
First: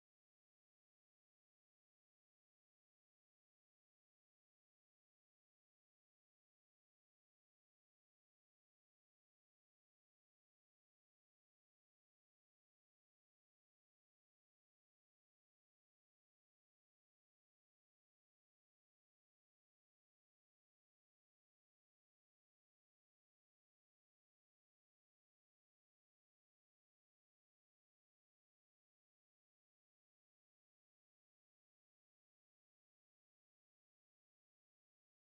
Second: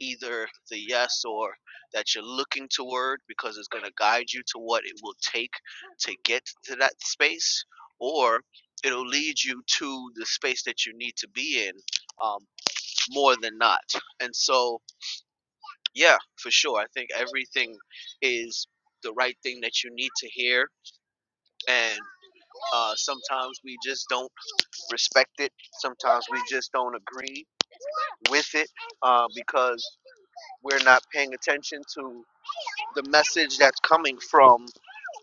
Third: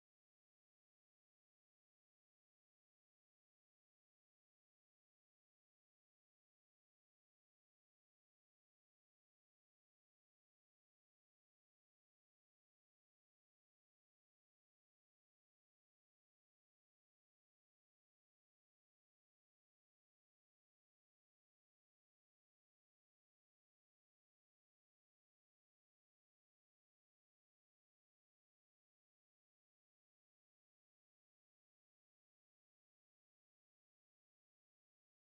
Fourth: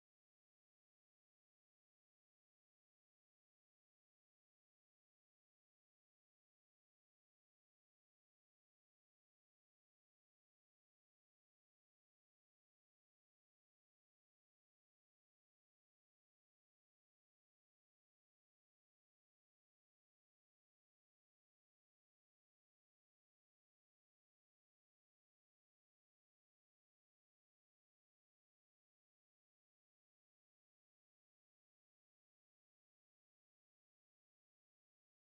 either the yes or that you're looking toward, because it's gonna guide you to what it will take to get to that space, or it'll lead you to the space that you need to be in um, more than not. And so yeah, for sure. I think everything is the right thing that you need to hear, and uh, sometimes we just don't respect it. Sometimes we just don't agree with it uh, because we're not paying attention to the message that's coming from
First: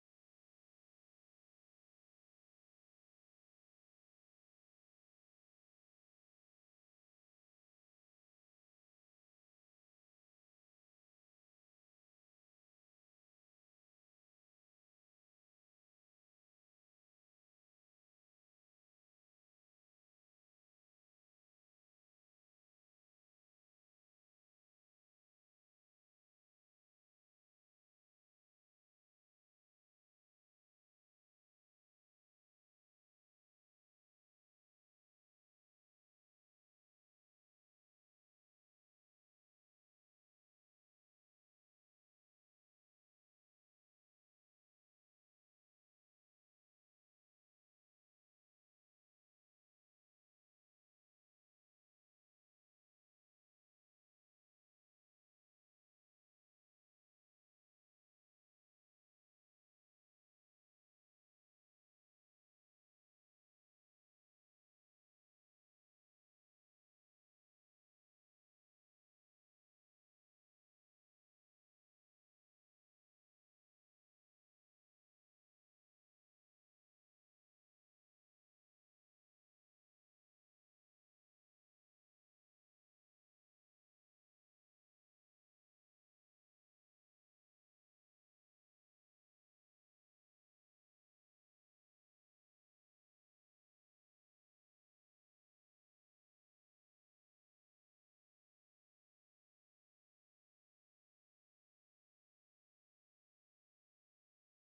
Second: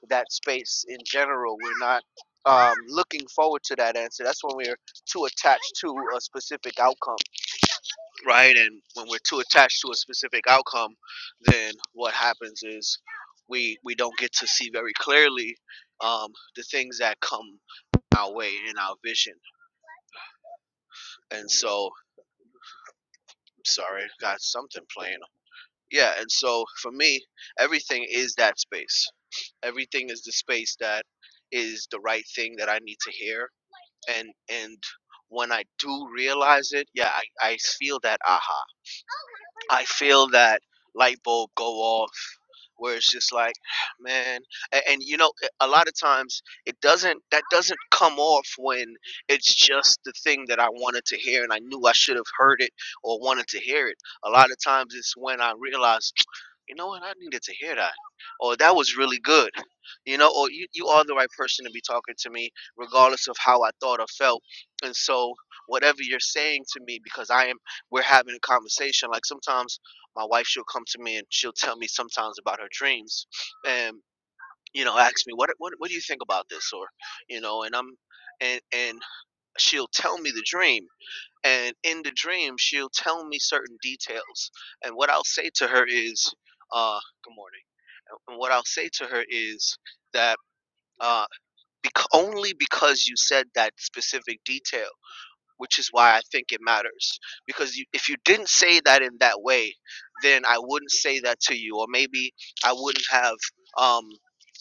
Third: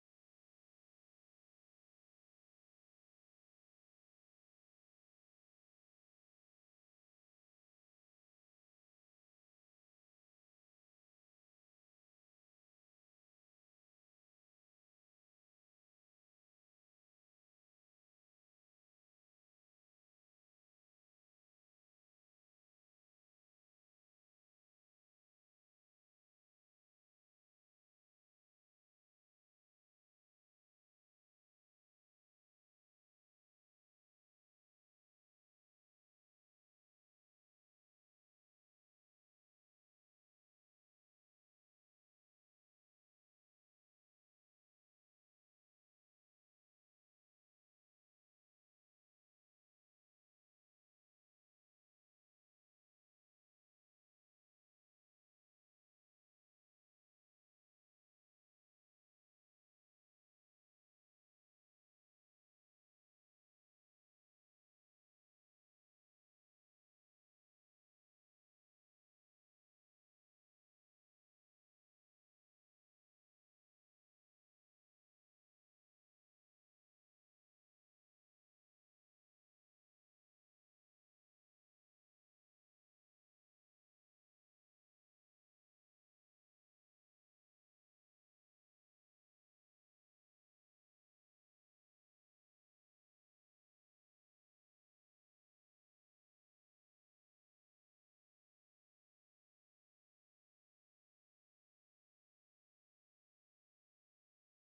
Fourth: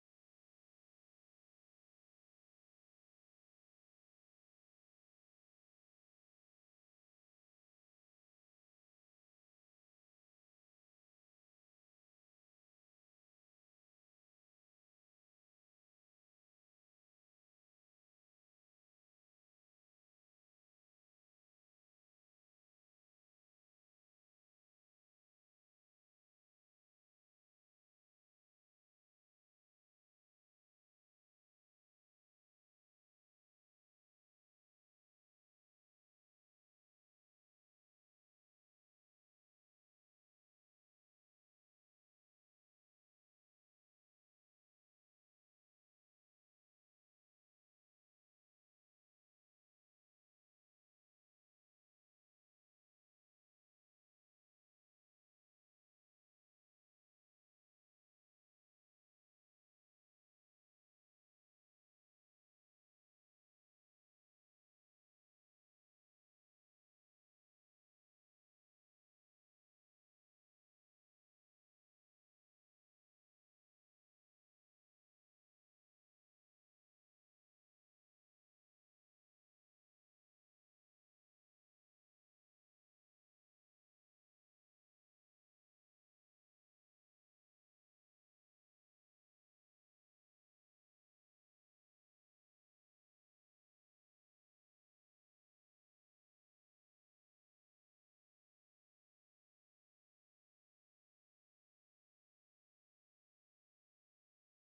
that space in general. We're not um, looking forward to that answer. That's when we're too attached to a specific outcome. right? And when we're too attached to a specific outcome, then what happens is we we don't get to see very clearly um, the things that come our way in our vision. And so, sorry, got something playing. Yeah, and so for me, everything is that space. Everything is the space that is the right thing that I need to hear and and when I do realize it, yeah, I, I feel that aha. I feel that light bulb go off where it's just like, man, and, and you know, a lot of times it doesn't that doesn't come off when it's just the thing that I wanted to hear and I knew I should have heard it or wanted to hear it. A lot of times it's when I realize, you know what, I needed to hear that. Or that was really good you know or you, you are the right person to be talking to me regardless of how i thought or felt and so whatever you're saying to me because i am we're having a conversation like sometimes my wife she'll come to me and she'll tell me sometimes about her dreams and you know ask me what what, what do you think about this or you know and i'm and and she'll tell me the dream and in the dream she'll tell me certain details and what i'll say to her is uh good morning and what i'll say to her is that uh bec- only because you said that specific detail, which is why I think it matters. Because you, if you didn't say that in that way, then I wouldn't say that to you, or maybe I wouldn't have um,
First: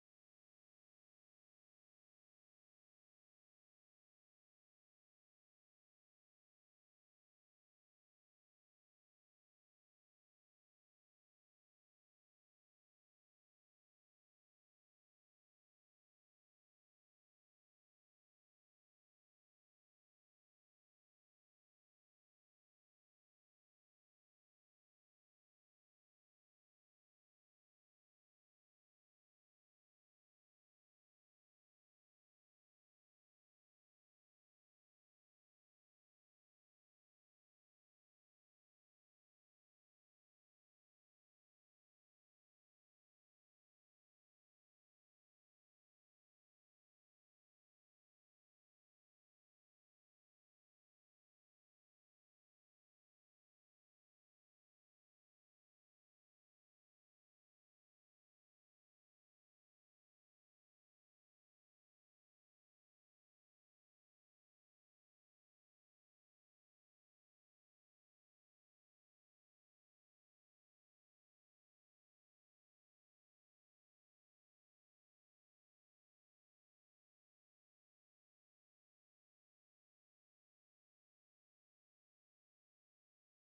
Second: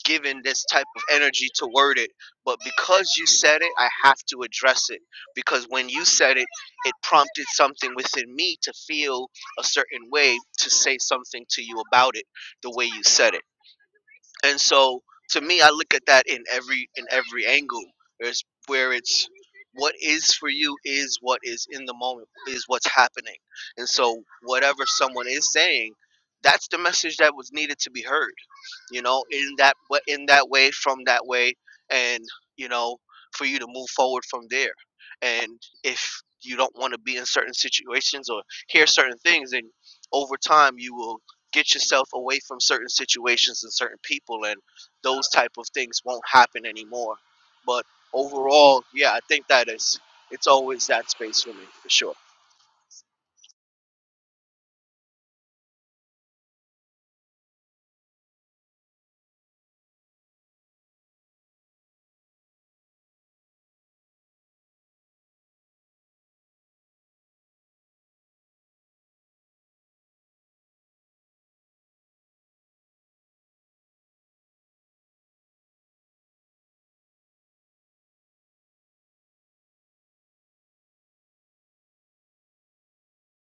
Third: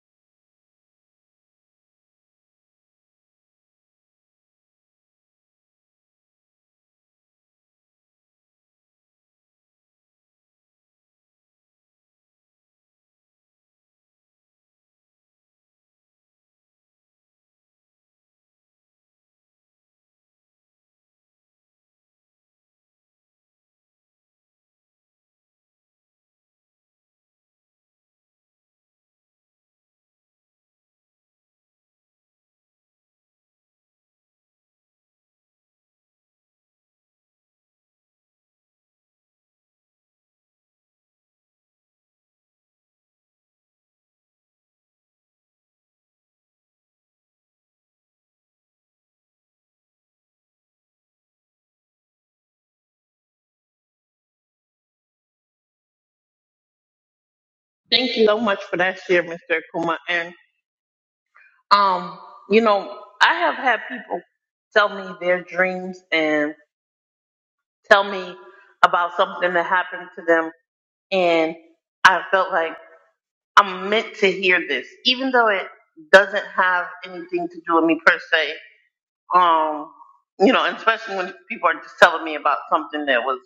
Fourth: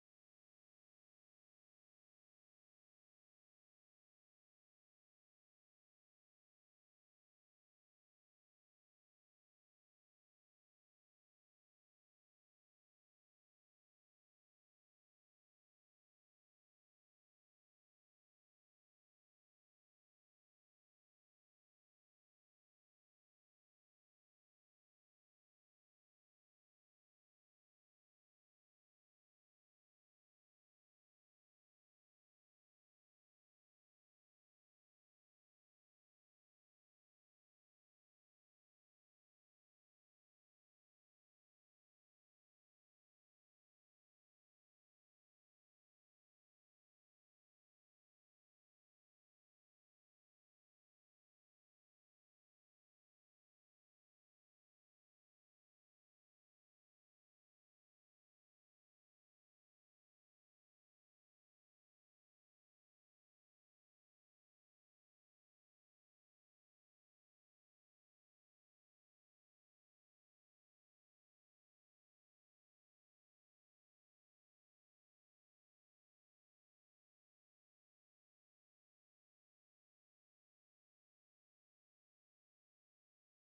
given this type of energy to word it. But because you said it, I have to address it. Because when you said it, it prompted something within me to feel a certain way to say something to you about it the way you said it. And so to me, I look at that in every in every angle. There's where it's what is for you is what is in the moment is what's happening. And so whatever someone is saying, that's the message that was needed to be heard. You know, in that wa- in that way, from that way, and you know, for you to move forward from there. And if you don't want to be in certain situations or hear certain things, then over time you will get yourself away from certain situations and certain people and those type of things won't happen anymore but overall yeah i think that is it's always that space for me for sure Thank you so much for that share, Mr. Akuma. And um, you know, I have had people tell me their dreams and tell me about something that happened to them, and I felt like. I'm meant to hear this, even though it doesn't have anything to do with me per se. Um, you know, and especially when people are just telling me about something that was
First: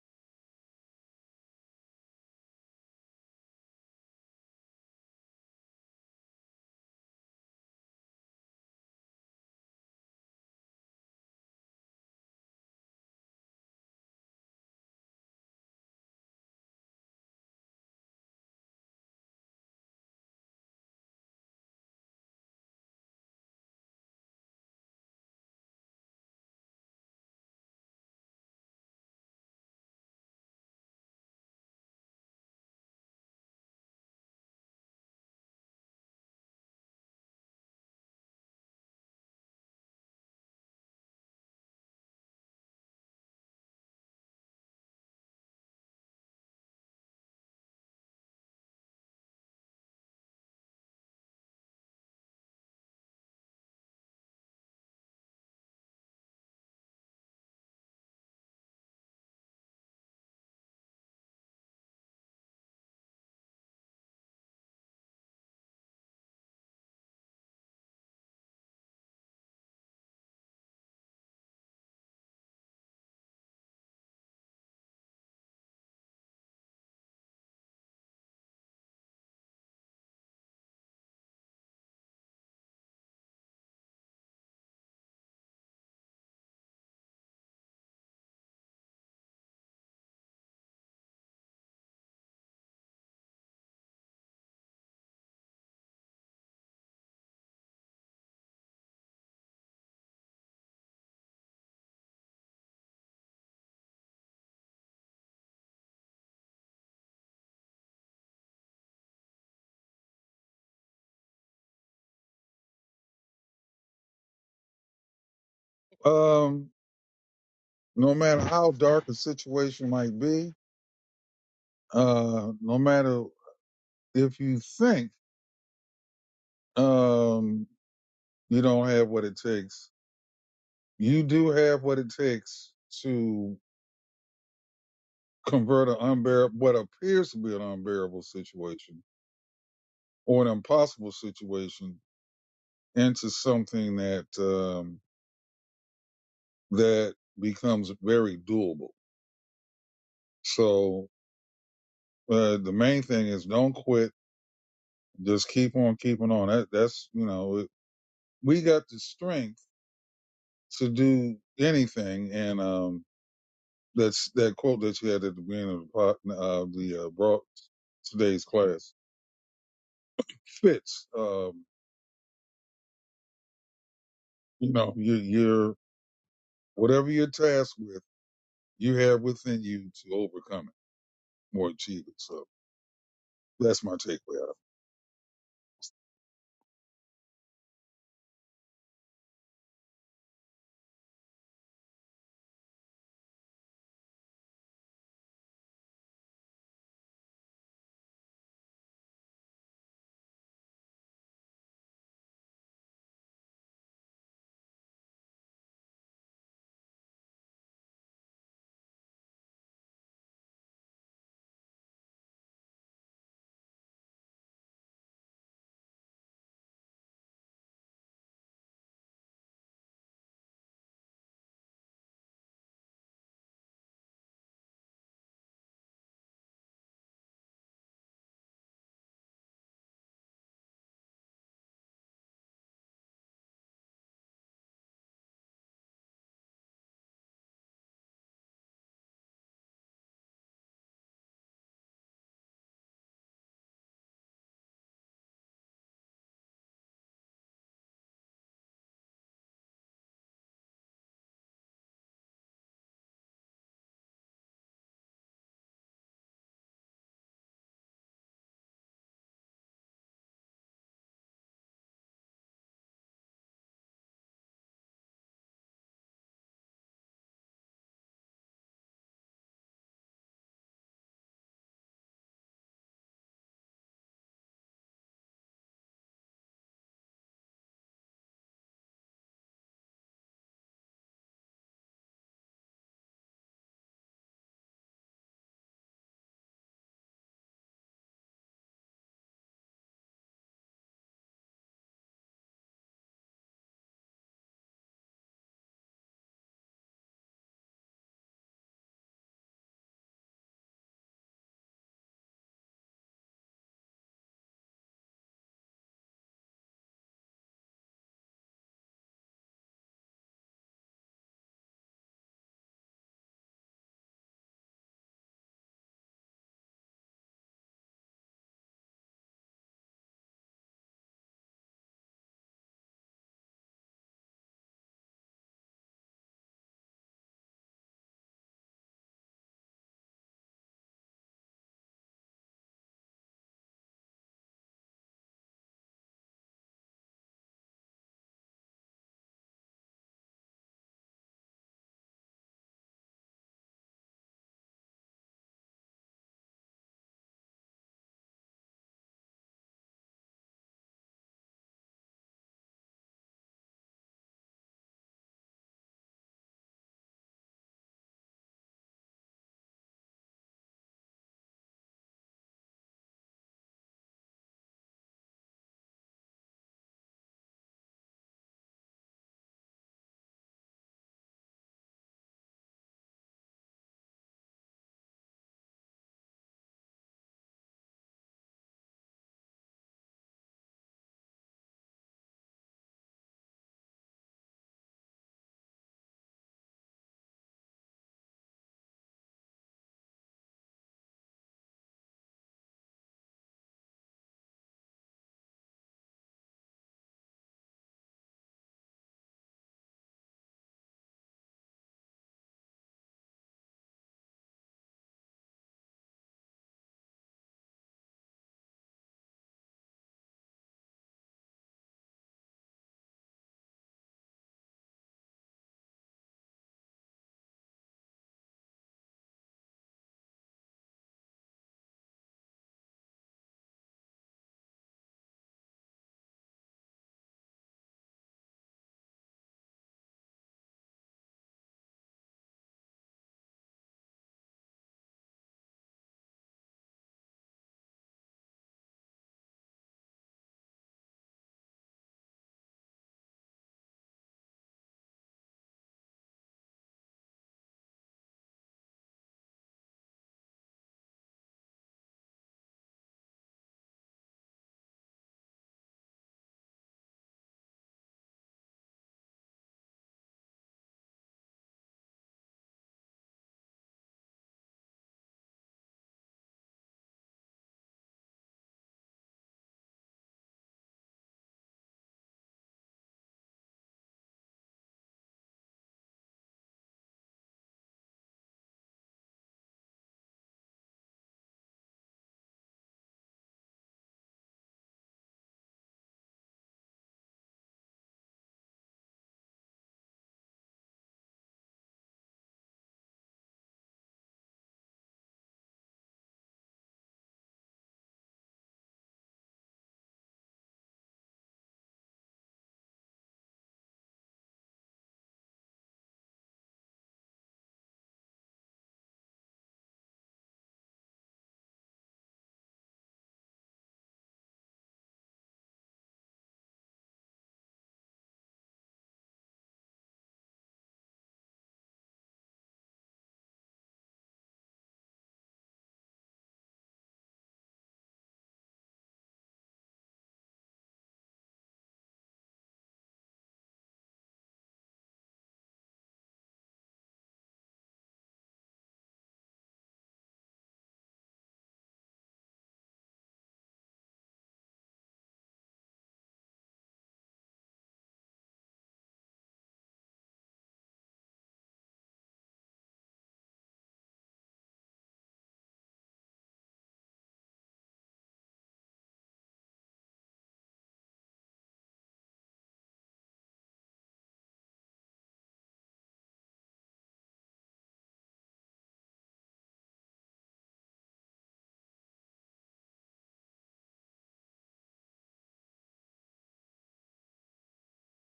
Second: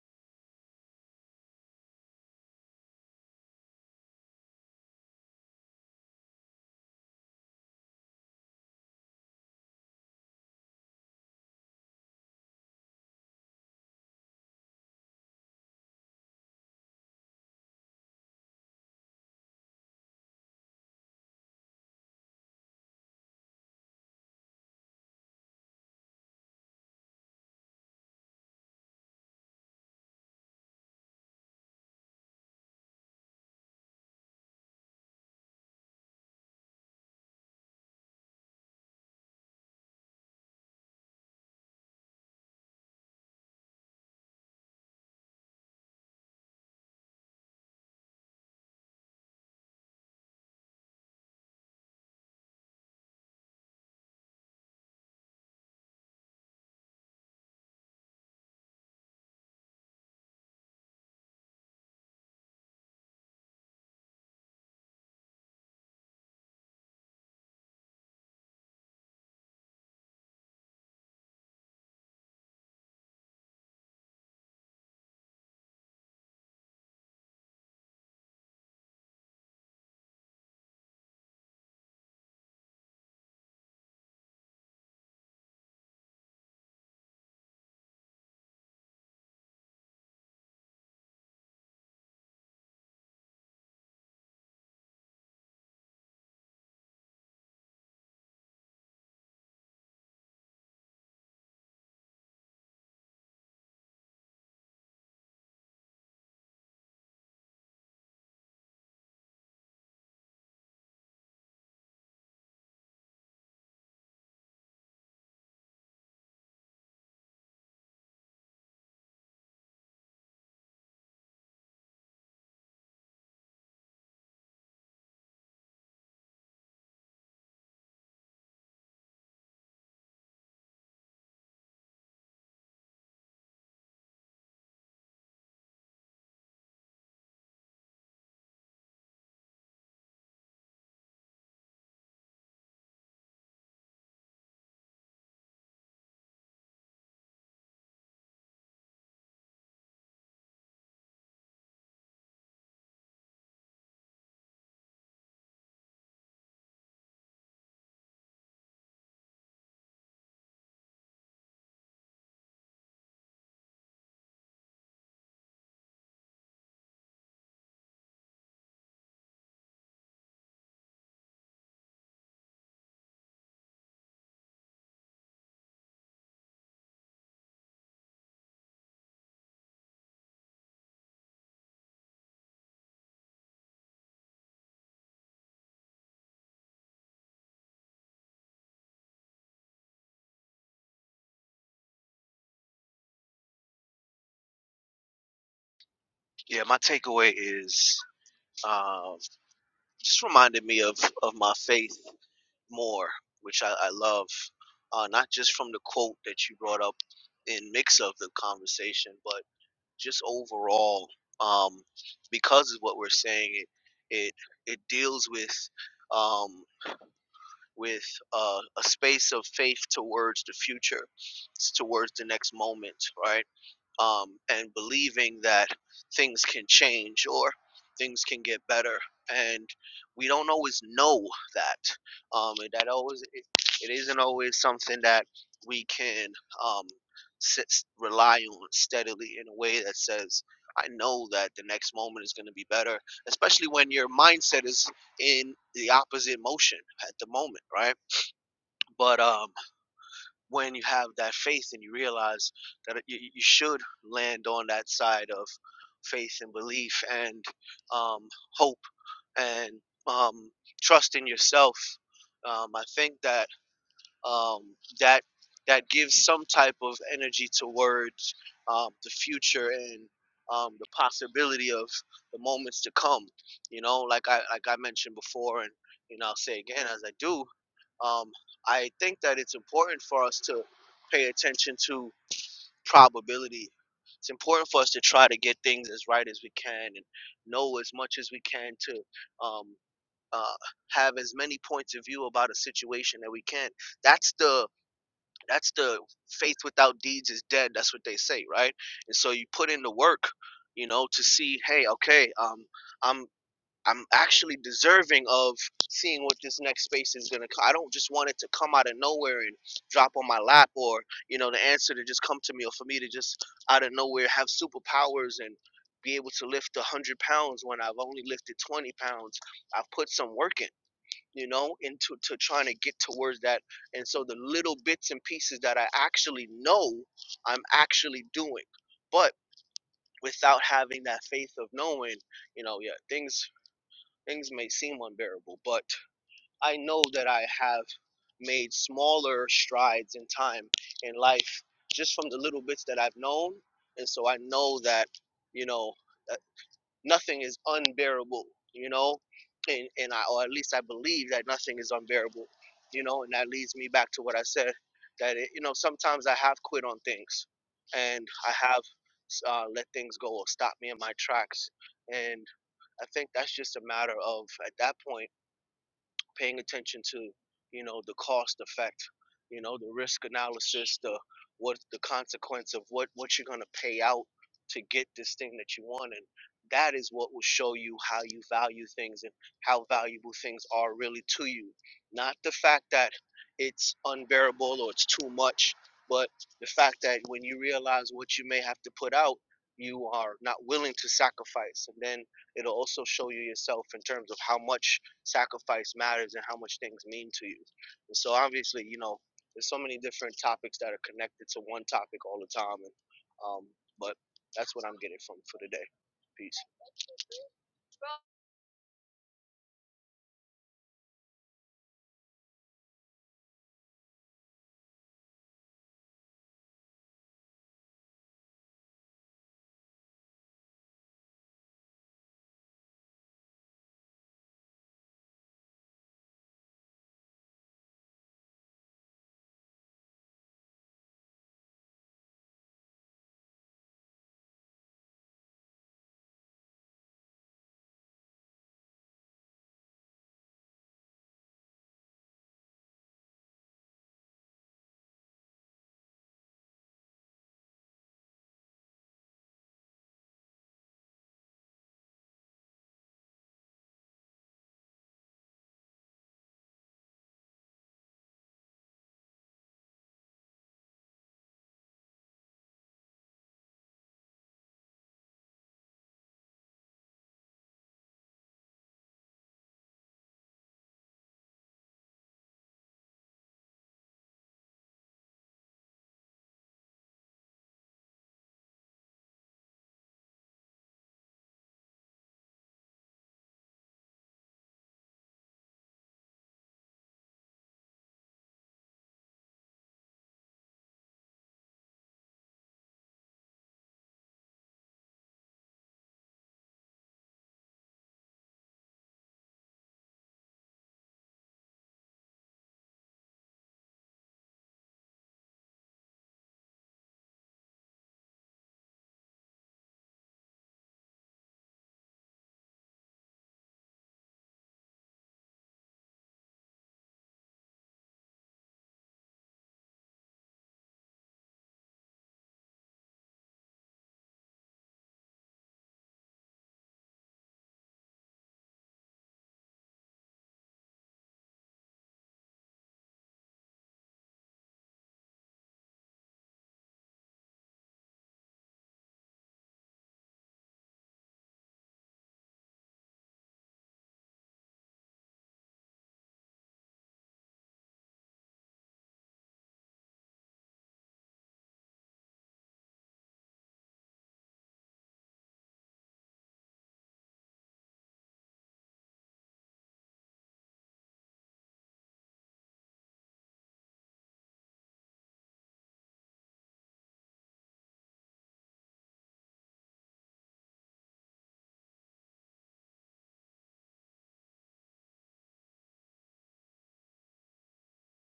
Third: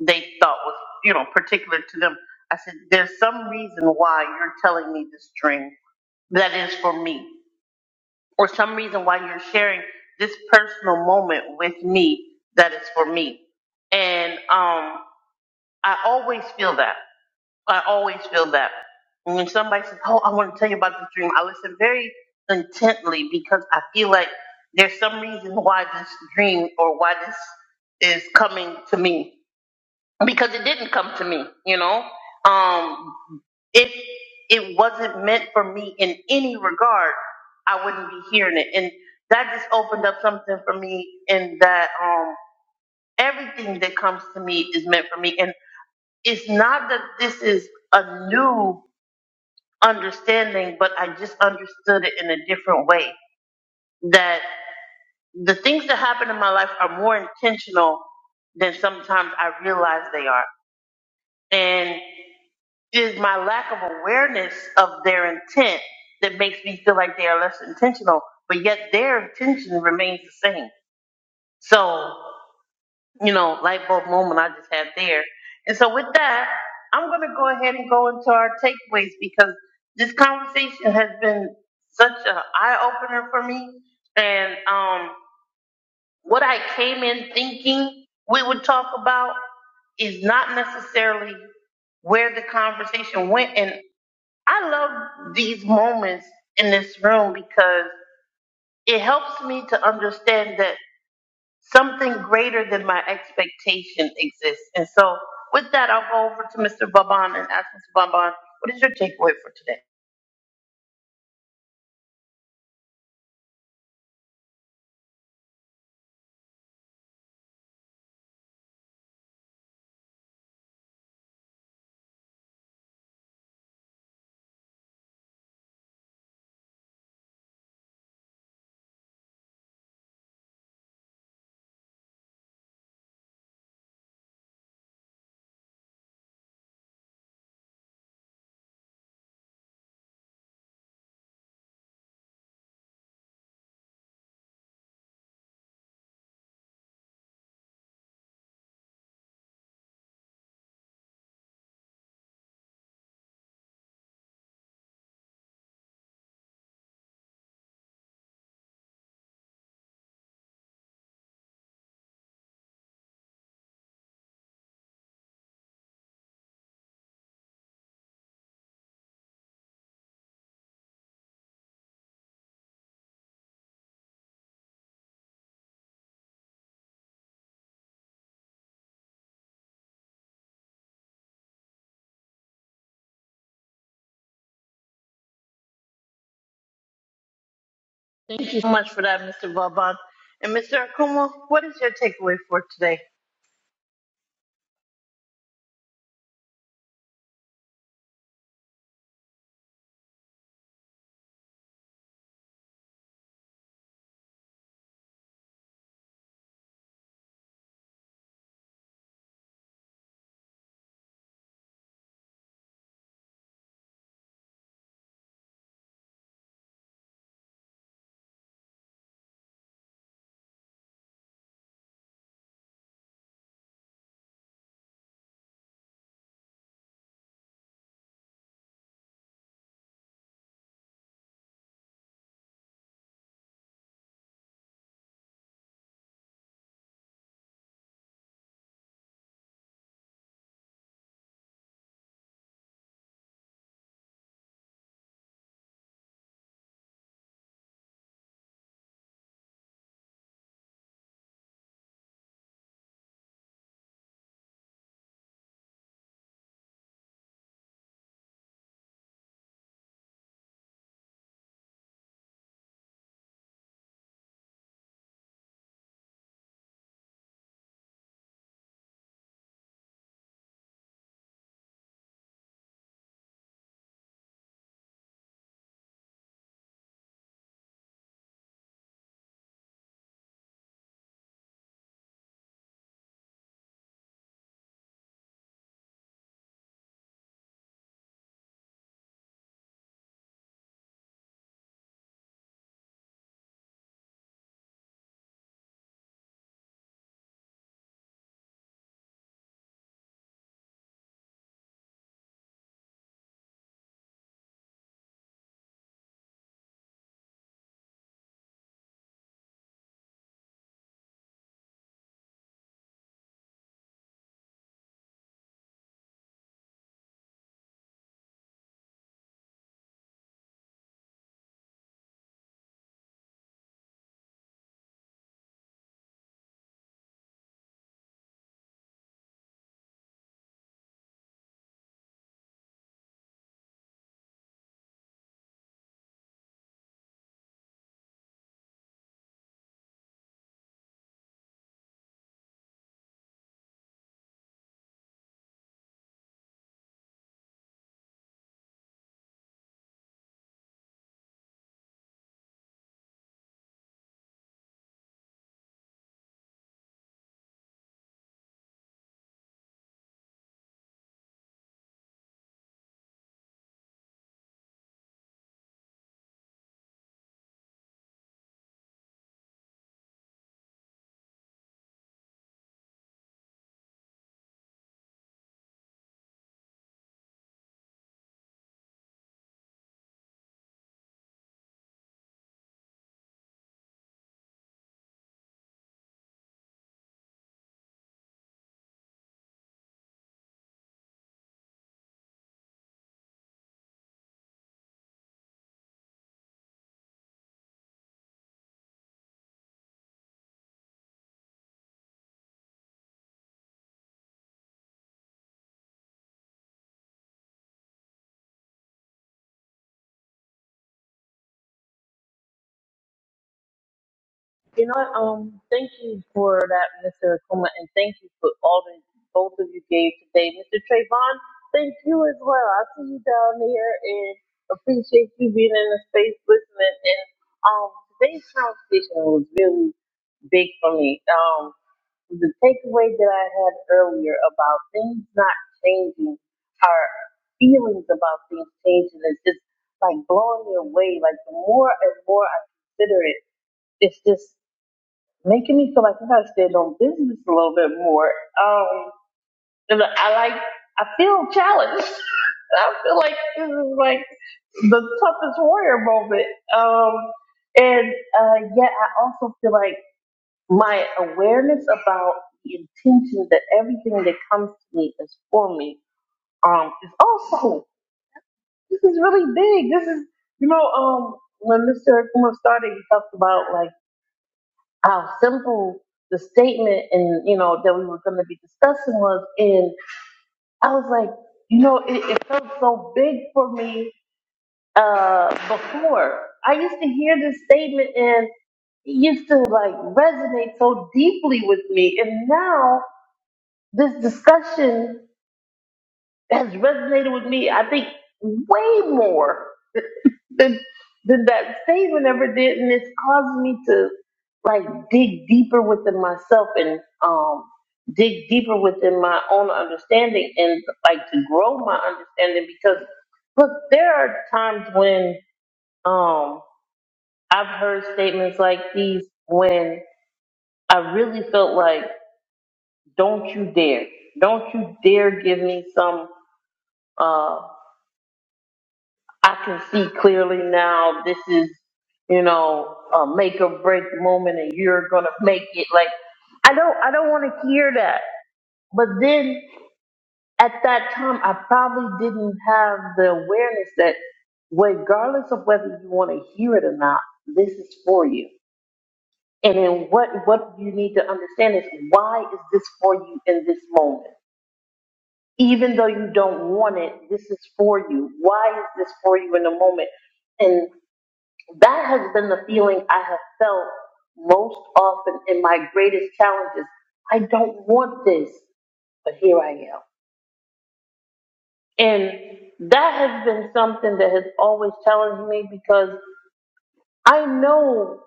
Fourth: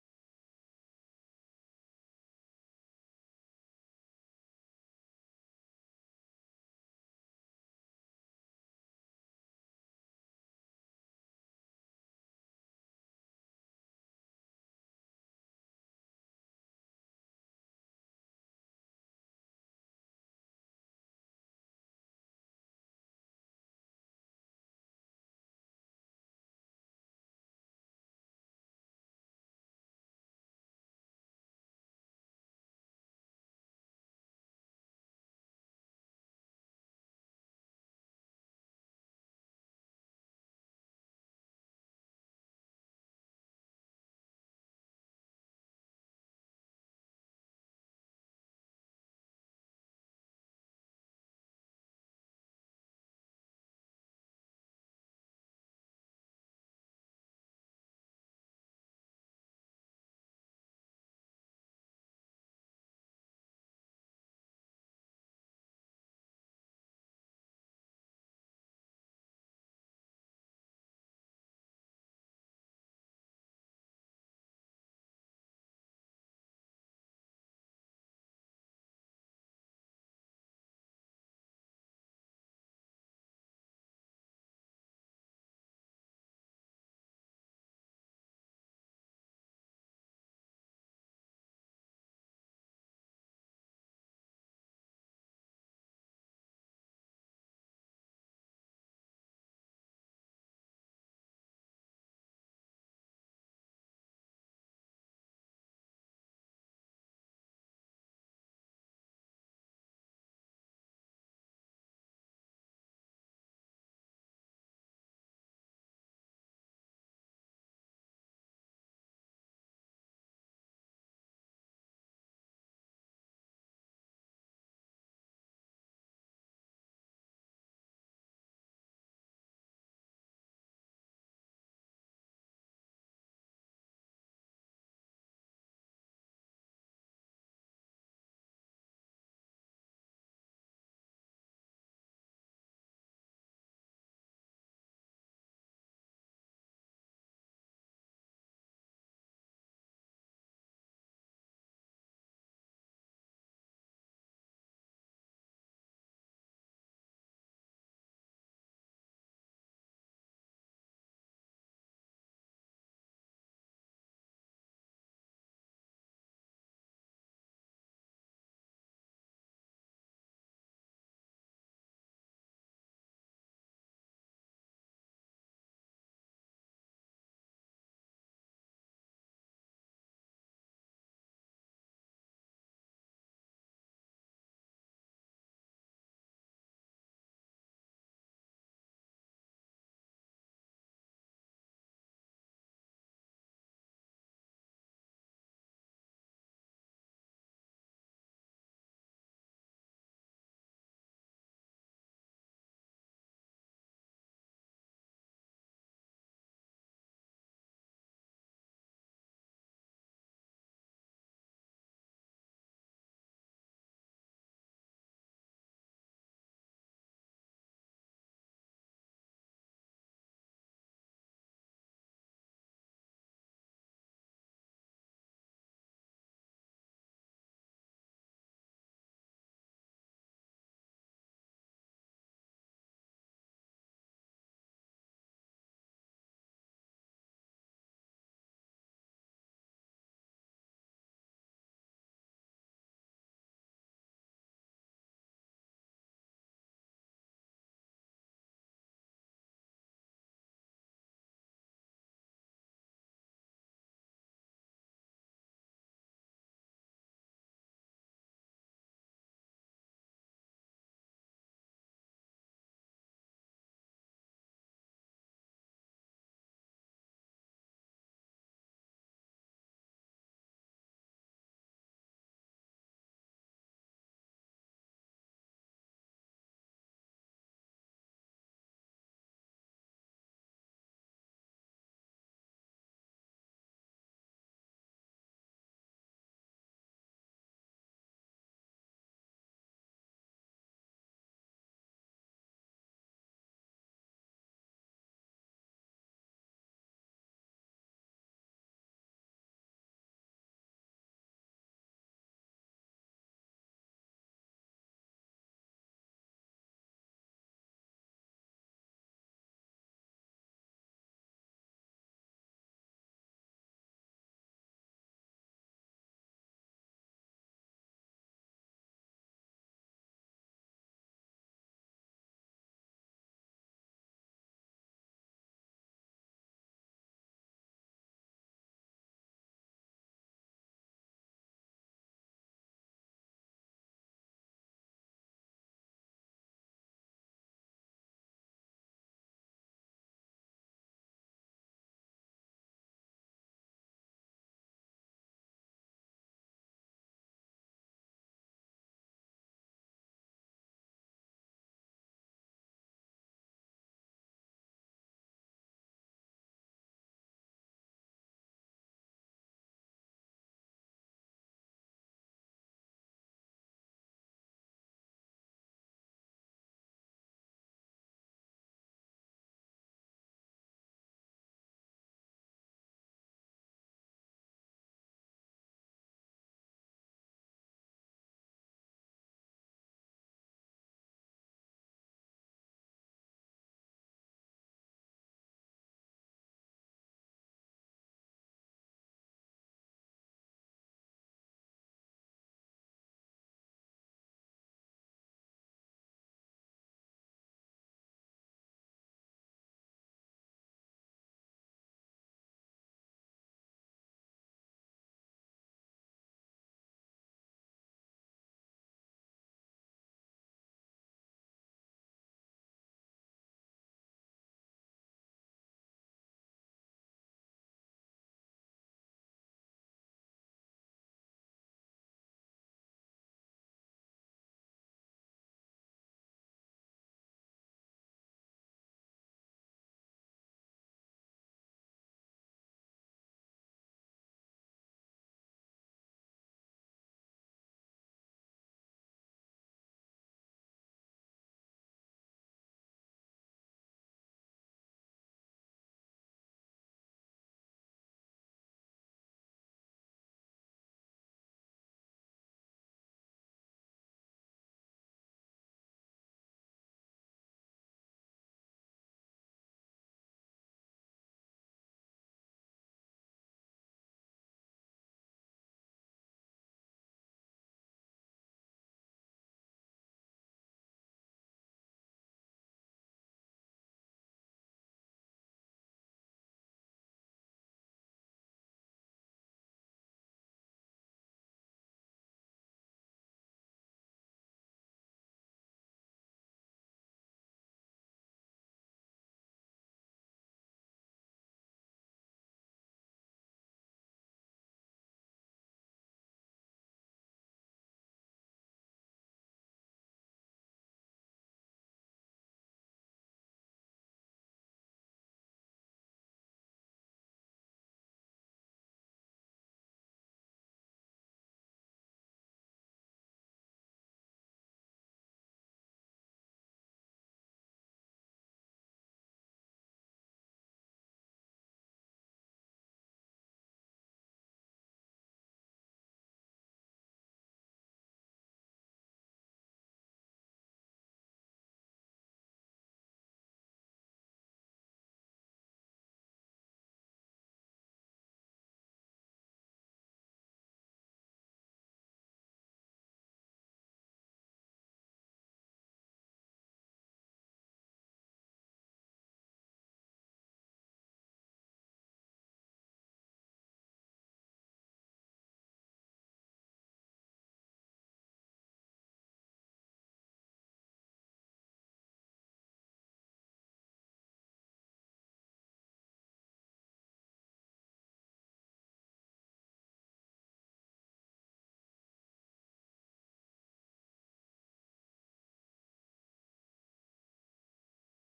they thought was you know particular to them. I said, there's some reason why you're telling me this dream that is for me, or some reason why you're sharing this personal moment with me that is for me. And um, I always feel that. I always feel that. And when somebody says, Oh, I want to tell you about the dream, I listen very intently because I feel like there's some reason why this dream or why this is coming to me. Because it didn't come to me, you know? Um, if it wasn't meant for me in any regard, I wouldn't be hearing it. And that just opened up something for me in that um, everything that comes to me is meant for me. And it's not that this is a new understanding, but I just understood it in a different way. That the things that happen in my life are more intentional than sometimes I realize they are. And it is my lack of awareness of their intent that makes me feel like they are less intentional, but yet their intention remains the same. So you know, light bulb moment I just had there. And so with that, I'm going to go ahead and go into our takeaways because this conversation has been such an eye opener for me. And um, what I came in thinking we would talk about is not necessarily where the conversation went. And I love these moments in this room because it helps me to understand that Something greater than my expectation exists. And so with that, I'll go over to Mr. Vaban and ask Mr. Vaban, what is your takeaway for today? Um, no matter how dark a situation might be, uh, no matter if you think Um, you don't have what it takes. You do have what it takes to convert an unbearable, what appears to be an unbearable situation or an impossible situation into something that, um, that becomes very doable. So, uh, the main thing is don't quit. Just keep on keeping on. That, that's, you know, it, we got the strength to do anything. And, um, That's that quote that you had at the beginning of the po- uh, the uh, broad today's class fits. Um, you know, your your whatever you're tasked with, you have within you to overcome it or achieve it. So that's my takeaway. Thank you so much for that, Mr. Vaban. And Mr. Akuma, what is your takeaway for today? yeah my takeaway is um, just reminded me of of my faith more which i, I love uh, not just from the quote that you brought up in mix of the conversation but just overall um, because of what we're saying it it, it deals with um, with uh, a space of faith towards the future, towards the next moment, right? um, and believing that things can change or things can get better. And we don't always know that. Um, and that always it, it isn't always something that we can um, sit, rely on steadily in a way that says, I know that the next moment is going to be better, especially when your mindset is in the opposite motion at the moment, right? But um, when you have that faith and you realize that you, you should land on that side of faith and belief and um, hope and um, trust in yourself. Um, I think that um, that that gives some type of energy towards um, the future and um, the possibility of the moments to come. You know, like I like I mentioned before, and you know, I'll say again as I do um, I think that it's important for us to pay attention to probability. It's important for us to try to get things as right as we can and know as much as we can to um, uh, have as many points of view about a situation that we can. That's the that's the faith without deeds is dead. That's what they say, right? And so you put in the work, you know, to see, hey, okay, um, I'm I'm actually deserving of seeing what this next space is gonna. co- I don't just want it to come out of nowhere and drop on my lap, or you know, the answer to just come to me, or for me to just out of nowhere have superpowers and be able to lift a hundred pounds when I've only lifted twenty pounds. I've put some work in, you know, into to trying to get towards that. And so the little bits and pieces that I actually know, I'm actually doing, but without having that faith of knowing, you know, yeah, things Things may seem unbearable, but I know that I have made smaller strides in time in life just from the little bits that I've known. And so I know that, you know, that nothing is unbearable, you know, and, and I, or at least I believe that nothing is unbearable, you know, and that leads me back to what I said that, it, you know, sometimes I have quit on things and I have uh, let things go or stop me in my tracks. And I think that's just a matter of, at that point, paying attention to you know the cost effect you know the risk analysis the what's the consequence of what what you're going to pay out to get this thing that you want and that is what will show you how you value things and how valuable things are really to you not the fact that it's unbearable or it's too much but the fact that when you realize what you may have to put out you are not willing to sacrifice and then it'll also show you yourself in terms of how much sacrifice matters and how much things mean to you. And so obviously, you know, there's so many different topics that are connected to one topic all the time. And um, but that's what I'm getting from for today. Peace. You know, what, um, thank you for that, Mr. Akuma, and thank you for all that both of you gave today. Mr. Trayvon, thank you as well. I see you down there and appreciate you being in the space listening. And um, today's conversation was really big for me. Um, the takeaway that I had earlier about things not changing, our feelings about things changing is just like blowing me away. Like the more and more I consider it, it's just making me feel like I gotta stand on business a little bit more. Um, and I like, I feel challenged. I feel like this is like the toughest warrior moment. Um, and uh, yet I also feel like my awareness about the intention that everything that comes to me is for me um, is also this is really big. This is you know um, when Mr. Kuma started, he talked about like how simple the statement and you know that we were going to be discussing was and i was like you know it, it felt so big for me uh before i used to hear this statement and it used to like resonate so deeply with me and now this discussion has resonated with me i think way more then, then that statement ever did, and it's caused me to like dig deeper within myself and um dig deeper within my own understanding and like to grow my understanding because look, there are times when um I've heard statements like these when I really felt like, don't you dare, don't you dare give me some. uh I can see clearly now this is, you know, a make or break moment and you're gonna make it. Like I don't I don't wanna hear that. But then at that time I probably didn't have the awareness that regardless of whether you wanna hear it or not, this is for you. And then what what you need to understand is why is this for you in this moment? Even though you don't want it, this is for you. Why is this for you in the moment? And That has been the feeling I have felt most often in my greatest challenges. I don't want this, but here I am. And that has been something that has always challenged me because I know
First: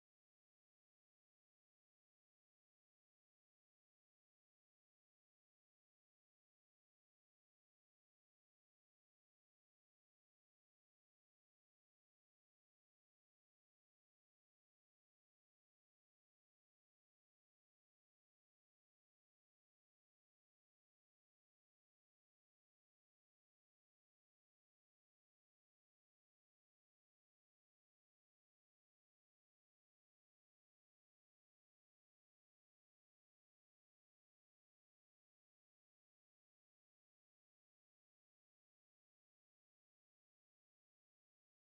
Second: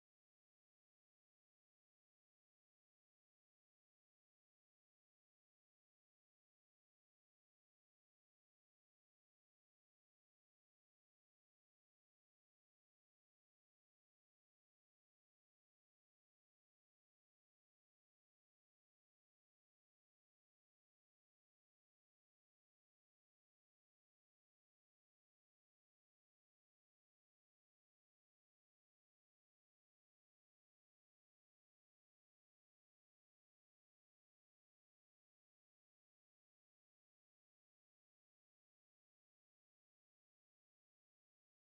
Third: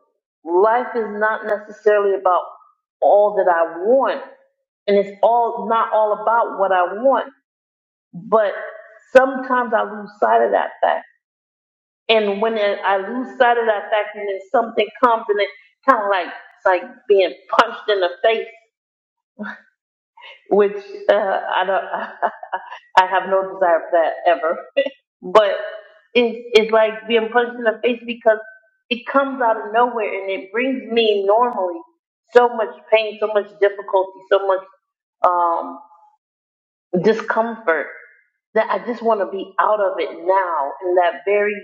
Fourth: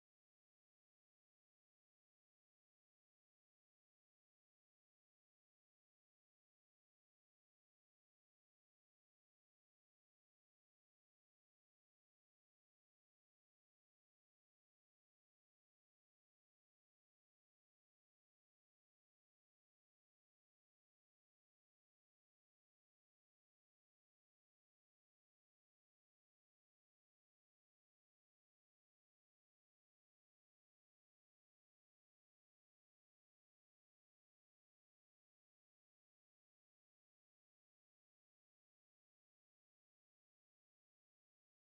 life is not necessarily about all that I want, and it's all not all about what I want, but sometimes I lose sight of that fact And when I I lose sight of that fact, and then something comes, and it kind of like it's like being punched in the face, which uh, I don't. I have no desire for that ever. But it's it's like being punched in the face because it comes out of nowhere, and it brings me normally so much pain, so much difficulty, so much um, discomfort that I just want to be out of it now in that very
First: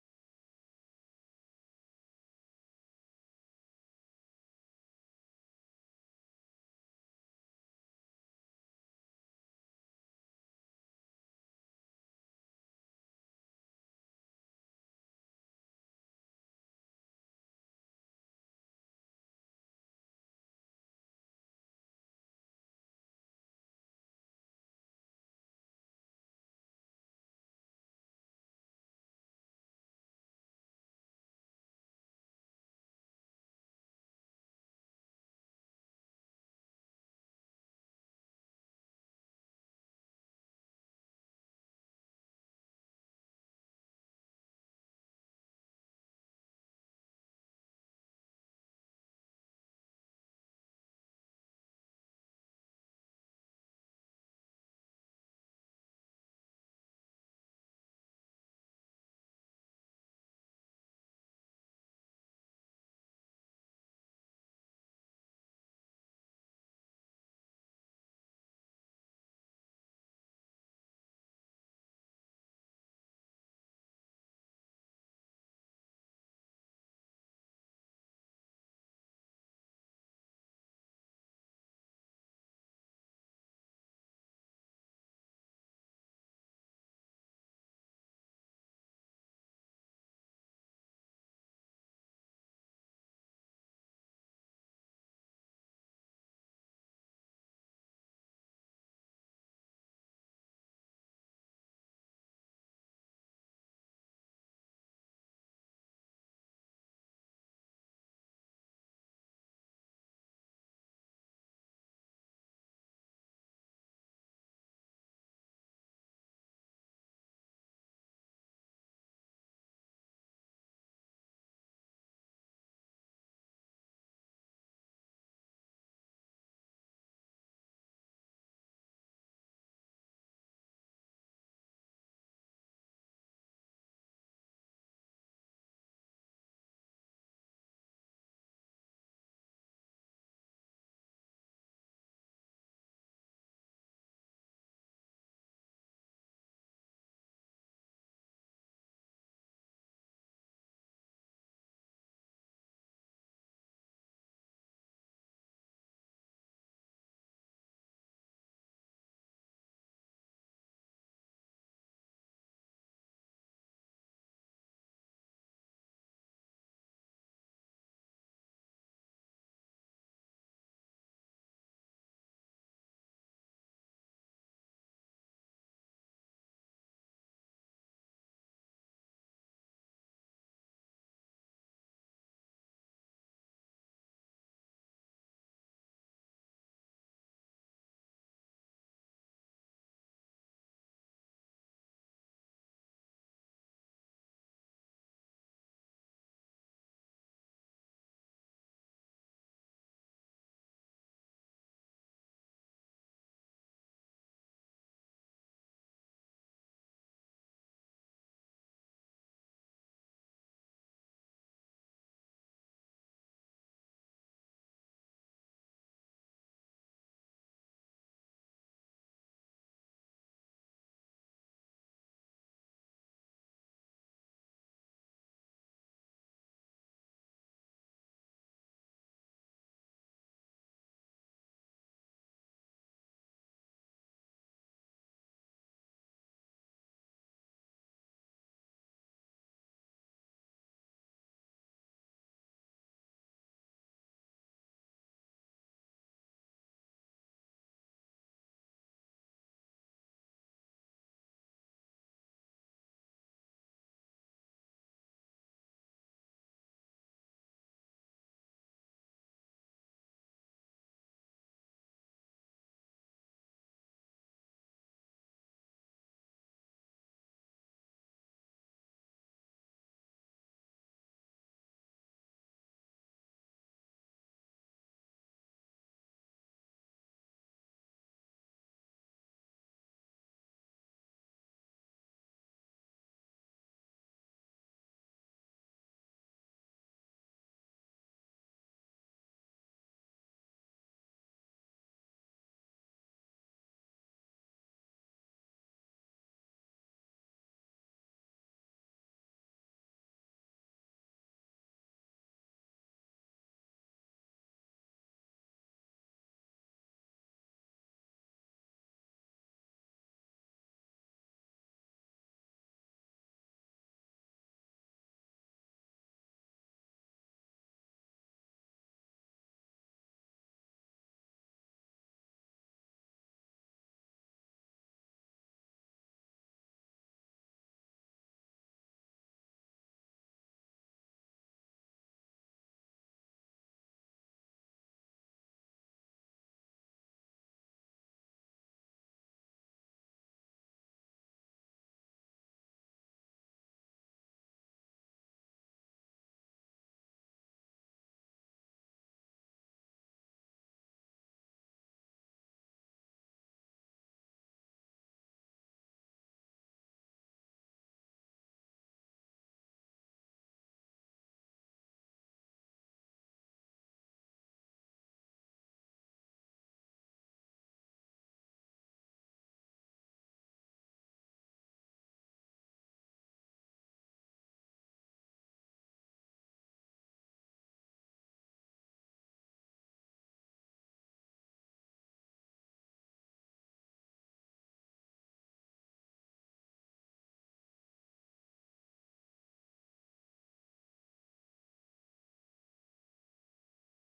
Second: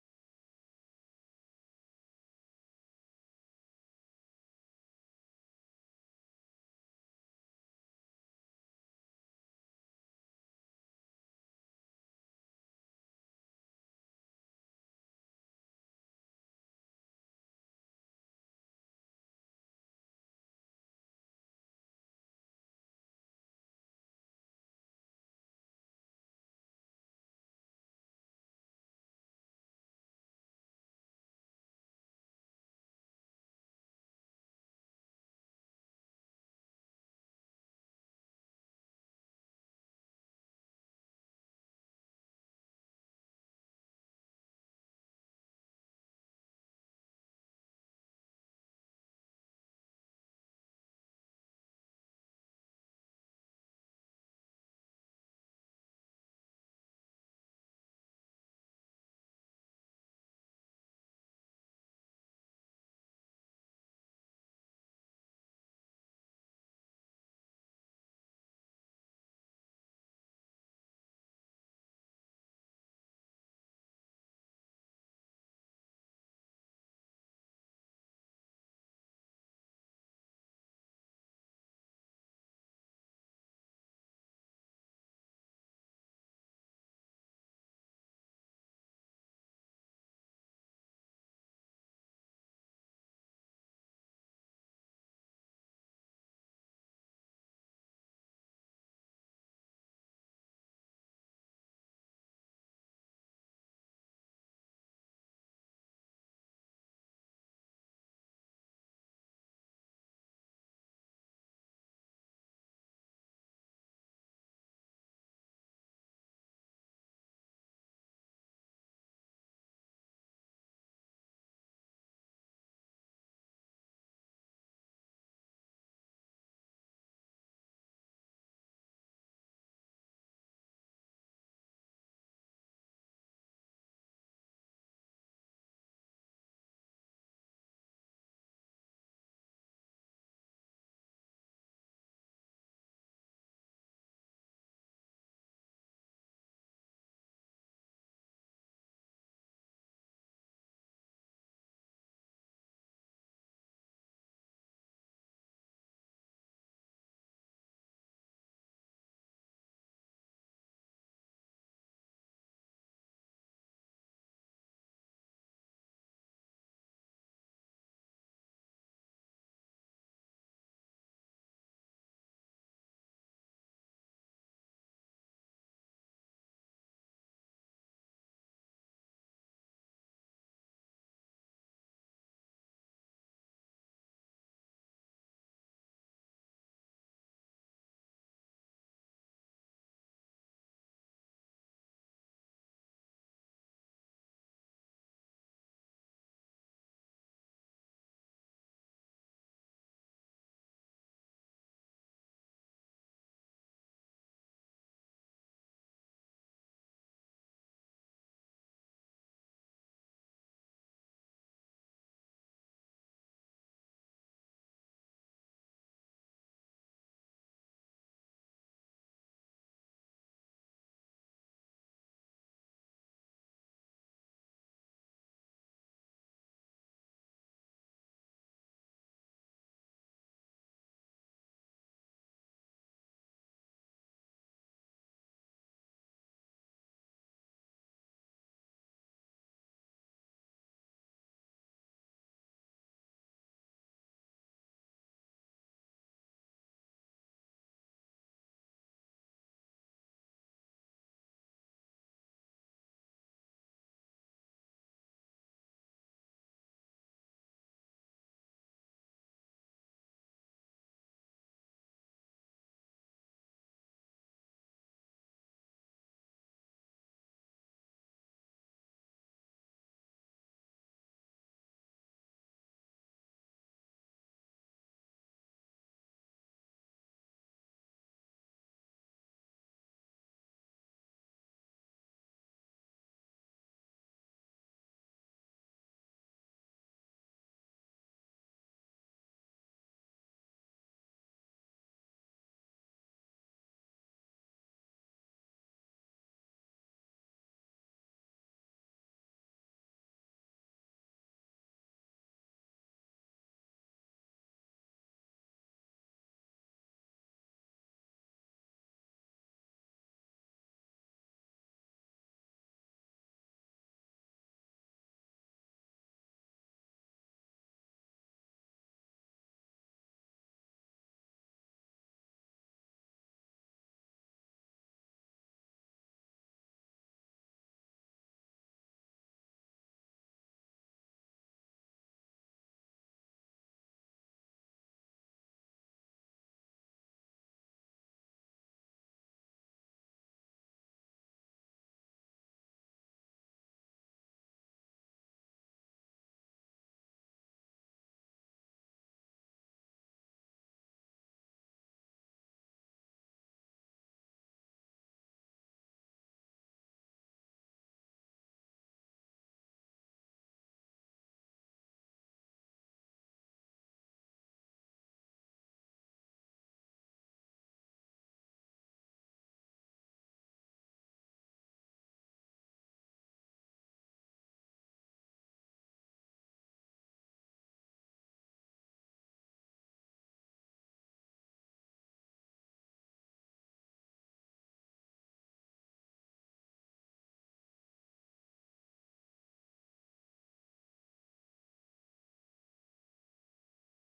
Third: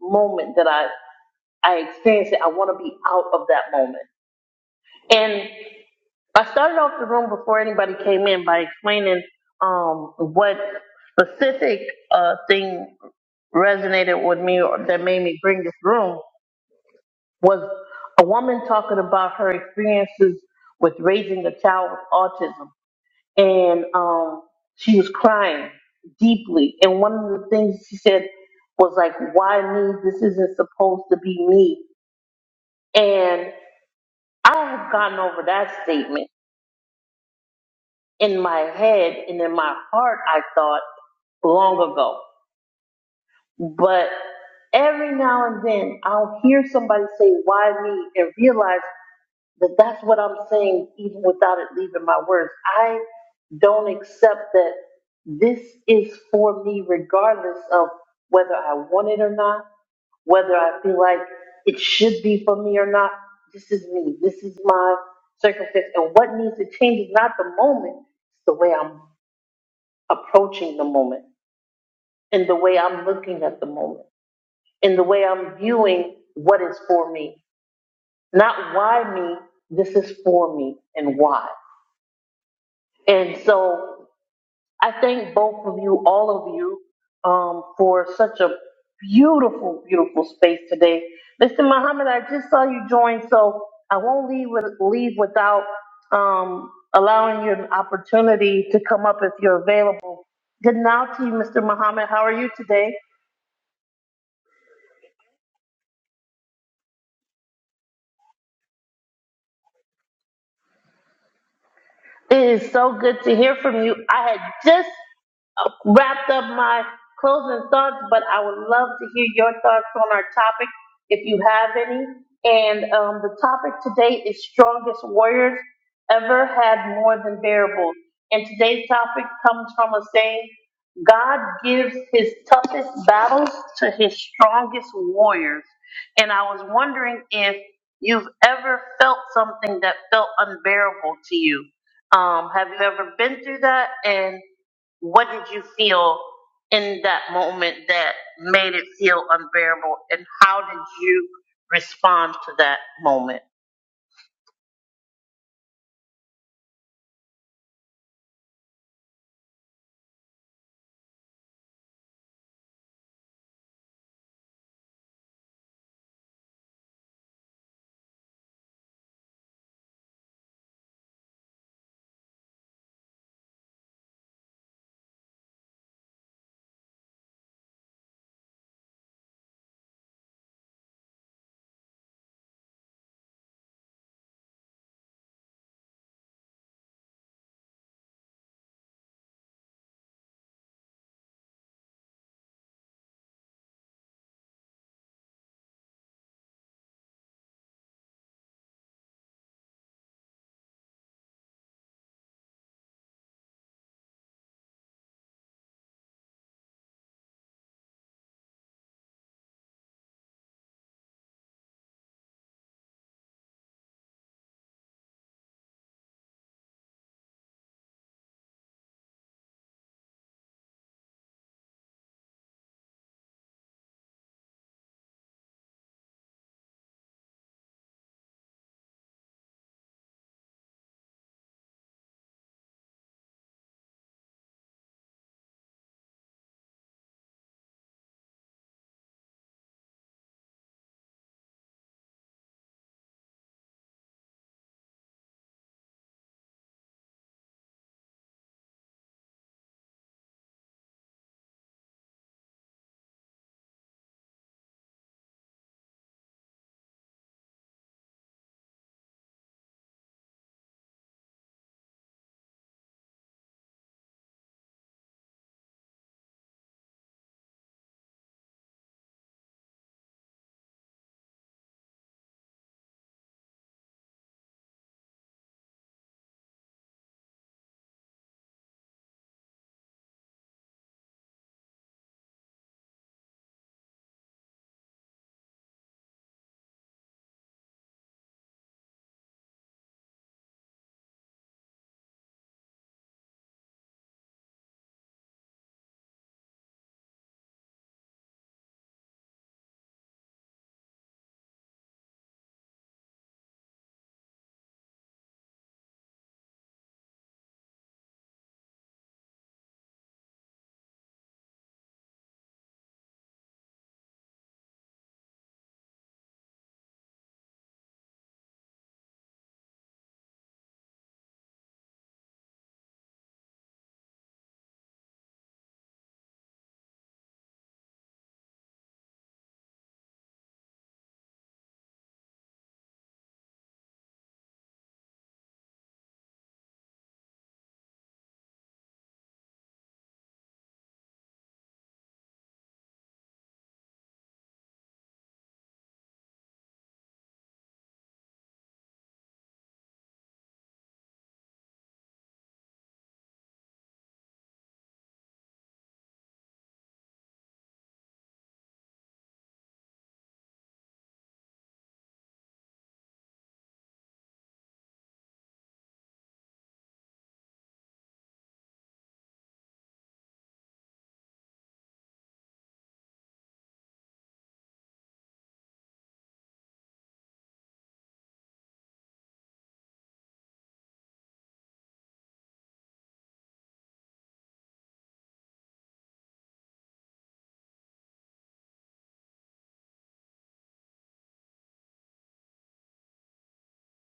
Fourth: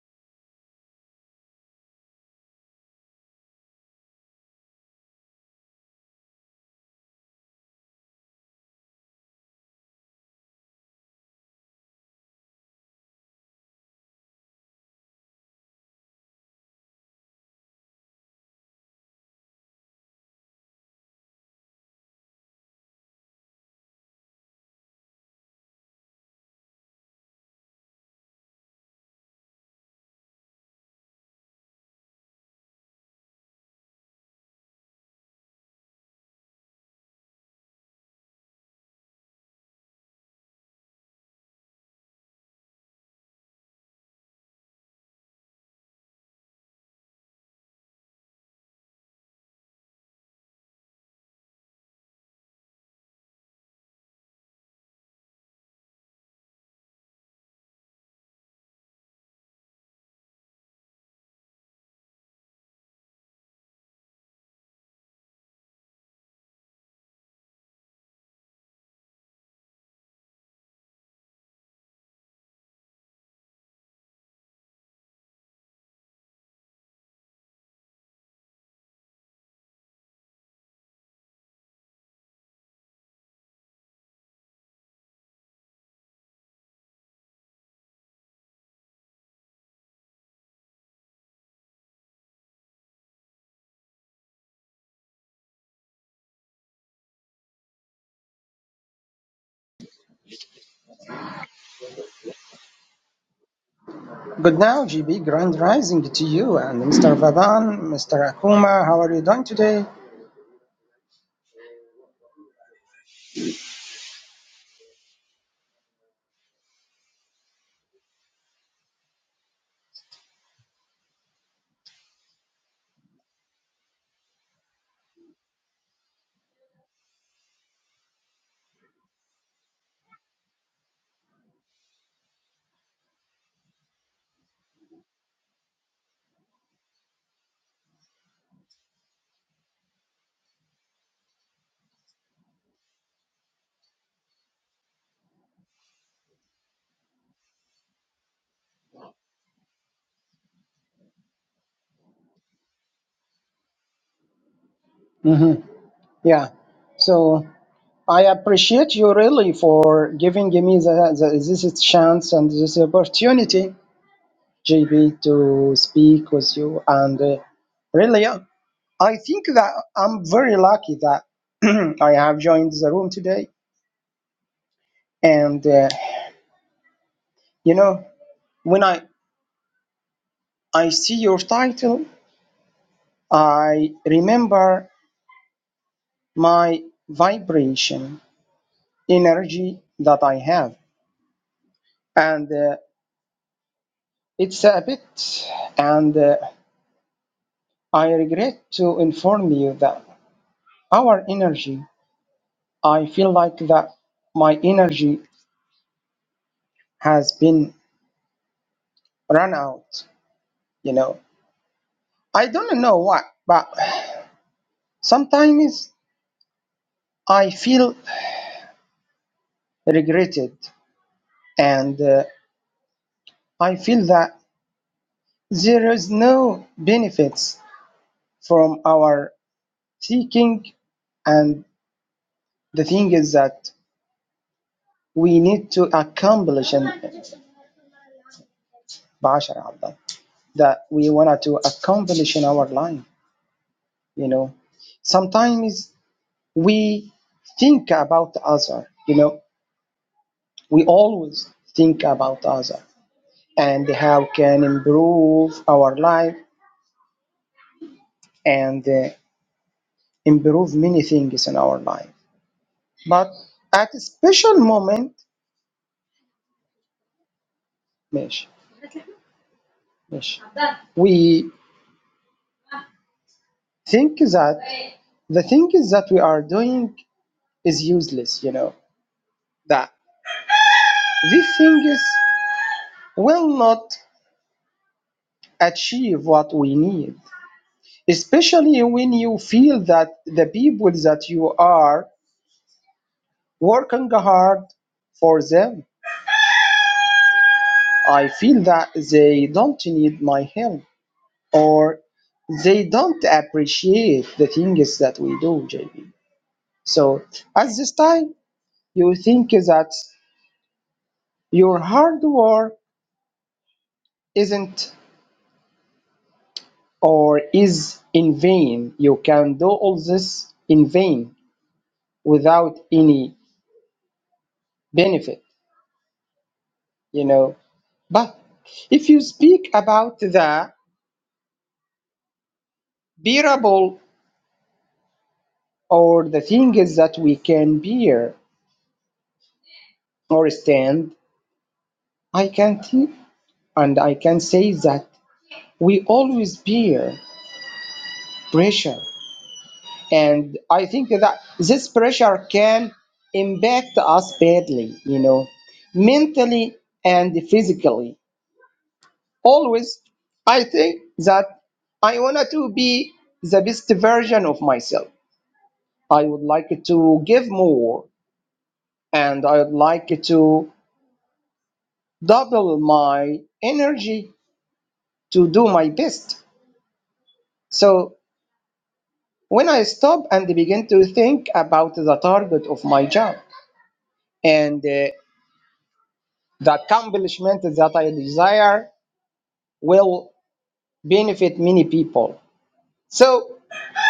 moment that I. I experienced it. I want to be out of that moment. And I started off the room before anybody came in by explaining um, what specific uh, thing resonated with me or that made me bring this room was a woman talking about her experiences with raising a child with autism. And um, she was crying deeply. And one of the things she said was like, why me? This isn't supposed to be me. And I have gotten over that statement in my head and in my heart, I thought long ago. But every now and then I'll hear somebody say, Why me? and realize That that's what I'm saying, even without it leaving my words. I don't accept that this is for me, regardless of whether I want it or not, whether I feel like it should be for me or not. This is me. This is my circumstance. And what needs to change is not the moment, it's the way I'm approaching the moment and the way I'm looking at the moment and the way I'm viewing what is for me. Not why me, this is for me and why. And so I thank both of you, all of you, um, for such a beautiful, beautiful space today. Mr. Muhammad, I just saw you join, so I won't leave with, leave without um, allowing you an opportunity to come up if you're available. Good now to you, Mr. Muhammad. How are you today? Good now, GB. Grand rising to you and Mr. Vadan, Mr. Akuma. How are you doing today? It is so good to hear from you. I had just uh, wrapped up my closing thoughts, but I would love to hear your thoughts on our topic if you have any. And um, the topic today is strongest warriors ever had more than bearable. And today's topic comes from a saying, God gives his toughest battles to his strongest warriors. And I was wondering if you've ever felt something that felt unbearable to you um, have you ever been through that? And what did you feel in that moment that made it feel unbearable? And how did you respond to that moment? hmm Yeah. So I appreciate you really for giving me the, the, this chance and this opportunity, GB, to speak with you. And uh, really, uh, I think that I'm very lucky that I have joined the room today. And uh, you know, when I I see your title, I remember. my vibration energy that I have. And uh, it's a bit, and uh, I regret to inform you that our energy, I feel like that my energy has been run out, you know. I don't know why, but sometimes I feel regretted and uh, I feel that there is no benefits from our seeking and the thing is that we need to accomplish in Basharabda that we wanted to accomplish in our life. You know, sometimes we think about other. You know, we always think about other and how can improve our life and uh, improve many things in our life. But at a special moment, Mish, Mish, we think that the things that we are doing is useless, you know, that these things will not achieve what we need, especially when you feel that the people that you are working hard for them, I feel that they don't need my help or they don't appreciate the things that we do, JB. So at this time, you think that your hard work isn't or is in vain. You can do all this in vain without any benefit, you know. But if you speak about the bearable or the things that we can bear or stand, I can think and I can say that we always bear pressure. And I think that this pressure can impact us badly, you know, mentally and physically always I think that I wanted to be the best version of myself. I would like to give more and I would like to double my energy to do my best. So when I stop and begin to think about the target of my job and uh, the accomplishment that I desire will benefit many people. So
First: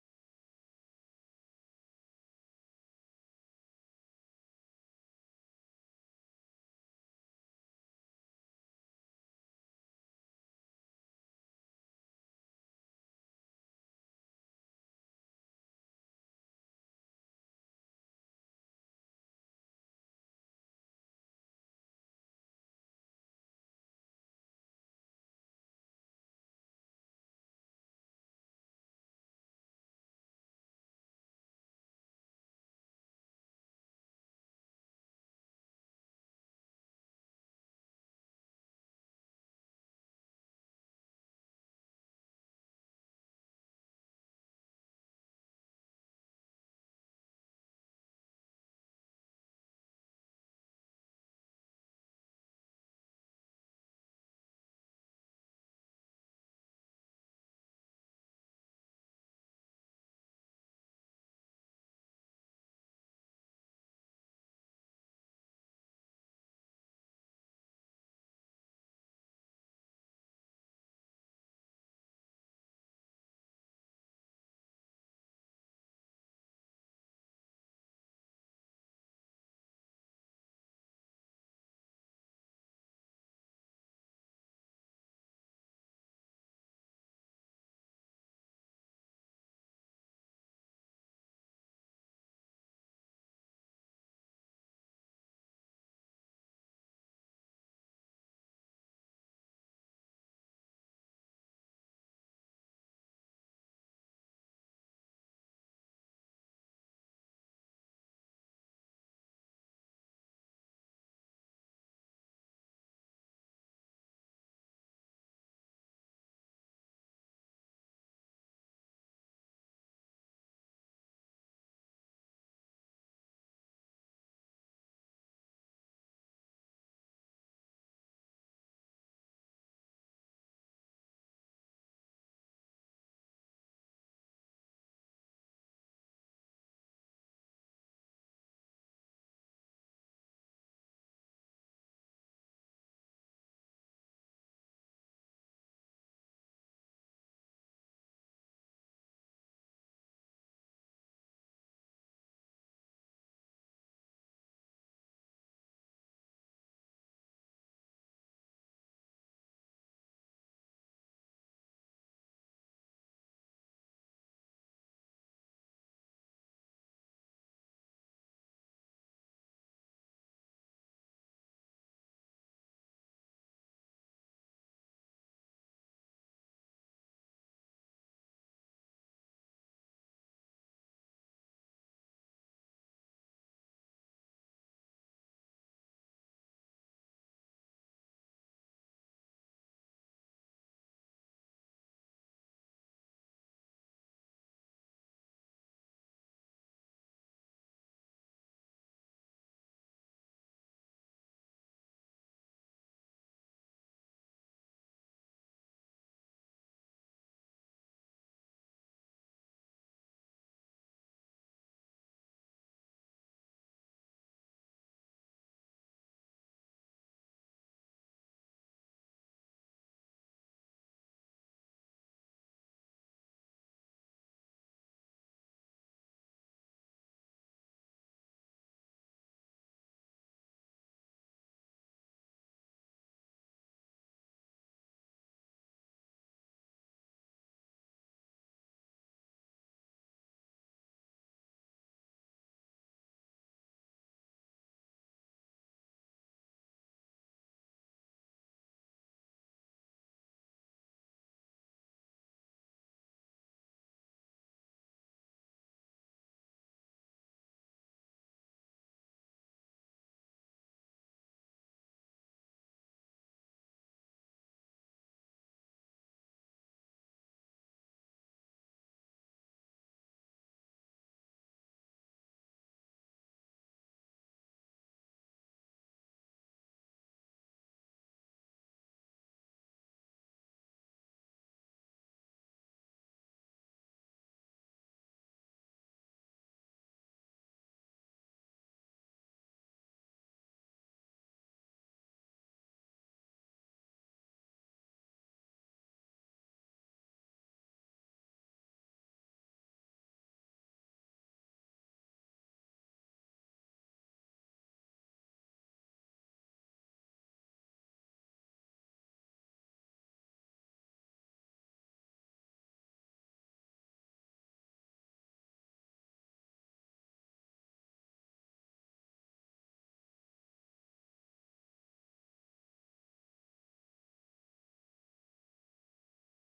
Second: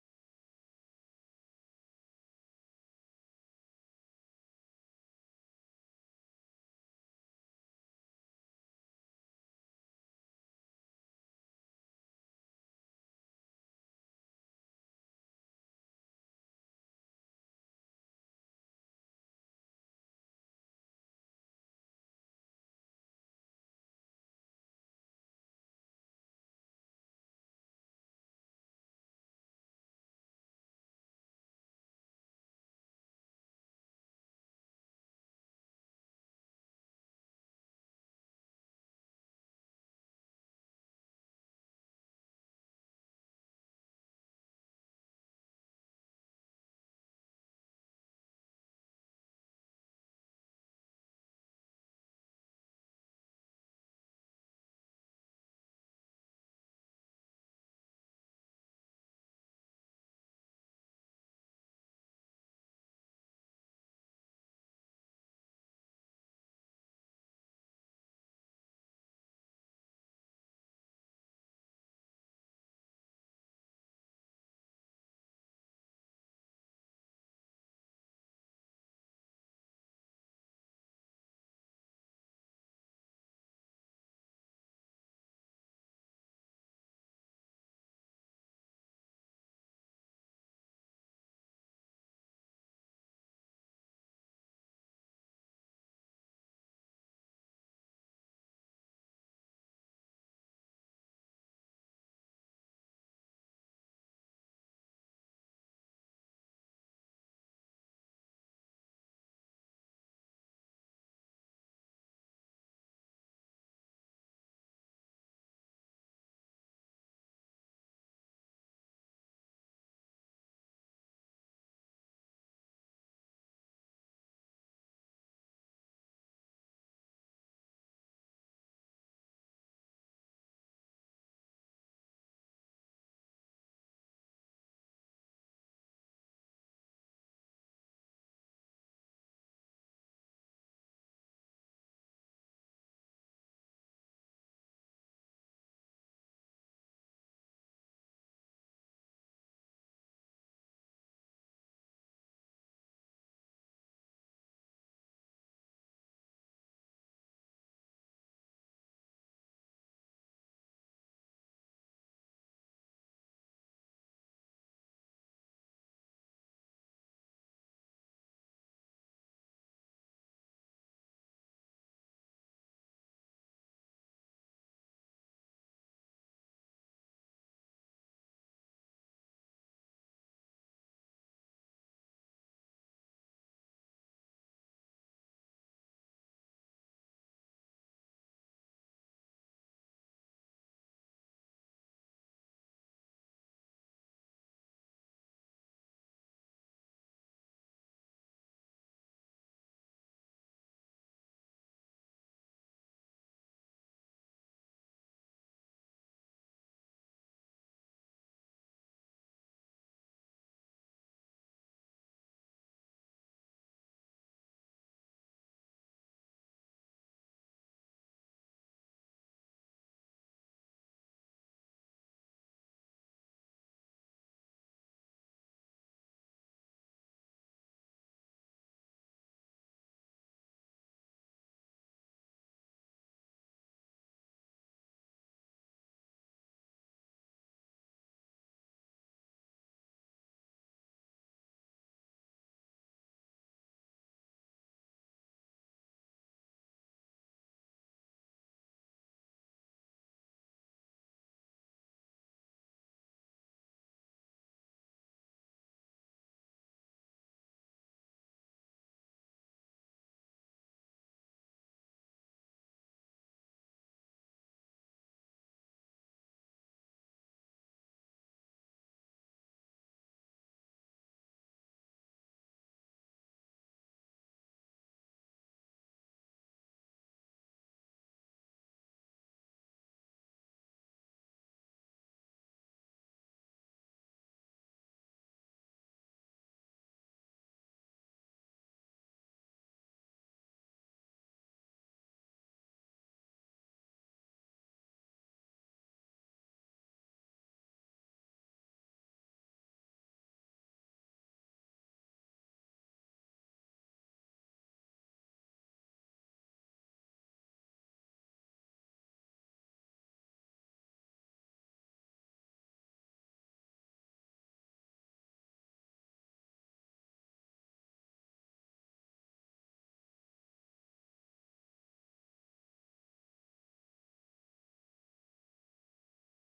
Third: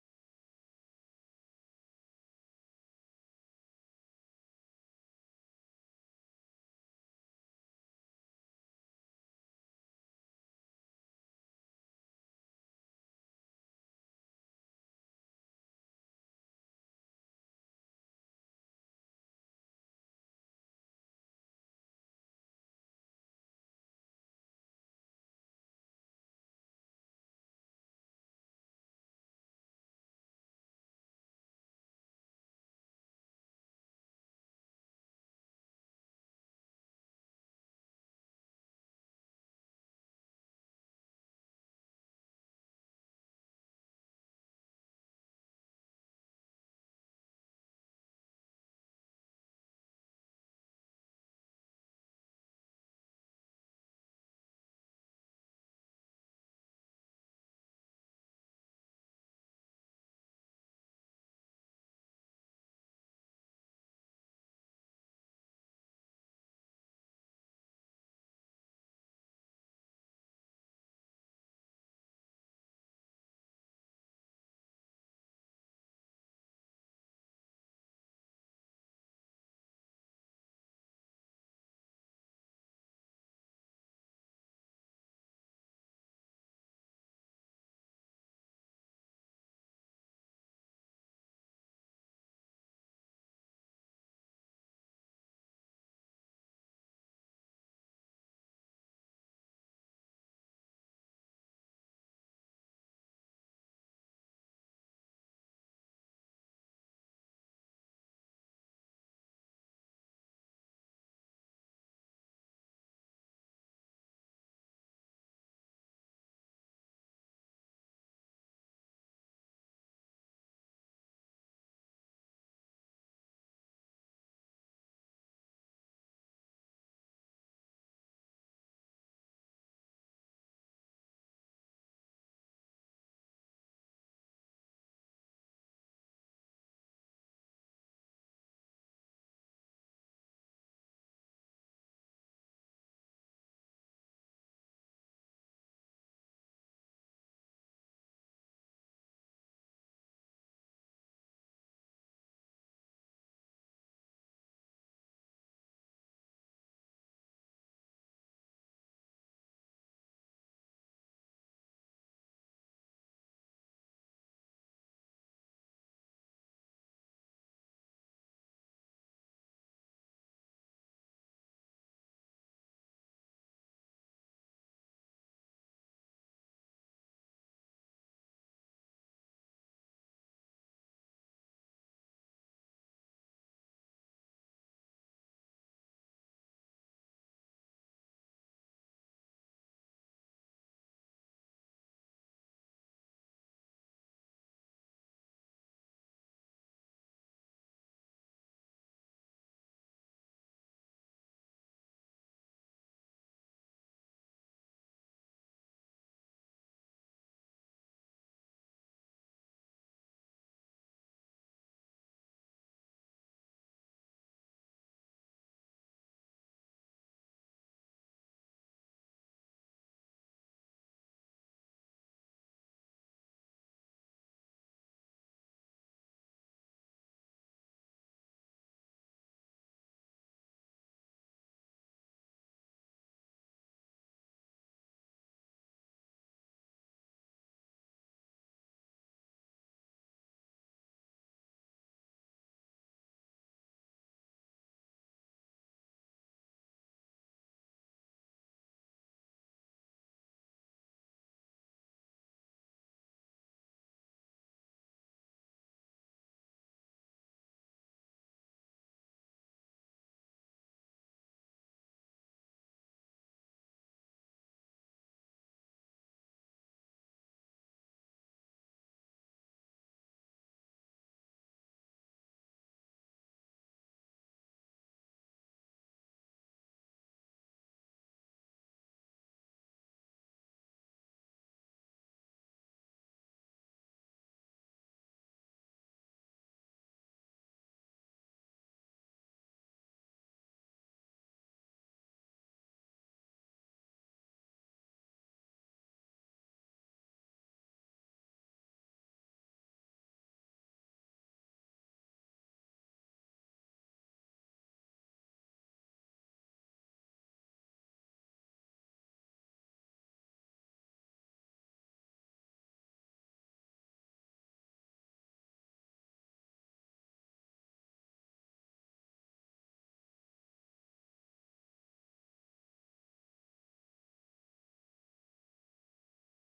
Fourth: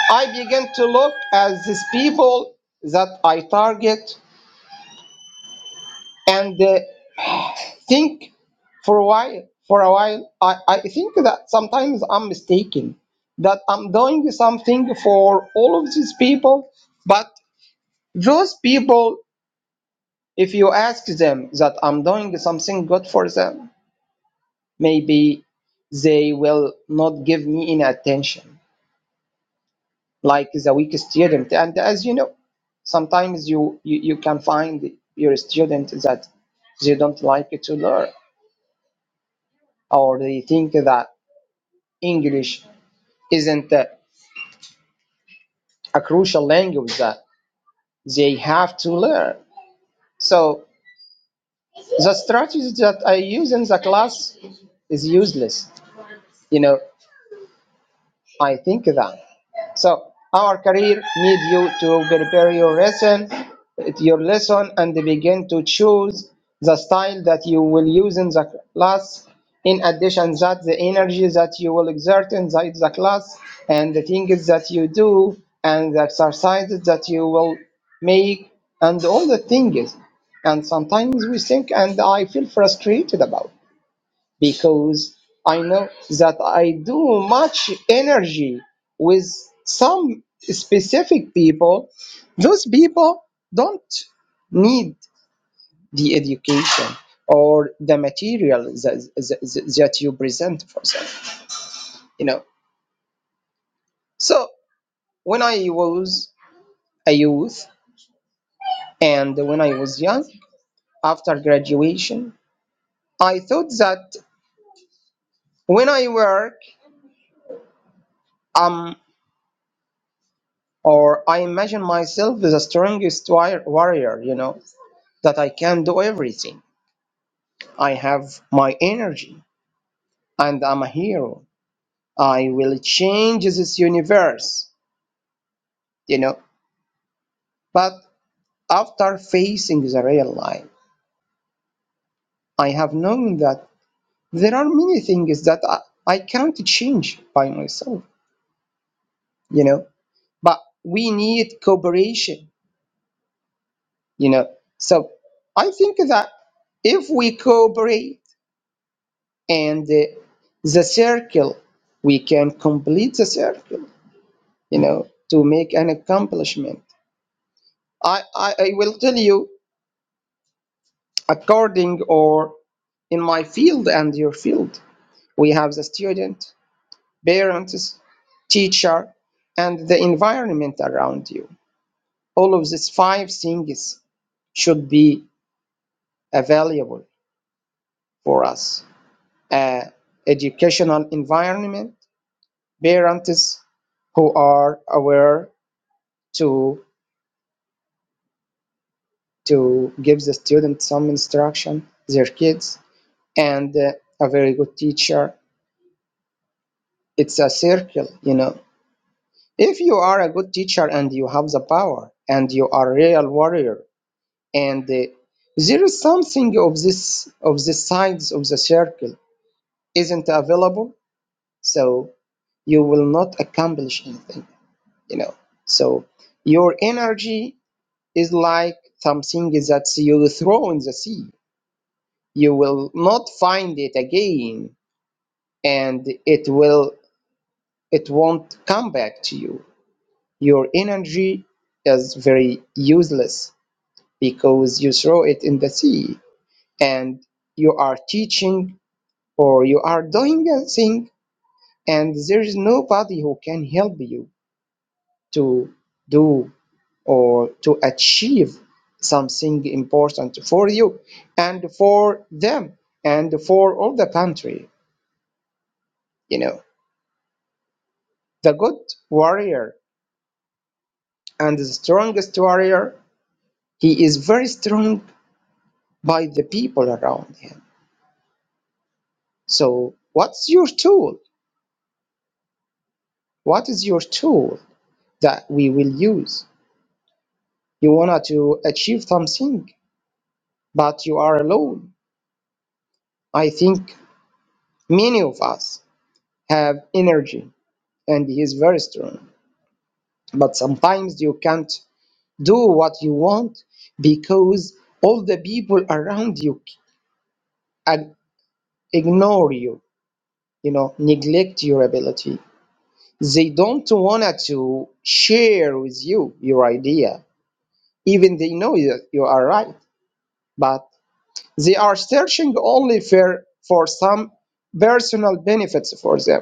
I begin to look at these people that I target and uh, think for a while for a while I, I think that sometimes i'm mistaken that i'm doing something for all of these people but those people if you ask them that i'm doing something good for them maybe they will not give me any attention like the weak student and as you know sometimes you you, you can find your student that they don't like to learn or they think that English isn't uh, a crucial language that they have to learn. So the strategy that I use in the class is useless. You know, I think that. So our career needs you to prepare your lesson, your lesson, and begin to choose the style that you will use in the class. In addition, that the energy that you will exert inside the class and the things that you do and the exercises that you will make and all the things. And sometimes we think, and I feel frustrated about because I know that I do much energy with some specific people. Those people don't need the education or the material that, that, that you present for them, you know. So when I was a youth and when I was young, after graduation, I thought that when I work, I'm. or I imagine myself as the strongest wi- warrior, you know, that I can do everything. I have my energy and I'm a hero. I will change this universe, you know. But after facing the real life, I have known that there are many things that I, I can't change by myself, you know. But we need cooperation, you know. So I think that if we cooperate, and uh, the circle we can complete the circle you know to make an accomplishment i i, I will tell you according or in my field and your field we have the student parents teacher and the environment around you all of these five things should be available for us uh, educational environment parents who are aware to to give the student some instruction, their kids, and uh, a very good teacher. It's a circle, you know. If you are a good teacher and you have the power and you are a real warrior, and uh, there is something of this of the sides of the circle isn't available, so you will not accomplish anything, you know. So your energy is like something that you throw in the sea you will not find it again and it will it won't come back to you your energy is very useless because you throw it in the sea and you are teaching or you are doing a thing and there is nobody who can help you to do or to achieve something important for you and for them and for all the country you know The good warrior and the strongest warrior, he is very strong by the people around him. So, what's your tool? What is your tool that we will use? You want to achieve something, but you are alone. I think many of us have energy and he is very strong. But sometimes you can't do what you want because all the people around you ag- ignore you you know neglect your ability they don't want to share with you your idea even they know that you are right but they are searching only for for some personal benefits for them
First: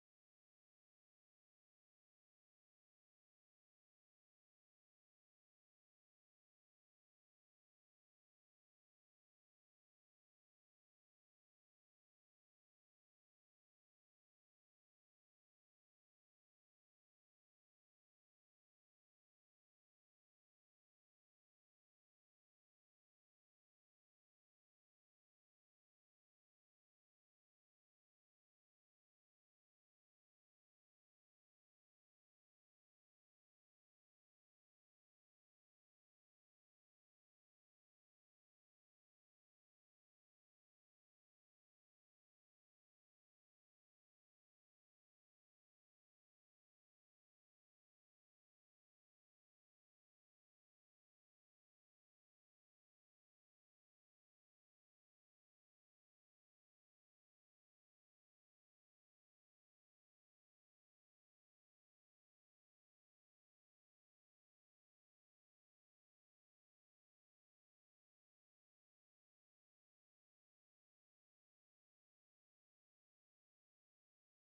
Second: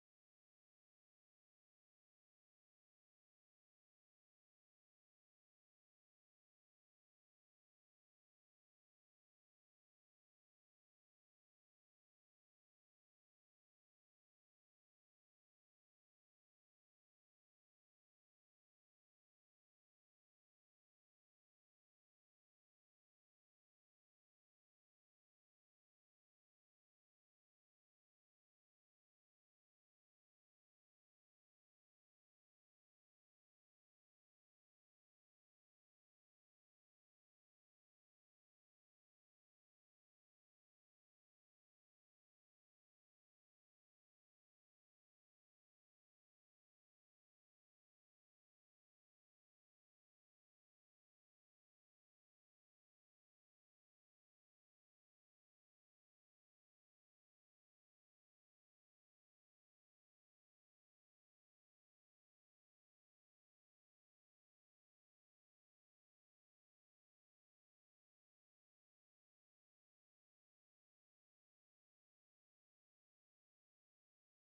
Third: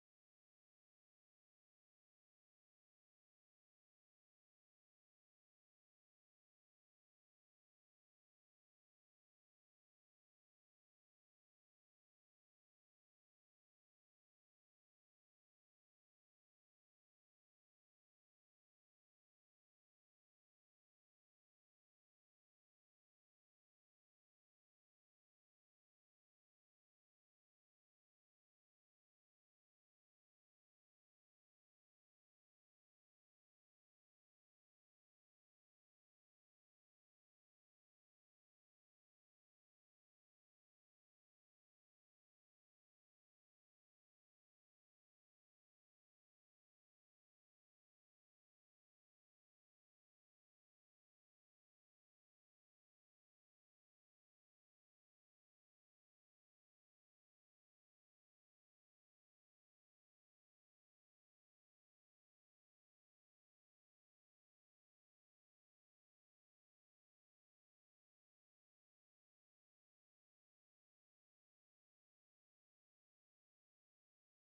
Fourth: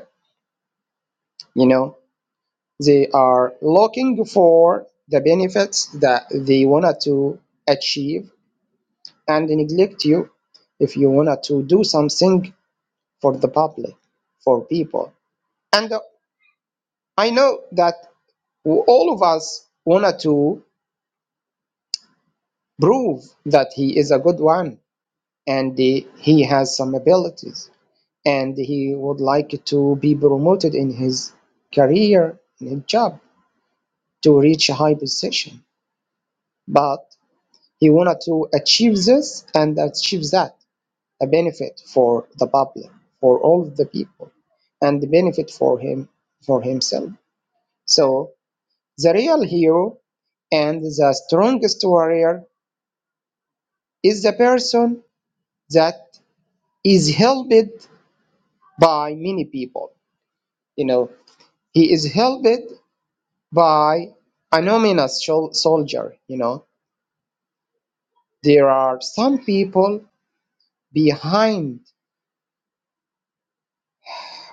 you know they are looking for the benefits that they wanted to achieve and neglect you if you wanted to do something for the public for people and uh, i know that all of us wanted to prove that he is a good one and he has some abilities and he would like to be promoted in his career in his job to reach a high position but he wanted to achieve this and achieve that a benefit for the public for all of the people and the benefit for him for himself so the real hero and the strongest warrior is the person that is helped by many people. You know, he is helped by anonymous shol- soldier. You know, there are some people behind,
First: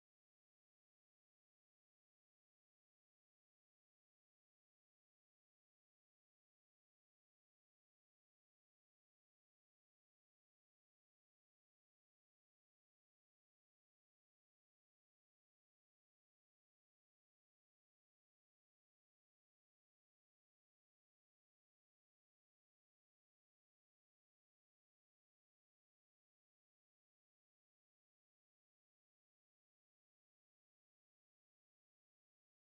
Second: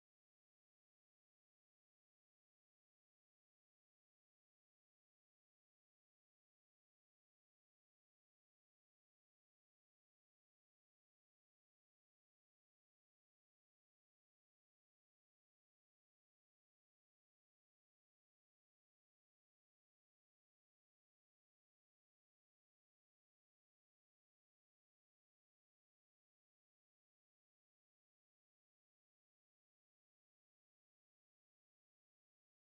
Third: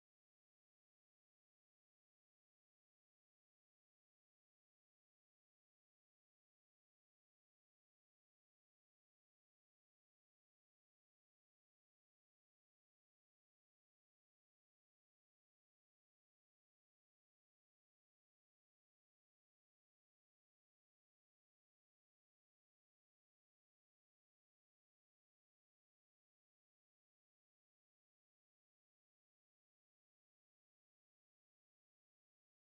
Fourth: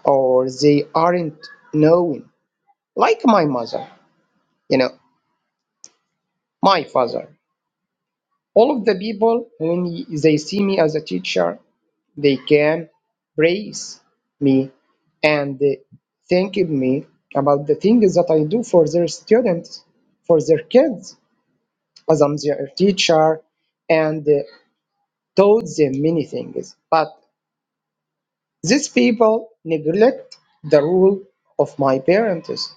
or they aren't known, like my mother. You know, my father. All of the people when they see me as a teacher, They can praise me and thank me about the things that I do for their students, for their kids, as I'm their teacher and uh, taught them many things. But these people neglect the rule of my parents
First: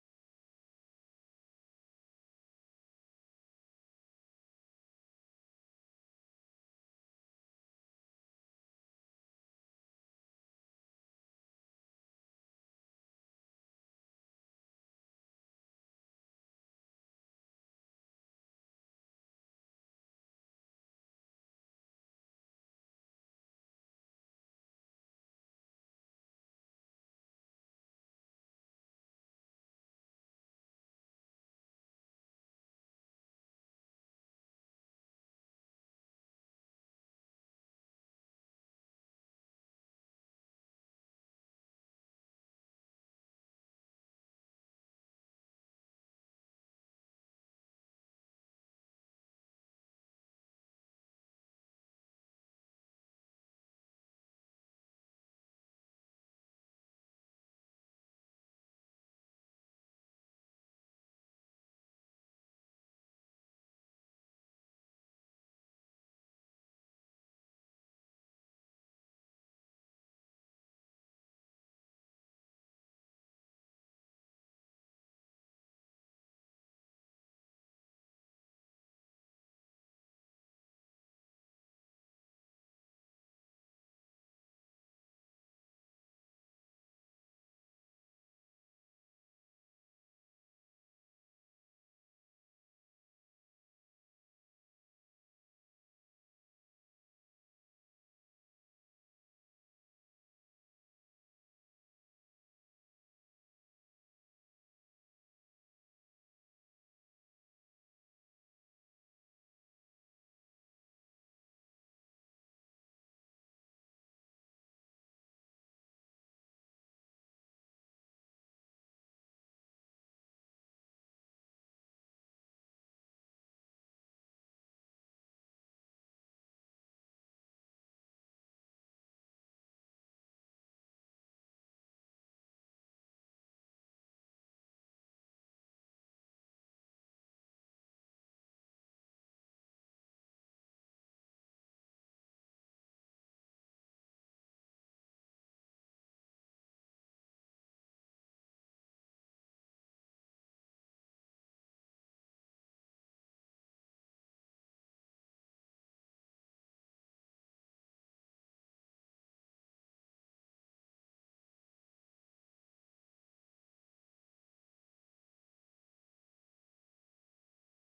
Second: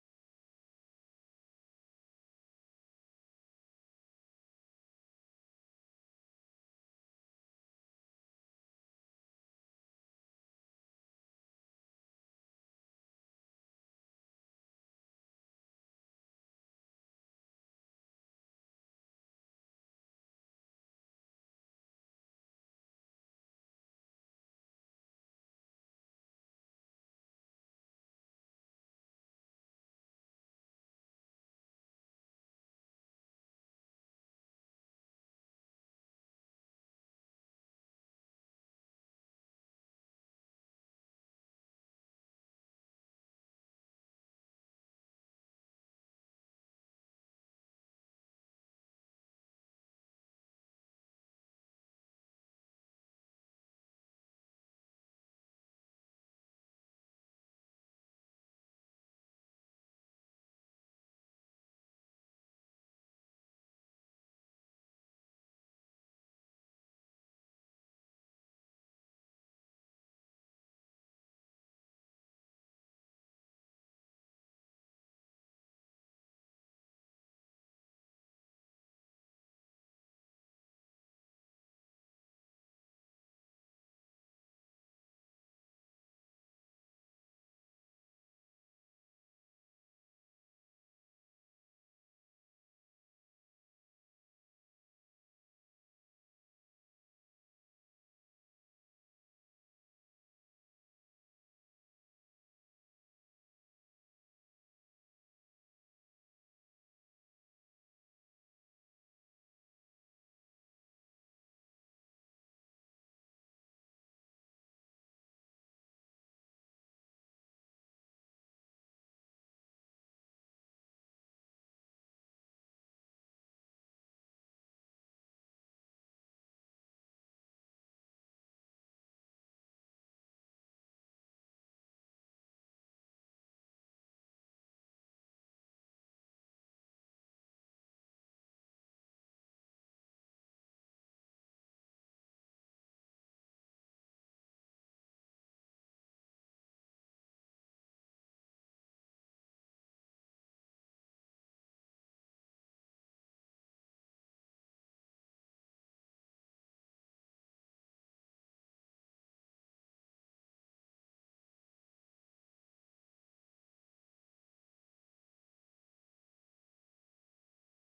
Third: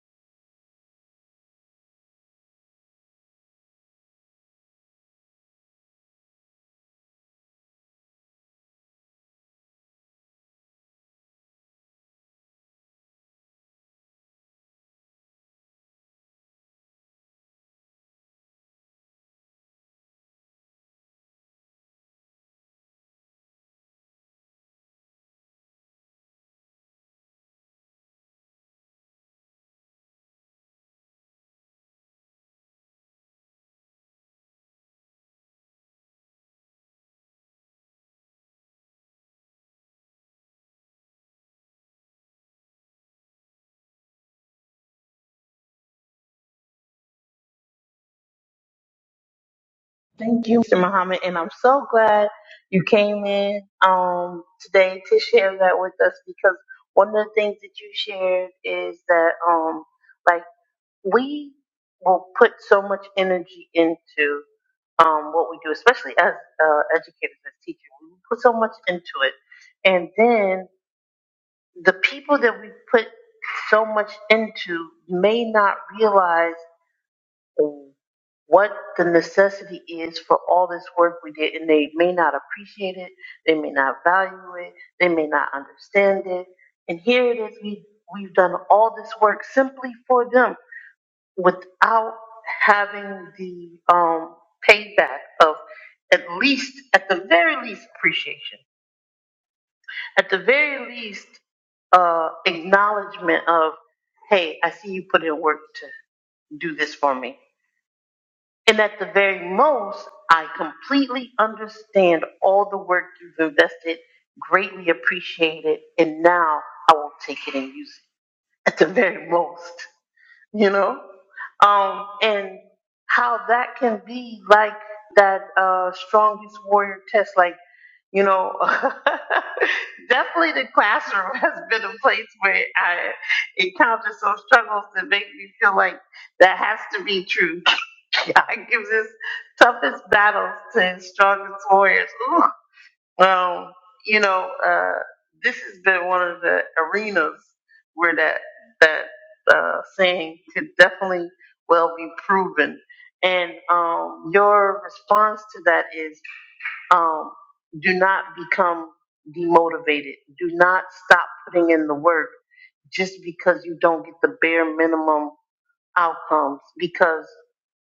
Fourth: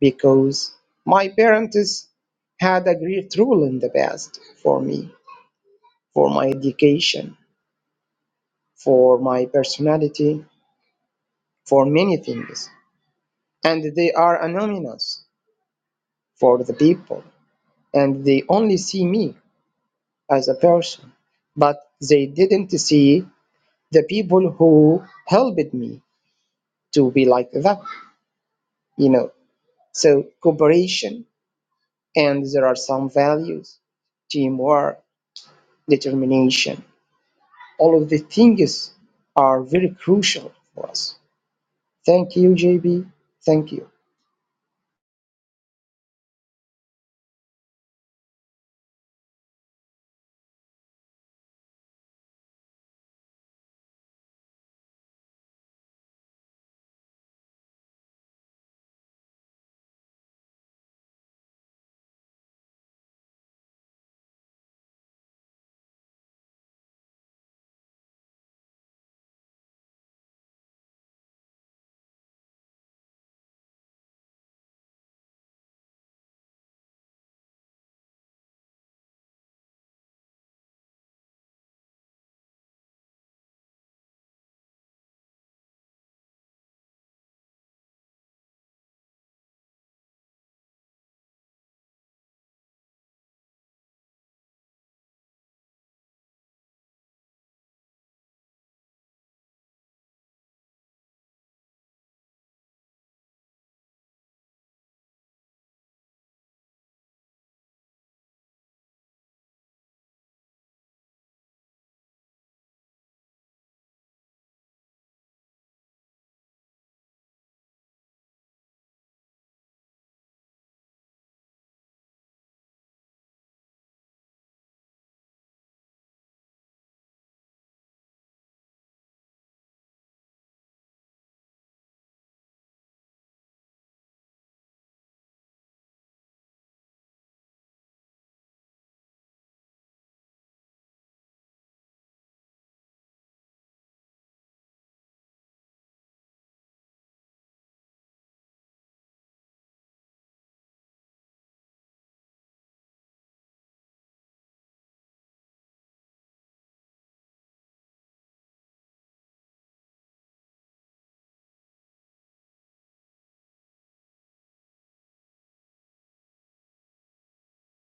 because my parents had a great rule in the past for me, for my education, for my personality, for many things. and they are anonymous for the people, and they only see me as a person, but they didn't see the people who helped me to be like that, you know. So cooperation, and there are some values, teamwork, determination. All of the things are very crucial for us. Thank you, JB. Thank you. Thank you, Mr. Muhammad. And I'm so glad you came in um, today to share that with us because one of the things that you shared is that, um, like, we will put so much energy into um, what we do, especially as uh, educators, as teachers. We put so much into it. And then the people that we put so much into may not realize what the necessity is for all this work we did, and they may not appreciate it, they may not value it, they may not understand it. And here it is, we, we've done all this work simply for them without having the um, payback of at least, at the very least, appreciation, at the very least, uh, acknowledgement of, hey, I see you put in work to do this for me. And at the very most, I completely understand all the work you've invested, greatly appreciate it, and now I will take it and use it. At the very most. you know? Um, and how that can be like that uh, strongest warrior test, like, you know, definitely the classroom has been a place where I encountered some struggles that make me feel like that has to be true. God gives his toughest battles to his strongest warriors. Ooh. Well, you know, uh, this has been one of the arenas where that that uh, saying could definitely well be proven. And um, your response to that is, um, do not become demotivated. Do not stop putting in the work just because you don't get the bare minimum outcomes. Because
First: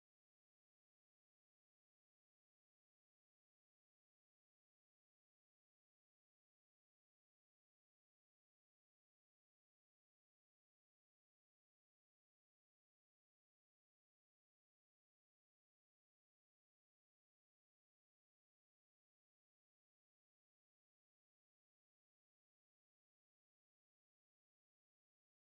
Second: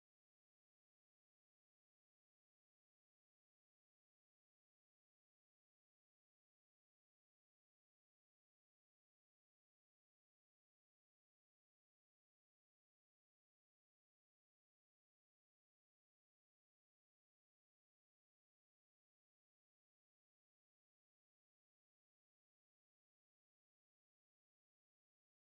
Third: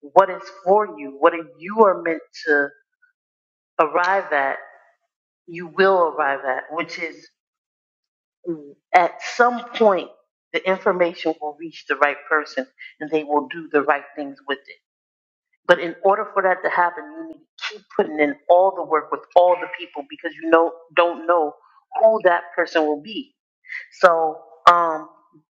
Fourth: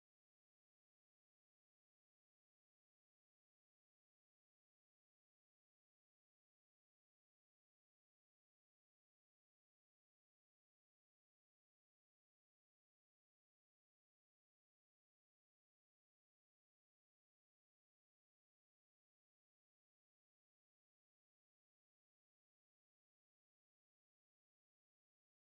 what is for you, what you are meant to arrive at you will arrive at, which is mm, at some point the information will reach the right person and they will do the right things with it. But in order for that to happen, you need to keep putting in all the work with all the people because you know don't know who that person will be. So um,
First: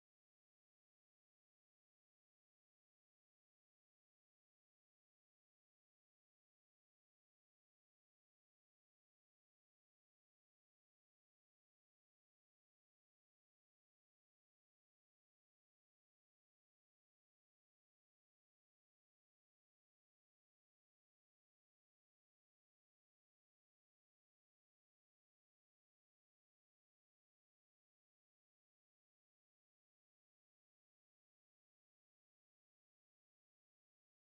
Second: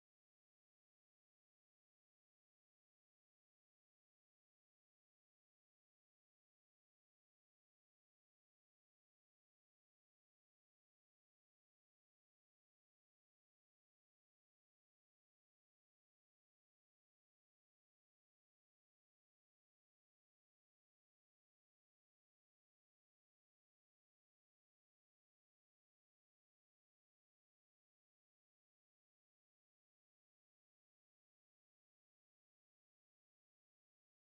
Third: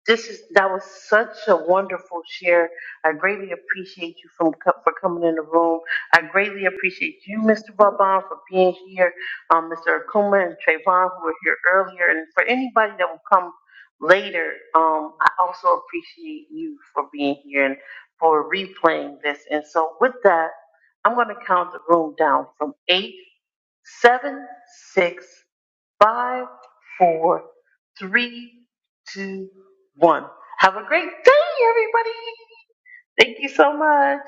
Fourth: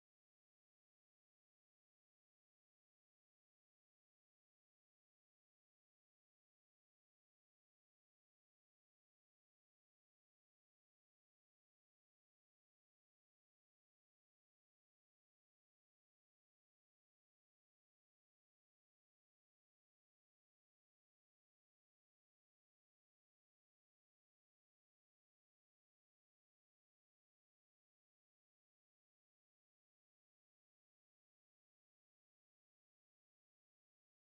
this is that was such a wonderful share. I greatly appreciate you from co- for coming in the room. I greatly appreciate you, Mr. Vaban, for being here. Um, Mr. Akuma and Trayvon, who were here earlier, and for anybody that will come later, um, I also appreciate you for being here and for replaying this. And so with that, I'm going to count the room down from eight, seven, six, five, four three, two, one. Have a great day, everybody. Thank you so much.